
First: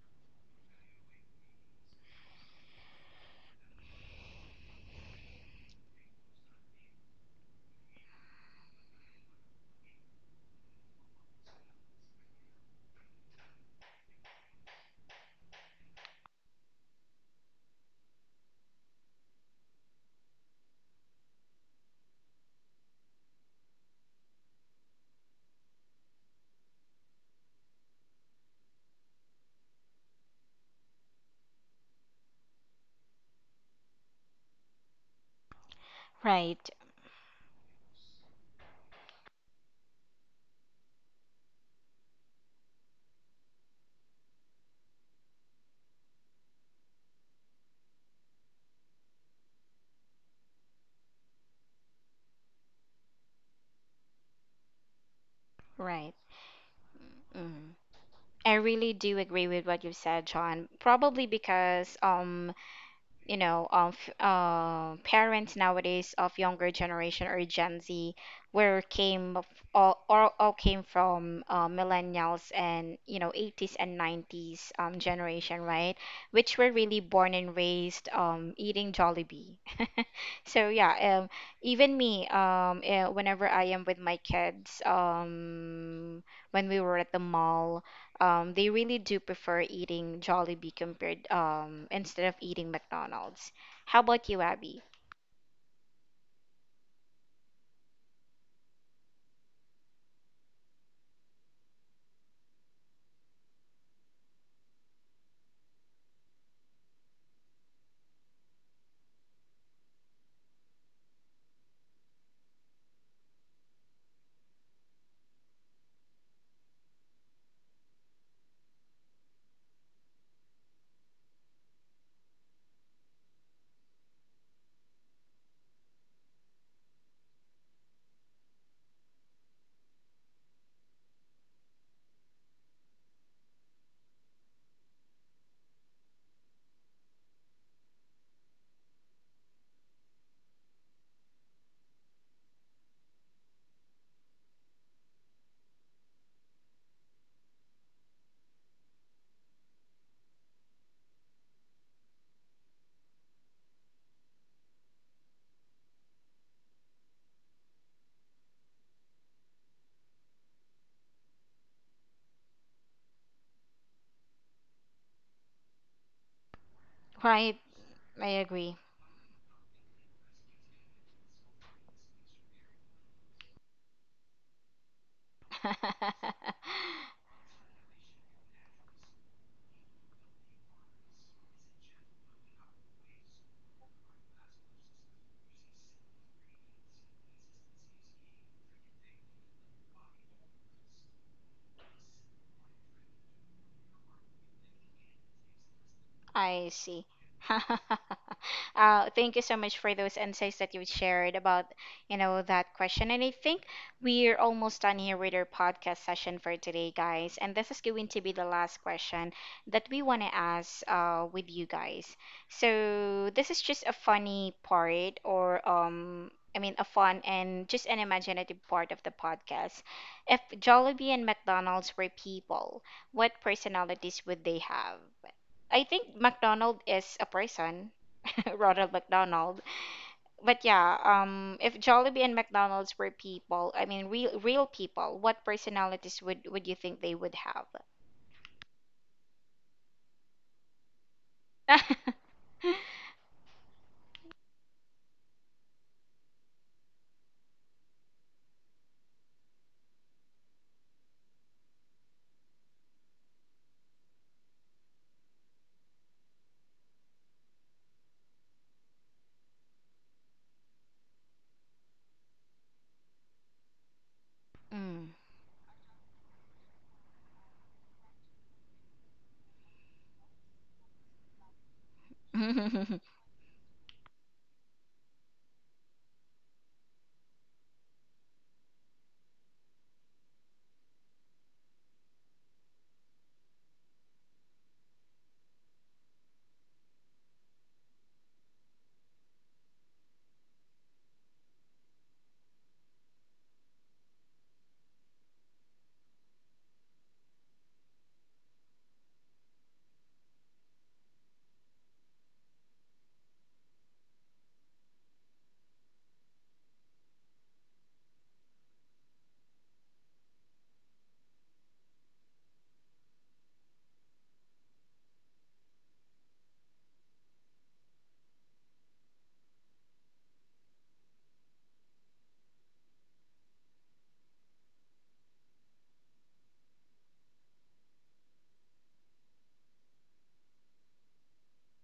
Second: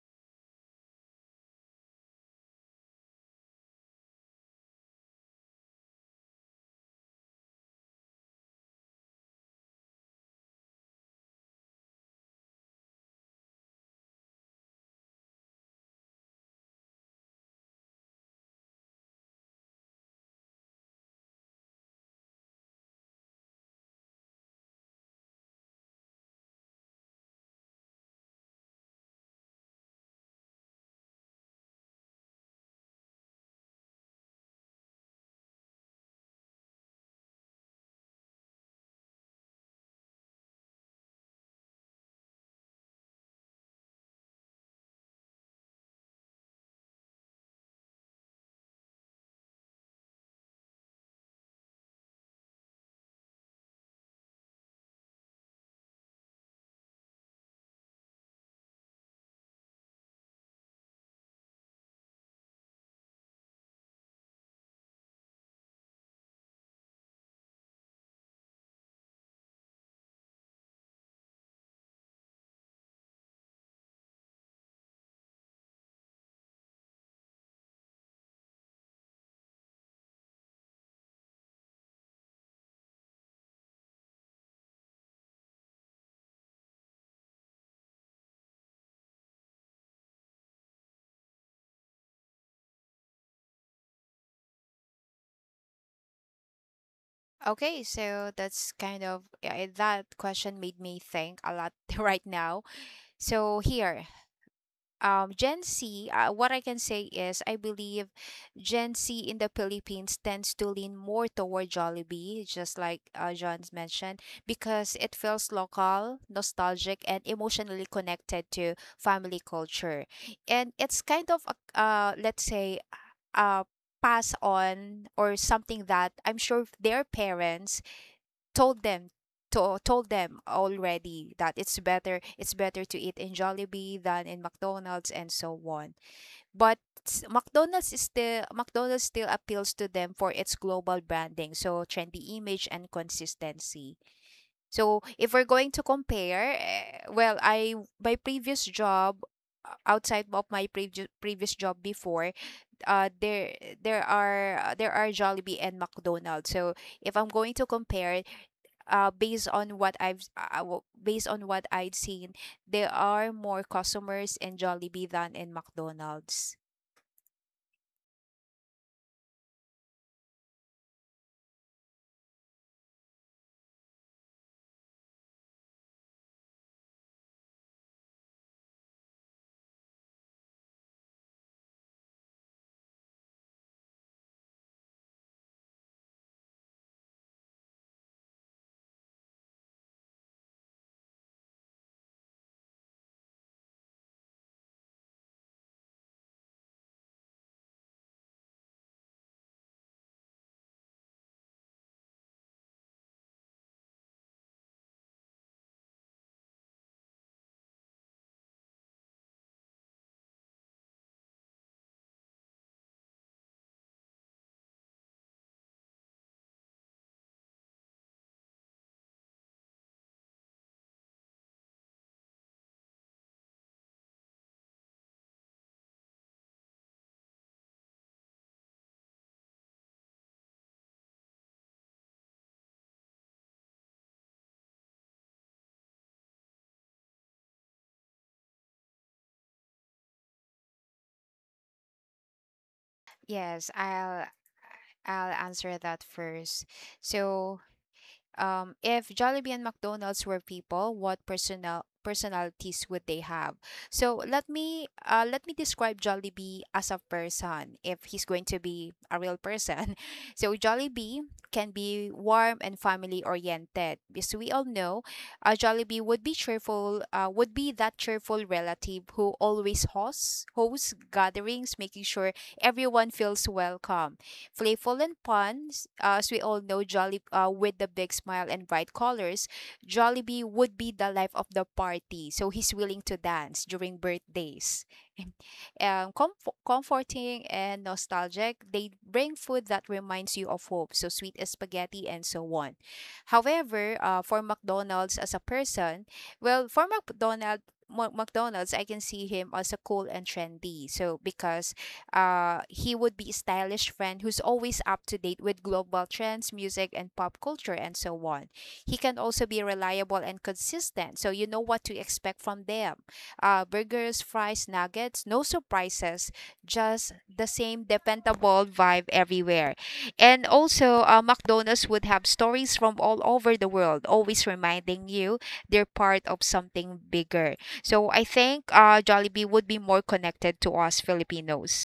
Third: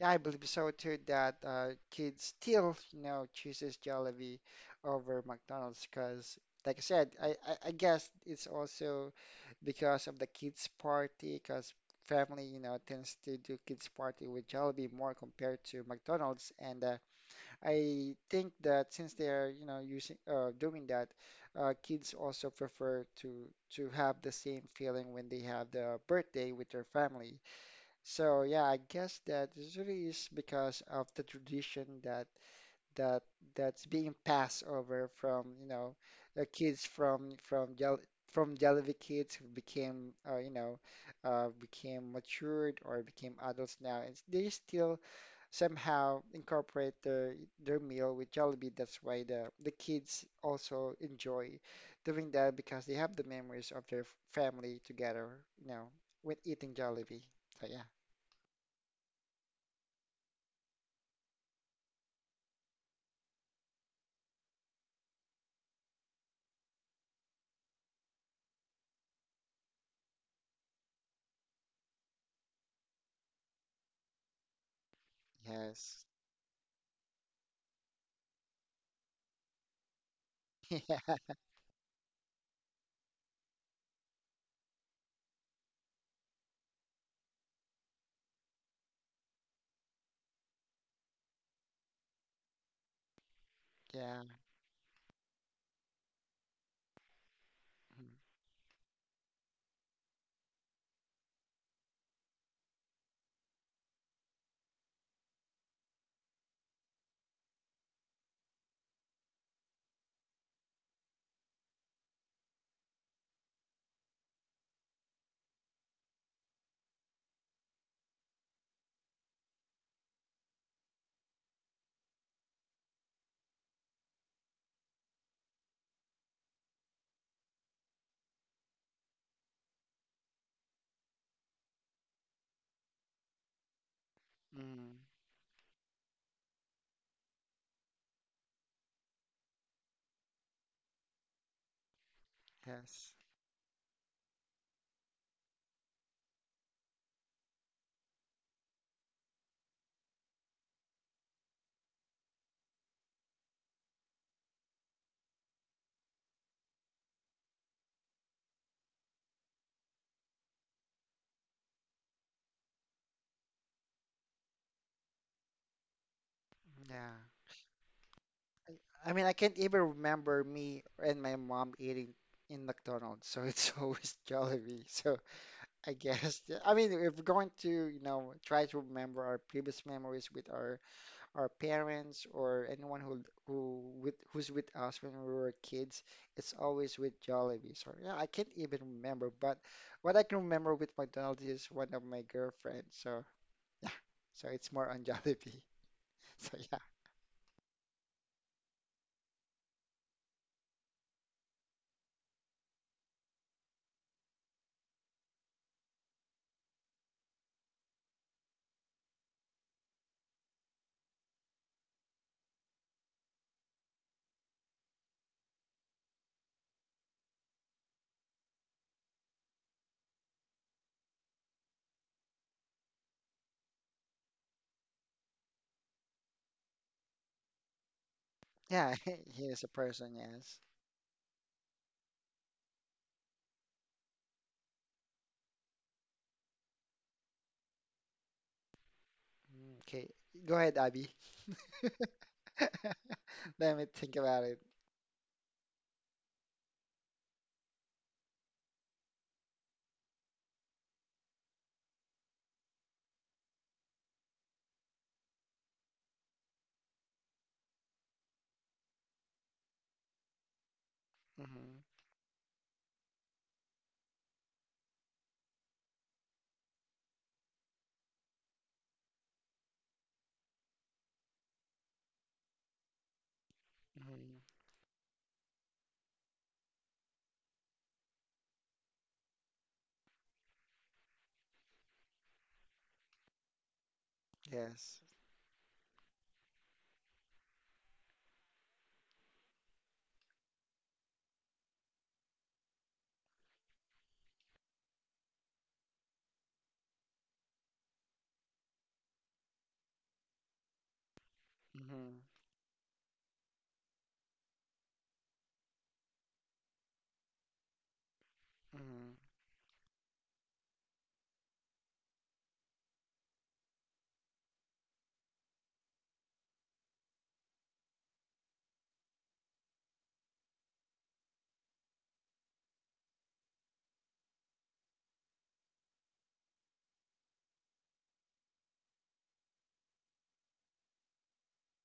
S2: Yeah, I believe so too that kids still, you know, chooses Jollibee over McDonald's because, like I said, I guess it's also because of the kids party because family, you know, tends to do kids party with Jollibee more compared to McDonald's, and I think that since they're, you know, using doing that, kids also prefer to have the same feeling when they have the birthday with their family, so yeah, I guess that usually is because of the tradition that that that's being passed over from, you know, the
S1: Right,
S2: kids from Jell from Jollibee, kids who became you know, became matured or became adults now, and they still somehow incorporate their meal with Jollibee. That's why the kids also enjoy doing that because they have the memories of their family together, you know,
S1: right.
S2: with eating Jollibee. So
S1: Mm.
S2: yeah.
S1: I really do agree with what you said, John. Probably because you know of parents nowadays of younger generation or Gen Z, where came of- all came from millennials, and you know, 80s and 90s generation, right?
S2: Yes.
S1: Which were really born and raised eating Jollibee. So
S2: Yeah.
S1: yeah, even me, whenever I am with my kids, when we were at the mall, they really do prefer eating Jollibee compared, instead of eating McDonald's. How
S2: Yeah.
S1: about you, Abby?
S3: Okay,
S2: Mm.
S3: so that's kind of, yeah, that question made me think a lot. Right now. So here, Gen Z, what I can say is I believe Gen Z in the Philippines tends to lean more toward Jollibee, just like John's mentioned, because it feels local, nostalgic, and emotionally connected to family culture, and it's kind of a, let's say, uh, pass on or something that I'm sure their parents told them to, told them already that it's better to eat in Jollibee than in
S2: Mm.
S3: McDonald's and so on. But McDonald's is still, McDonald's still appeals to them for its global branding, so trendy image and
S2: Yes.
S3: consistency. So if we're going to compare, eh, well, I my previous job, outside of my previous previous job before, uh there there are Jollibee and McDonald's. So if I'm going to compare, based on what I'd seen, there are more customers in Jollibee than in McDonald's.
S2: Yeah.
S1: Right, I agree.
S2: I mean, I can't even remember me and my mom eating in McDonald's, so it's always Jollibee. So I guess, I mean, if we're going to, you know, try to remember our previous memories with our parents or anyone who with who's with us when we were kids, it's always with Jollibee. So yeah, I can't even remember, but what I can remember with McDonald's is one of my girlfriends. So so it's more on Jollibee. So
S1: I
S2: yeah,
S1: see. Thank you so much for those insights that you shared about, you know, that question. And I think we're almost done here with our podcast session for today, guys. And this is going to be the last question that we want to ask with you guys. So this is just a funny part or I mean a fun and just an imaginative part of the podcast. If Jollibee and McDonald's were people, what personalities would they have? I think McDonald is a person, Ronald
S2: yeah, he
S1: McDonald.
S2: is a person, yes.
S1: But yeah, if Jollibee and McDonald's were people, I mean real people, what personalities would you think they would have?
S2: Mm, okay, go ahead, Abby.
S3: Yes,
S2: Let me think about it.
S3: I'll answer that first. So, if Jollibee and McDonald's were people, what personalities would they have? So let me, let me describe Jollibee as a person if he's going to be a real person. So Jollibee can
S2: Mm-hmm.
S3: be warm and family oriented. As we all know,
S1: Mm.
S3: Jollibee would be cheerful, would be that cheerful relative who always hosts gatherings, making sure everyone feels welcome.
S2: Mm-hmm.
S3: Playful and fun, as we all know, Jolly, with the big smile and bright colors, Jollibee would be the life of the party. So he's willing to dance during birthdays.
S2: Yes.
S3: Comforting and nostalgic, they bring food that reminds you of hope, so sweet as spaghetti and so on. However, for McDonald's as a person, well, for McDonald, McDonald's, I can see him as a cool and trendy. So because
S2: Mm-hmm.
S3: he would be a stylish friend who's always up to date with global trends, music, and pop culture, and so on. He
S2: Mm-hmm.
S3: can also be reliable and consistent, so you know what to expect from them. Burgers, fries, nuggets, no surprises, just the same dependable vibe everywhere. And also, McDonald's would have stories from all over the world, always reminding you they're part of something bigger. So I think Jollibee would be more connected to us Filipinos.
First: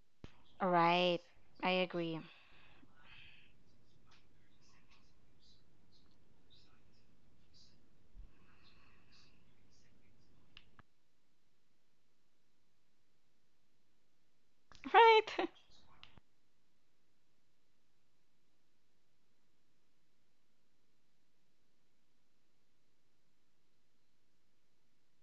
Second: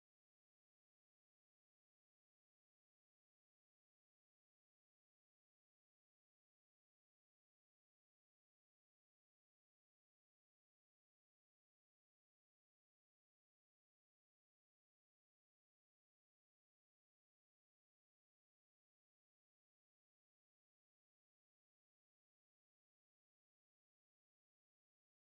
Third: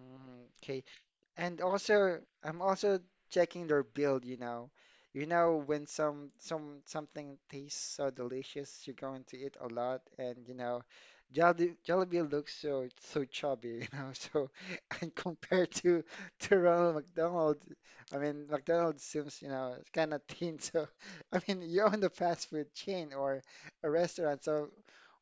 S2: Mm, okay.
S1: Right.
S2: And
S1: I agree.
S2: also, I'm also checking their build, you know. You know, when some something tastes so delicious, you're going to eat a lot, and you know, Jollibee, Jollibee looks so so chubby, you know. So, and
S1: Right.
S2: compared to Ronald McDonald, I mean, McDonald seems, you know, kind of thin. So, I mean, you own the fast food chain or a restaurant, so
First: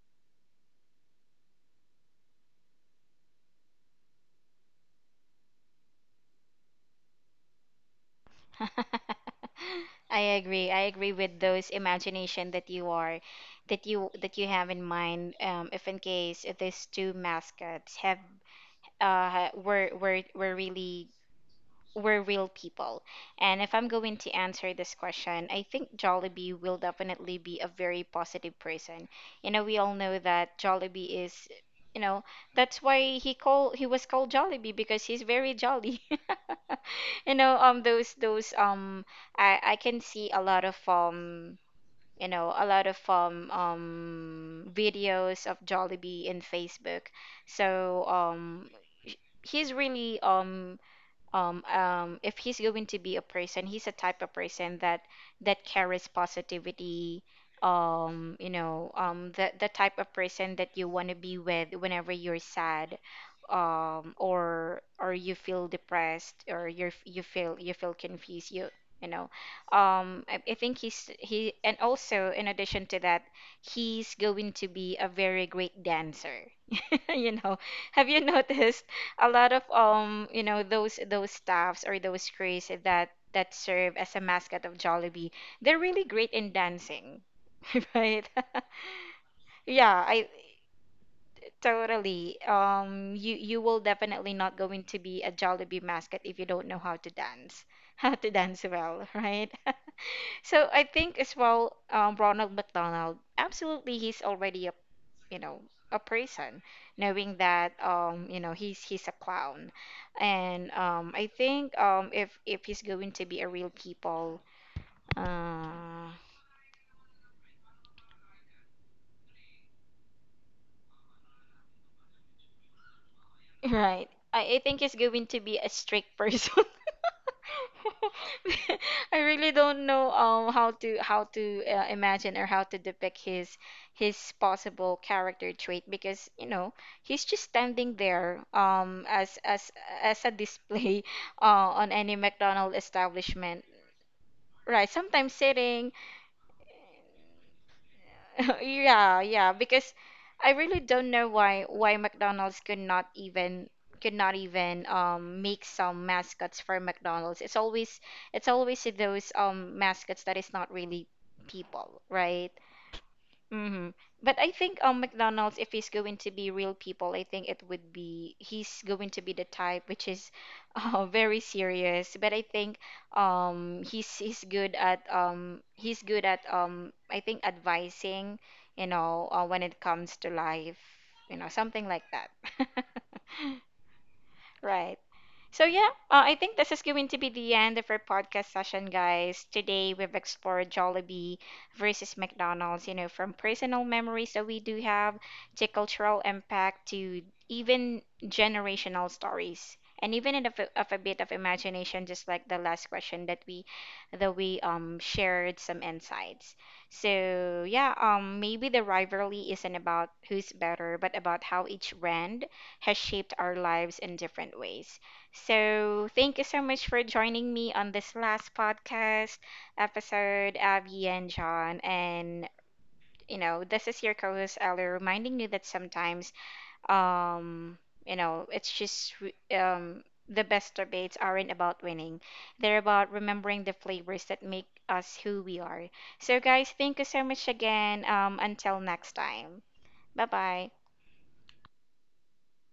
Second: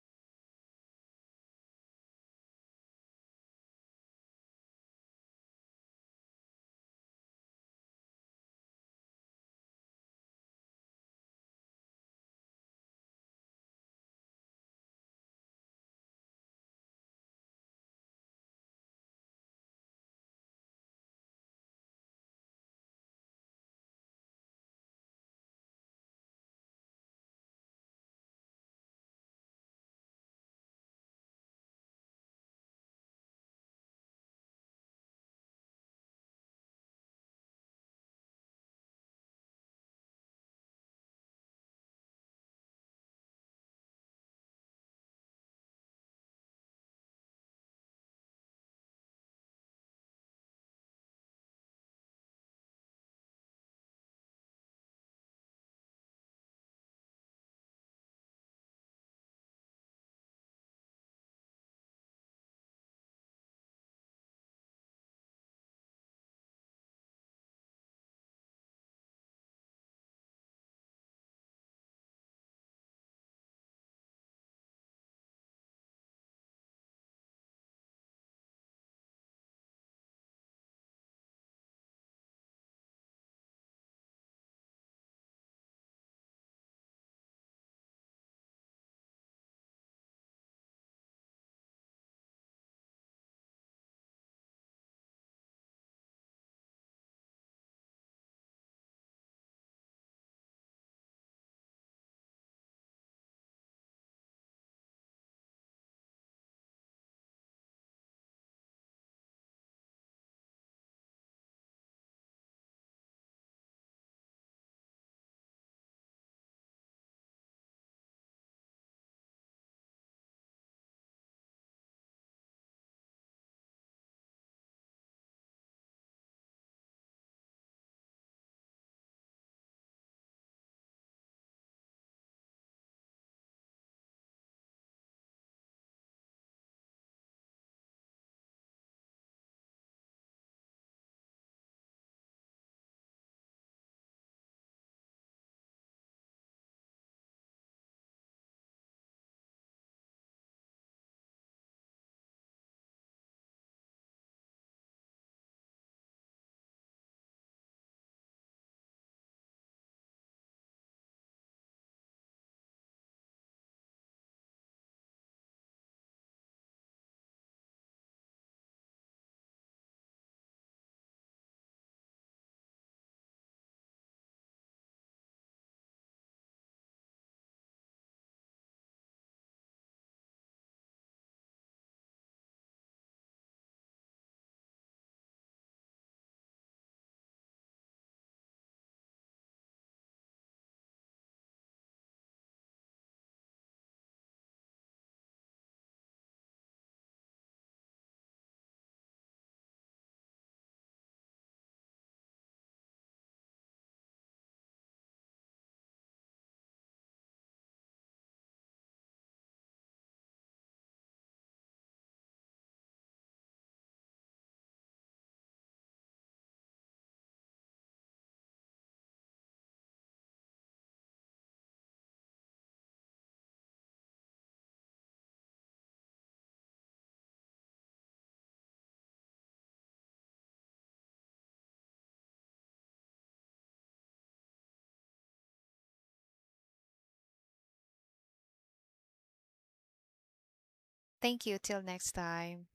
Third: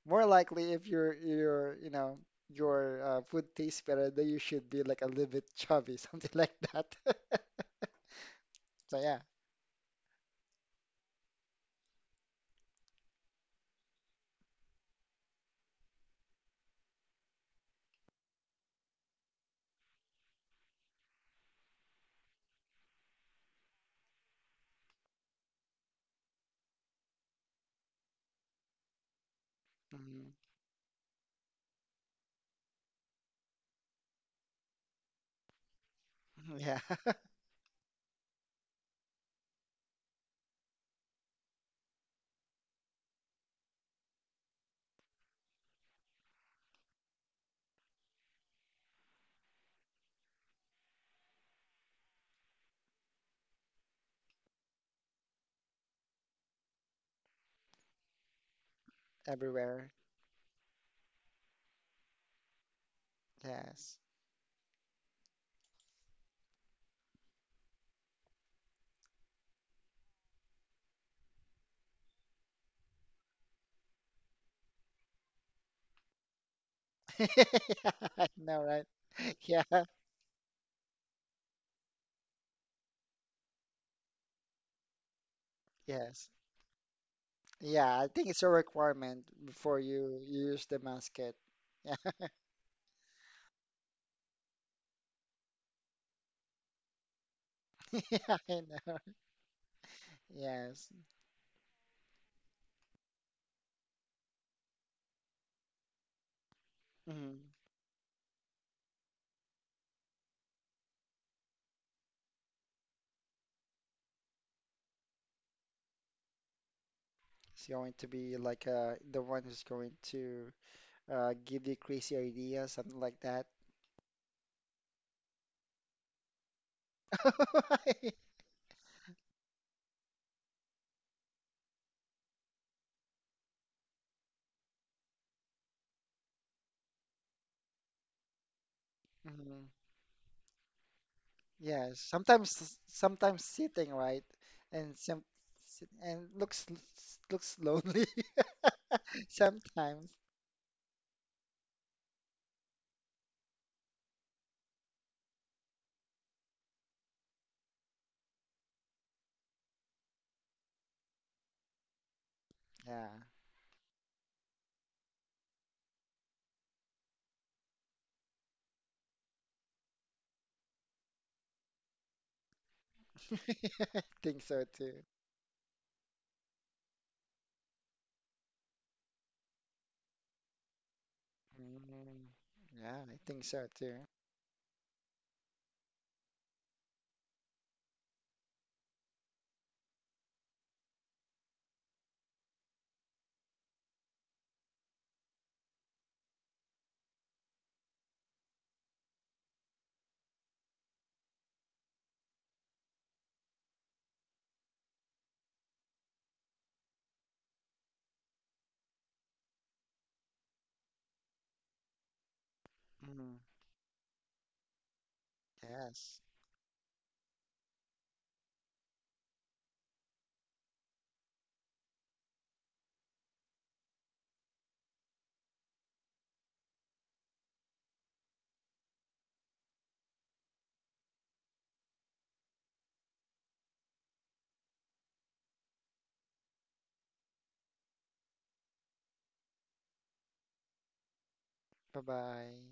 S2: more likely if you're you know your food tastes better, then you should be like a little bit chubby, something like that. So yeah.
S1: I agree. I agree with those imagination that you are that you have in mind, if in case these two mascots have were really we're real people. And if I'm going to answer this question, I think Jollibee will definitely be a very positive person. You know, we all know
S2: Mhm.
S1: that Jollibee is, you know, that's why he was called Jollibee because he's very jolly.
S2: Yeah,
S1: You know, those I can see a lot of You know, a lot of videos of Jollibee in Facebook. So he's really if he's going to be a person, he's a type of person that carries positivity. You know, the
S2: everywhere.
S1: type of person that you want to be with whenever you're sad,
S2: Yes.
S1: or you feel depressed, or you feel confused. You know, I think and also in addition to that, he's going to be a very great dancer. You know,
S2: Yeah,
S1: have you
S2: I know,
S1: noticed
S2: right?
S1: a lot of
S2: Yeah.
S1: you know those staffs or those crews that serve as a mascot of Jollibee. They're really great
S2: Yes.
S1: in dancing.
S2: Yeah, I
S1: Right.
S2: think it's a requirement before
S1: Yeah,
S2: you
S1: I
S2: use the musket. Yeah.
S1: totally you will definitely not going to be a Jollibee mascot if you don't know how to dance, how to
S2: Yeah, I
S1: dance
S2: know.
S1: well, right? So I
S2: Yes.
S1: think as well, Ronald McDonald absolutely, he's already a, you know, a person, knowing
S2: Mhm.
S1: that you know he's a clown. And I think if he's going to be a real people, uh
S2: It's going to be like uh, the one who's going to give you crazy ideas, something like that.
S1: right, I think he's going to be a strict person. I really don't know how to imagine or how to depict his possible character trait, because you know he's just standing there
S2: Mhm.
S1: as a display. On
S2: Yes,
S1: any McDonald
S2: sometimes
S1: establishment.
S2: sitting, right,
S1: Right,
S2: and some
S1: sometimes sitting.
S2: and looks lonely
S1: Yeah, yeah, because
S2: sometimes.
S1: I really don't know why McDonald's could not even make some mascots for McDonald's. It's always those mascots that is not really people, right?
S2: Yeah,
S1: Mm-hmm. But I think McDonald's, if he's going to be real people, I think it would be he's going to be the type which is very serious. But I think
S2: I think so too.
S1: he's good at I think advising, you know, when it comes to life, you know, something like that.
S2: Mm, yeah, I think so too.
S1: Right. So yeah, I think this is going to be the end of our podcast session, guys. Today we've explored Jollibee versus McDonald's, you know, from personal memories that we do have, to cultural impact, to even generational stories. And even in of a bit of imagination, just like the last question that we shared some insights. So yeah, maybe the rivalry isn't about who's better, but about how each brand has shaped
S2: Mm,
S1: our lives in different ways. So,
S2: yes.
S1: thank you so much for joining me on this last podcast episode, Abby and John. And, you know, this is your co host, Ellie, reminding you that sometimes, um, you know, the best debates aren't about winning, they're about remembering the flavors that make us who we are. So, guys, thank you so much again. Until next time. Bye bye.
S3: Thank you. Till
S2: Bye
S3: next
S2: bye.
S3: time.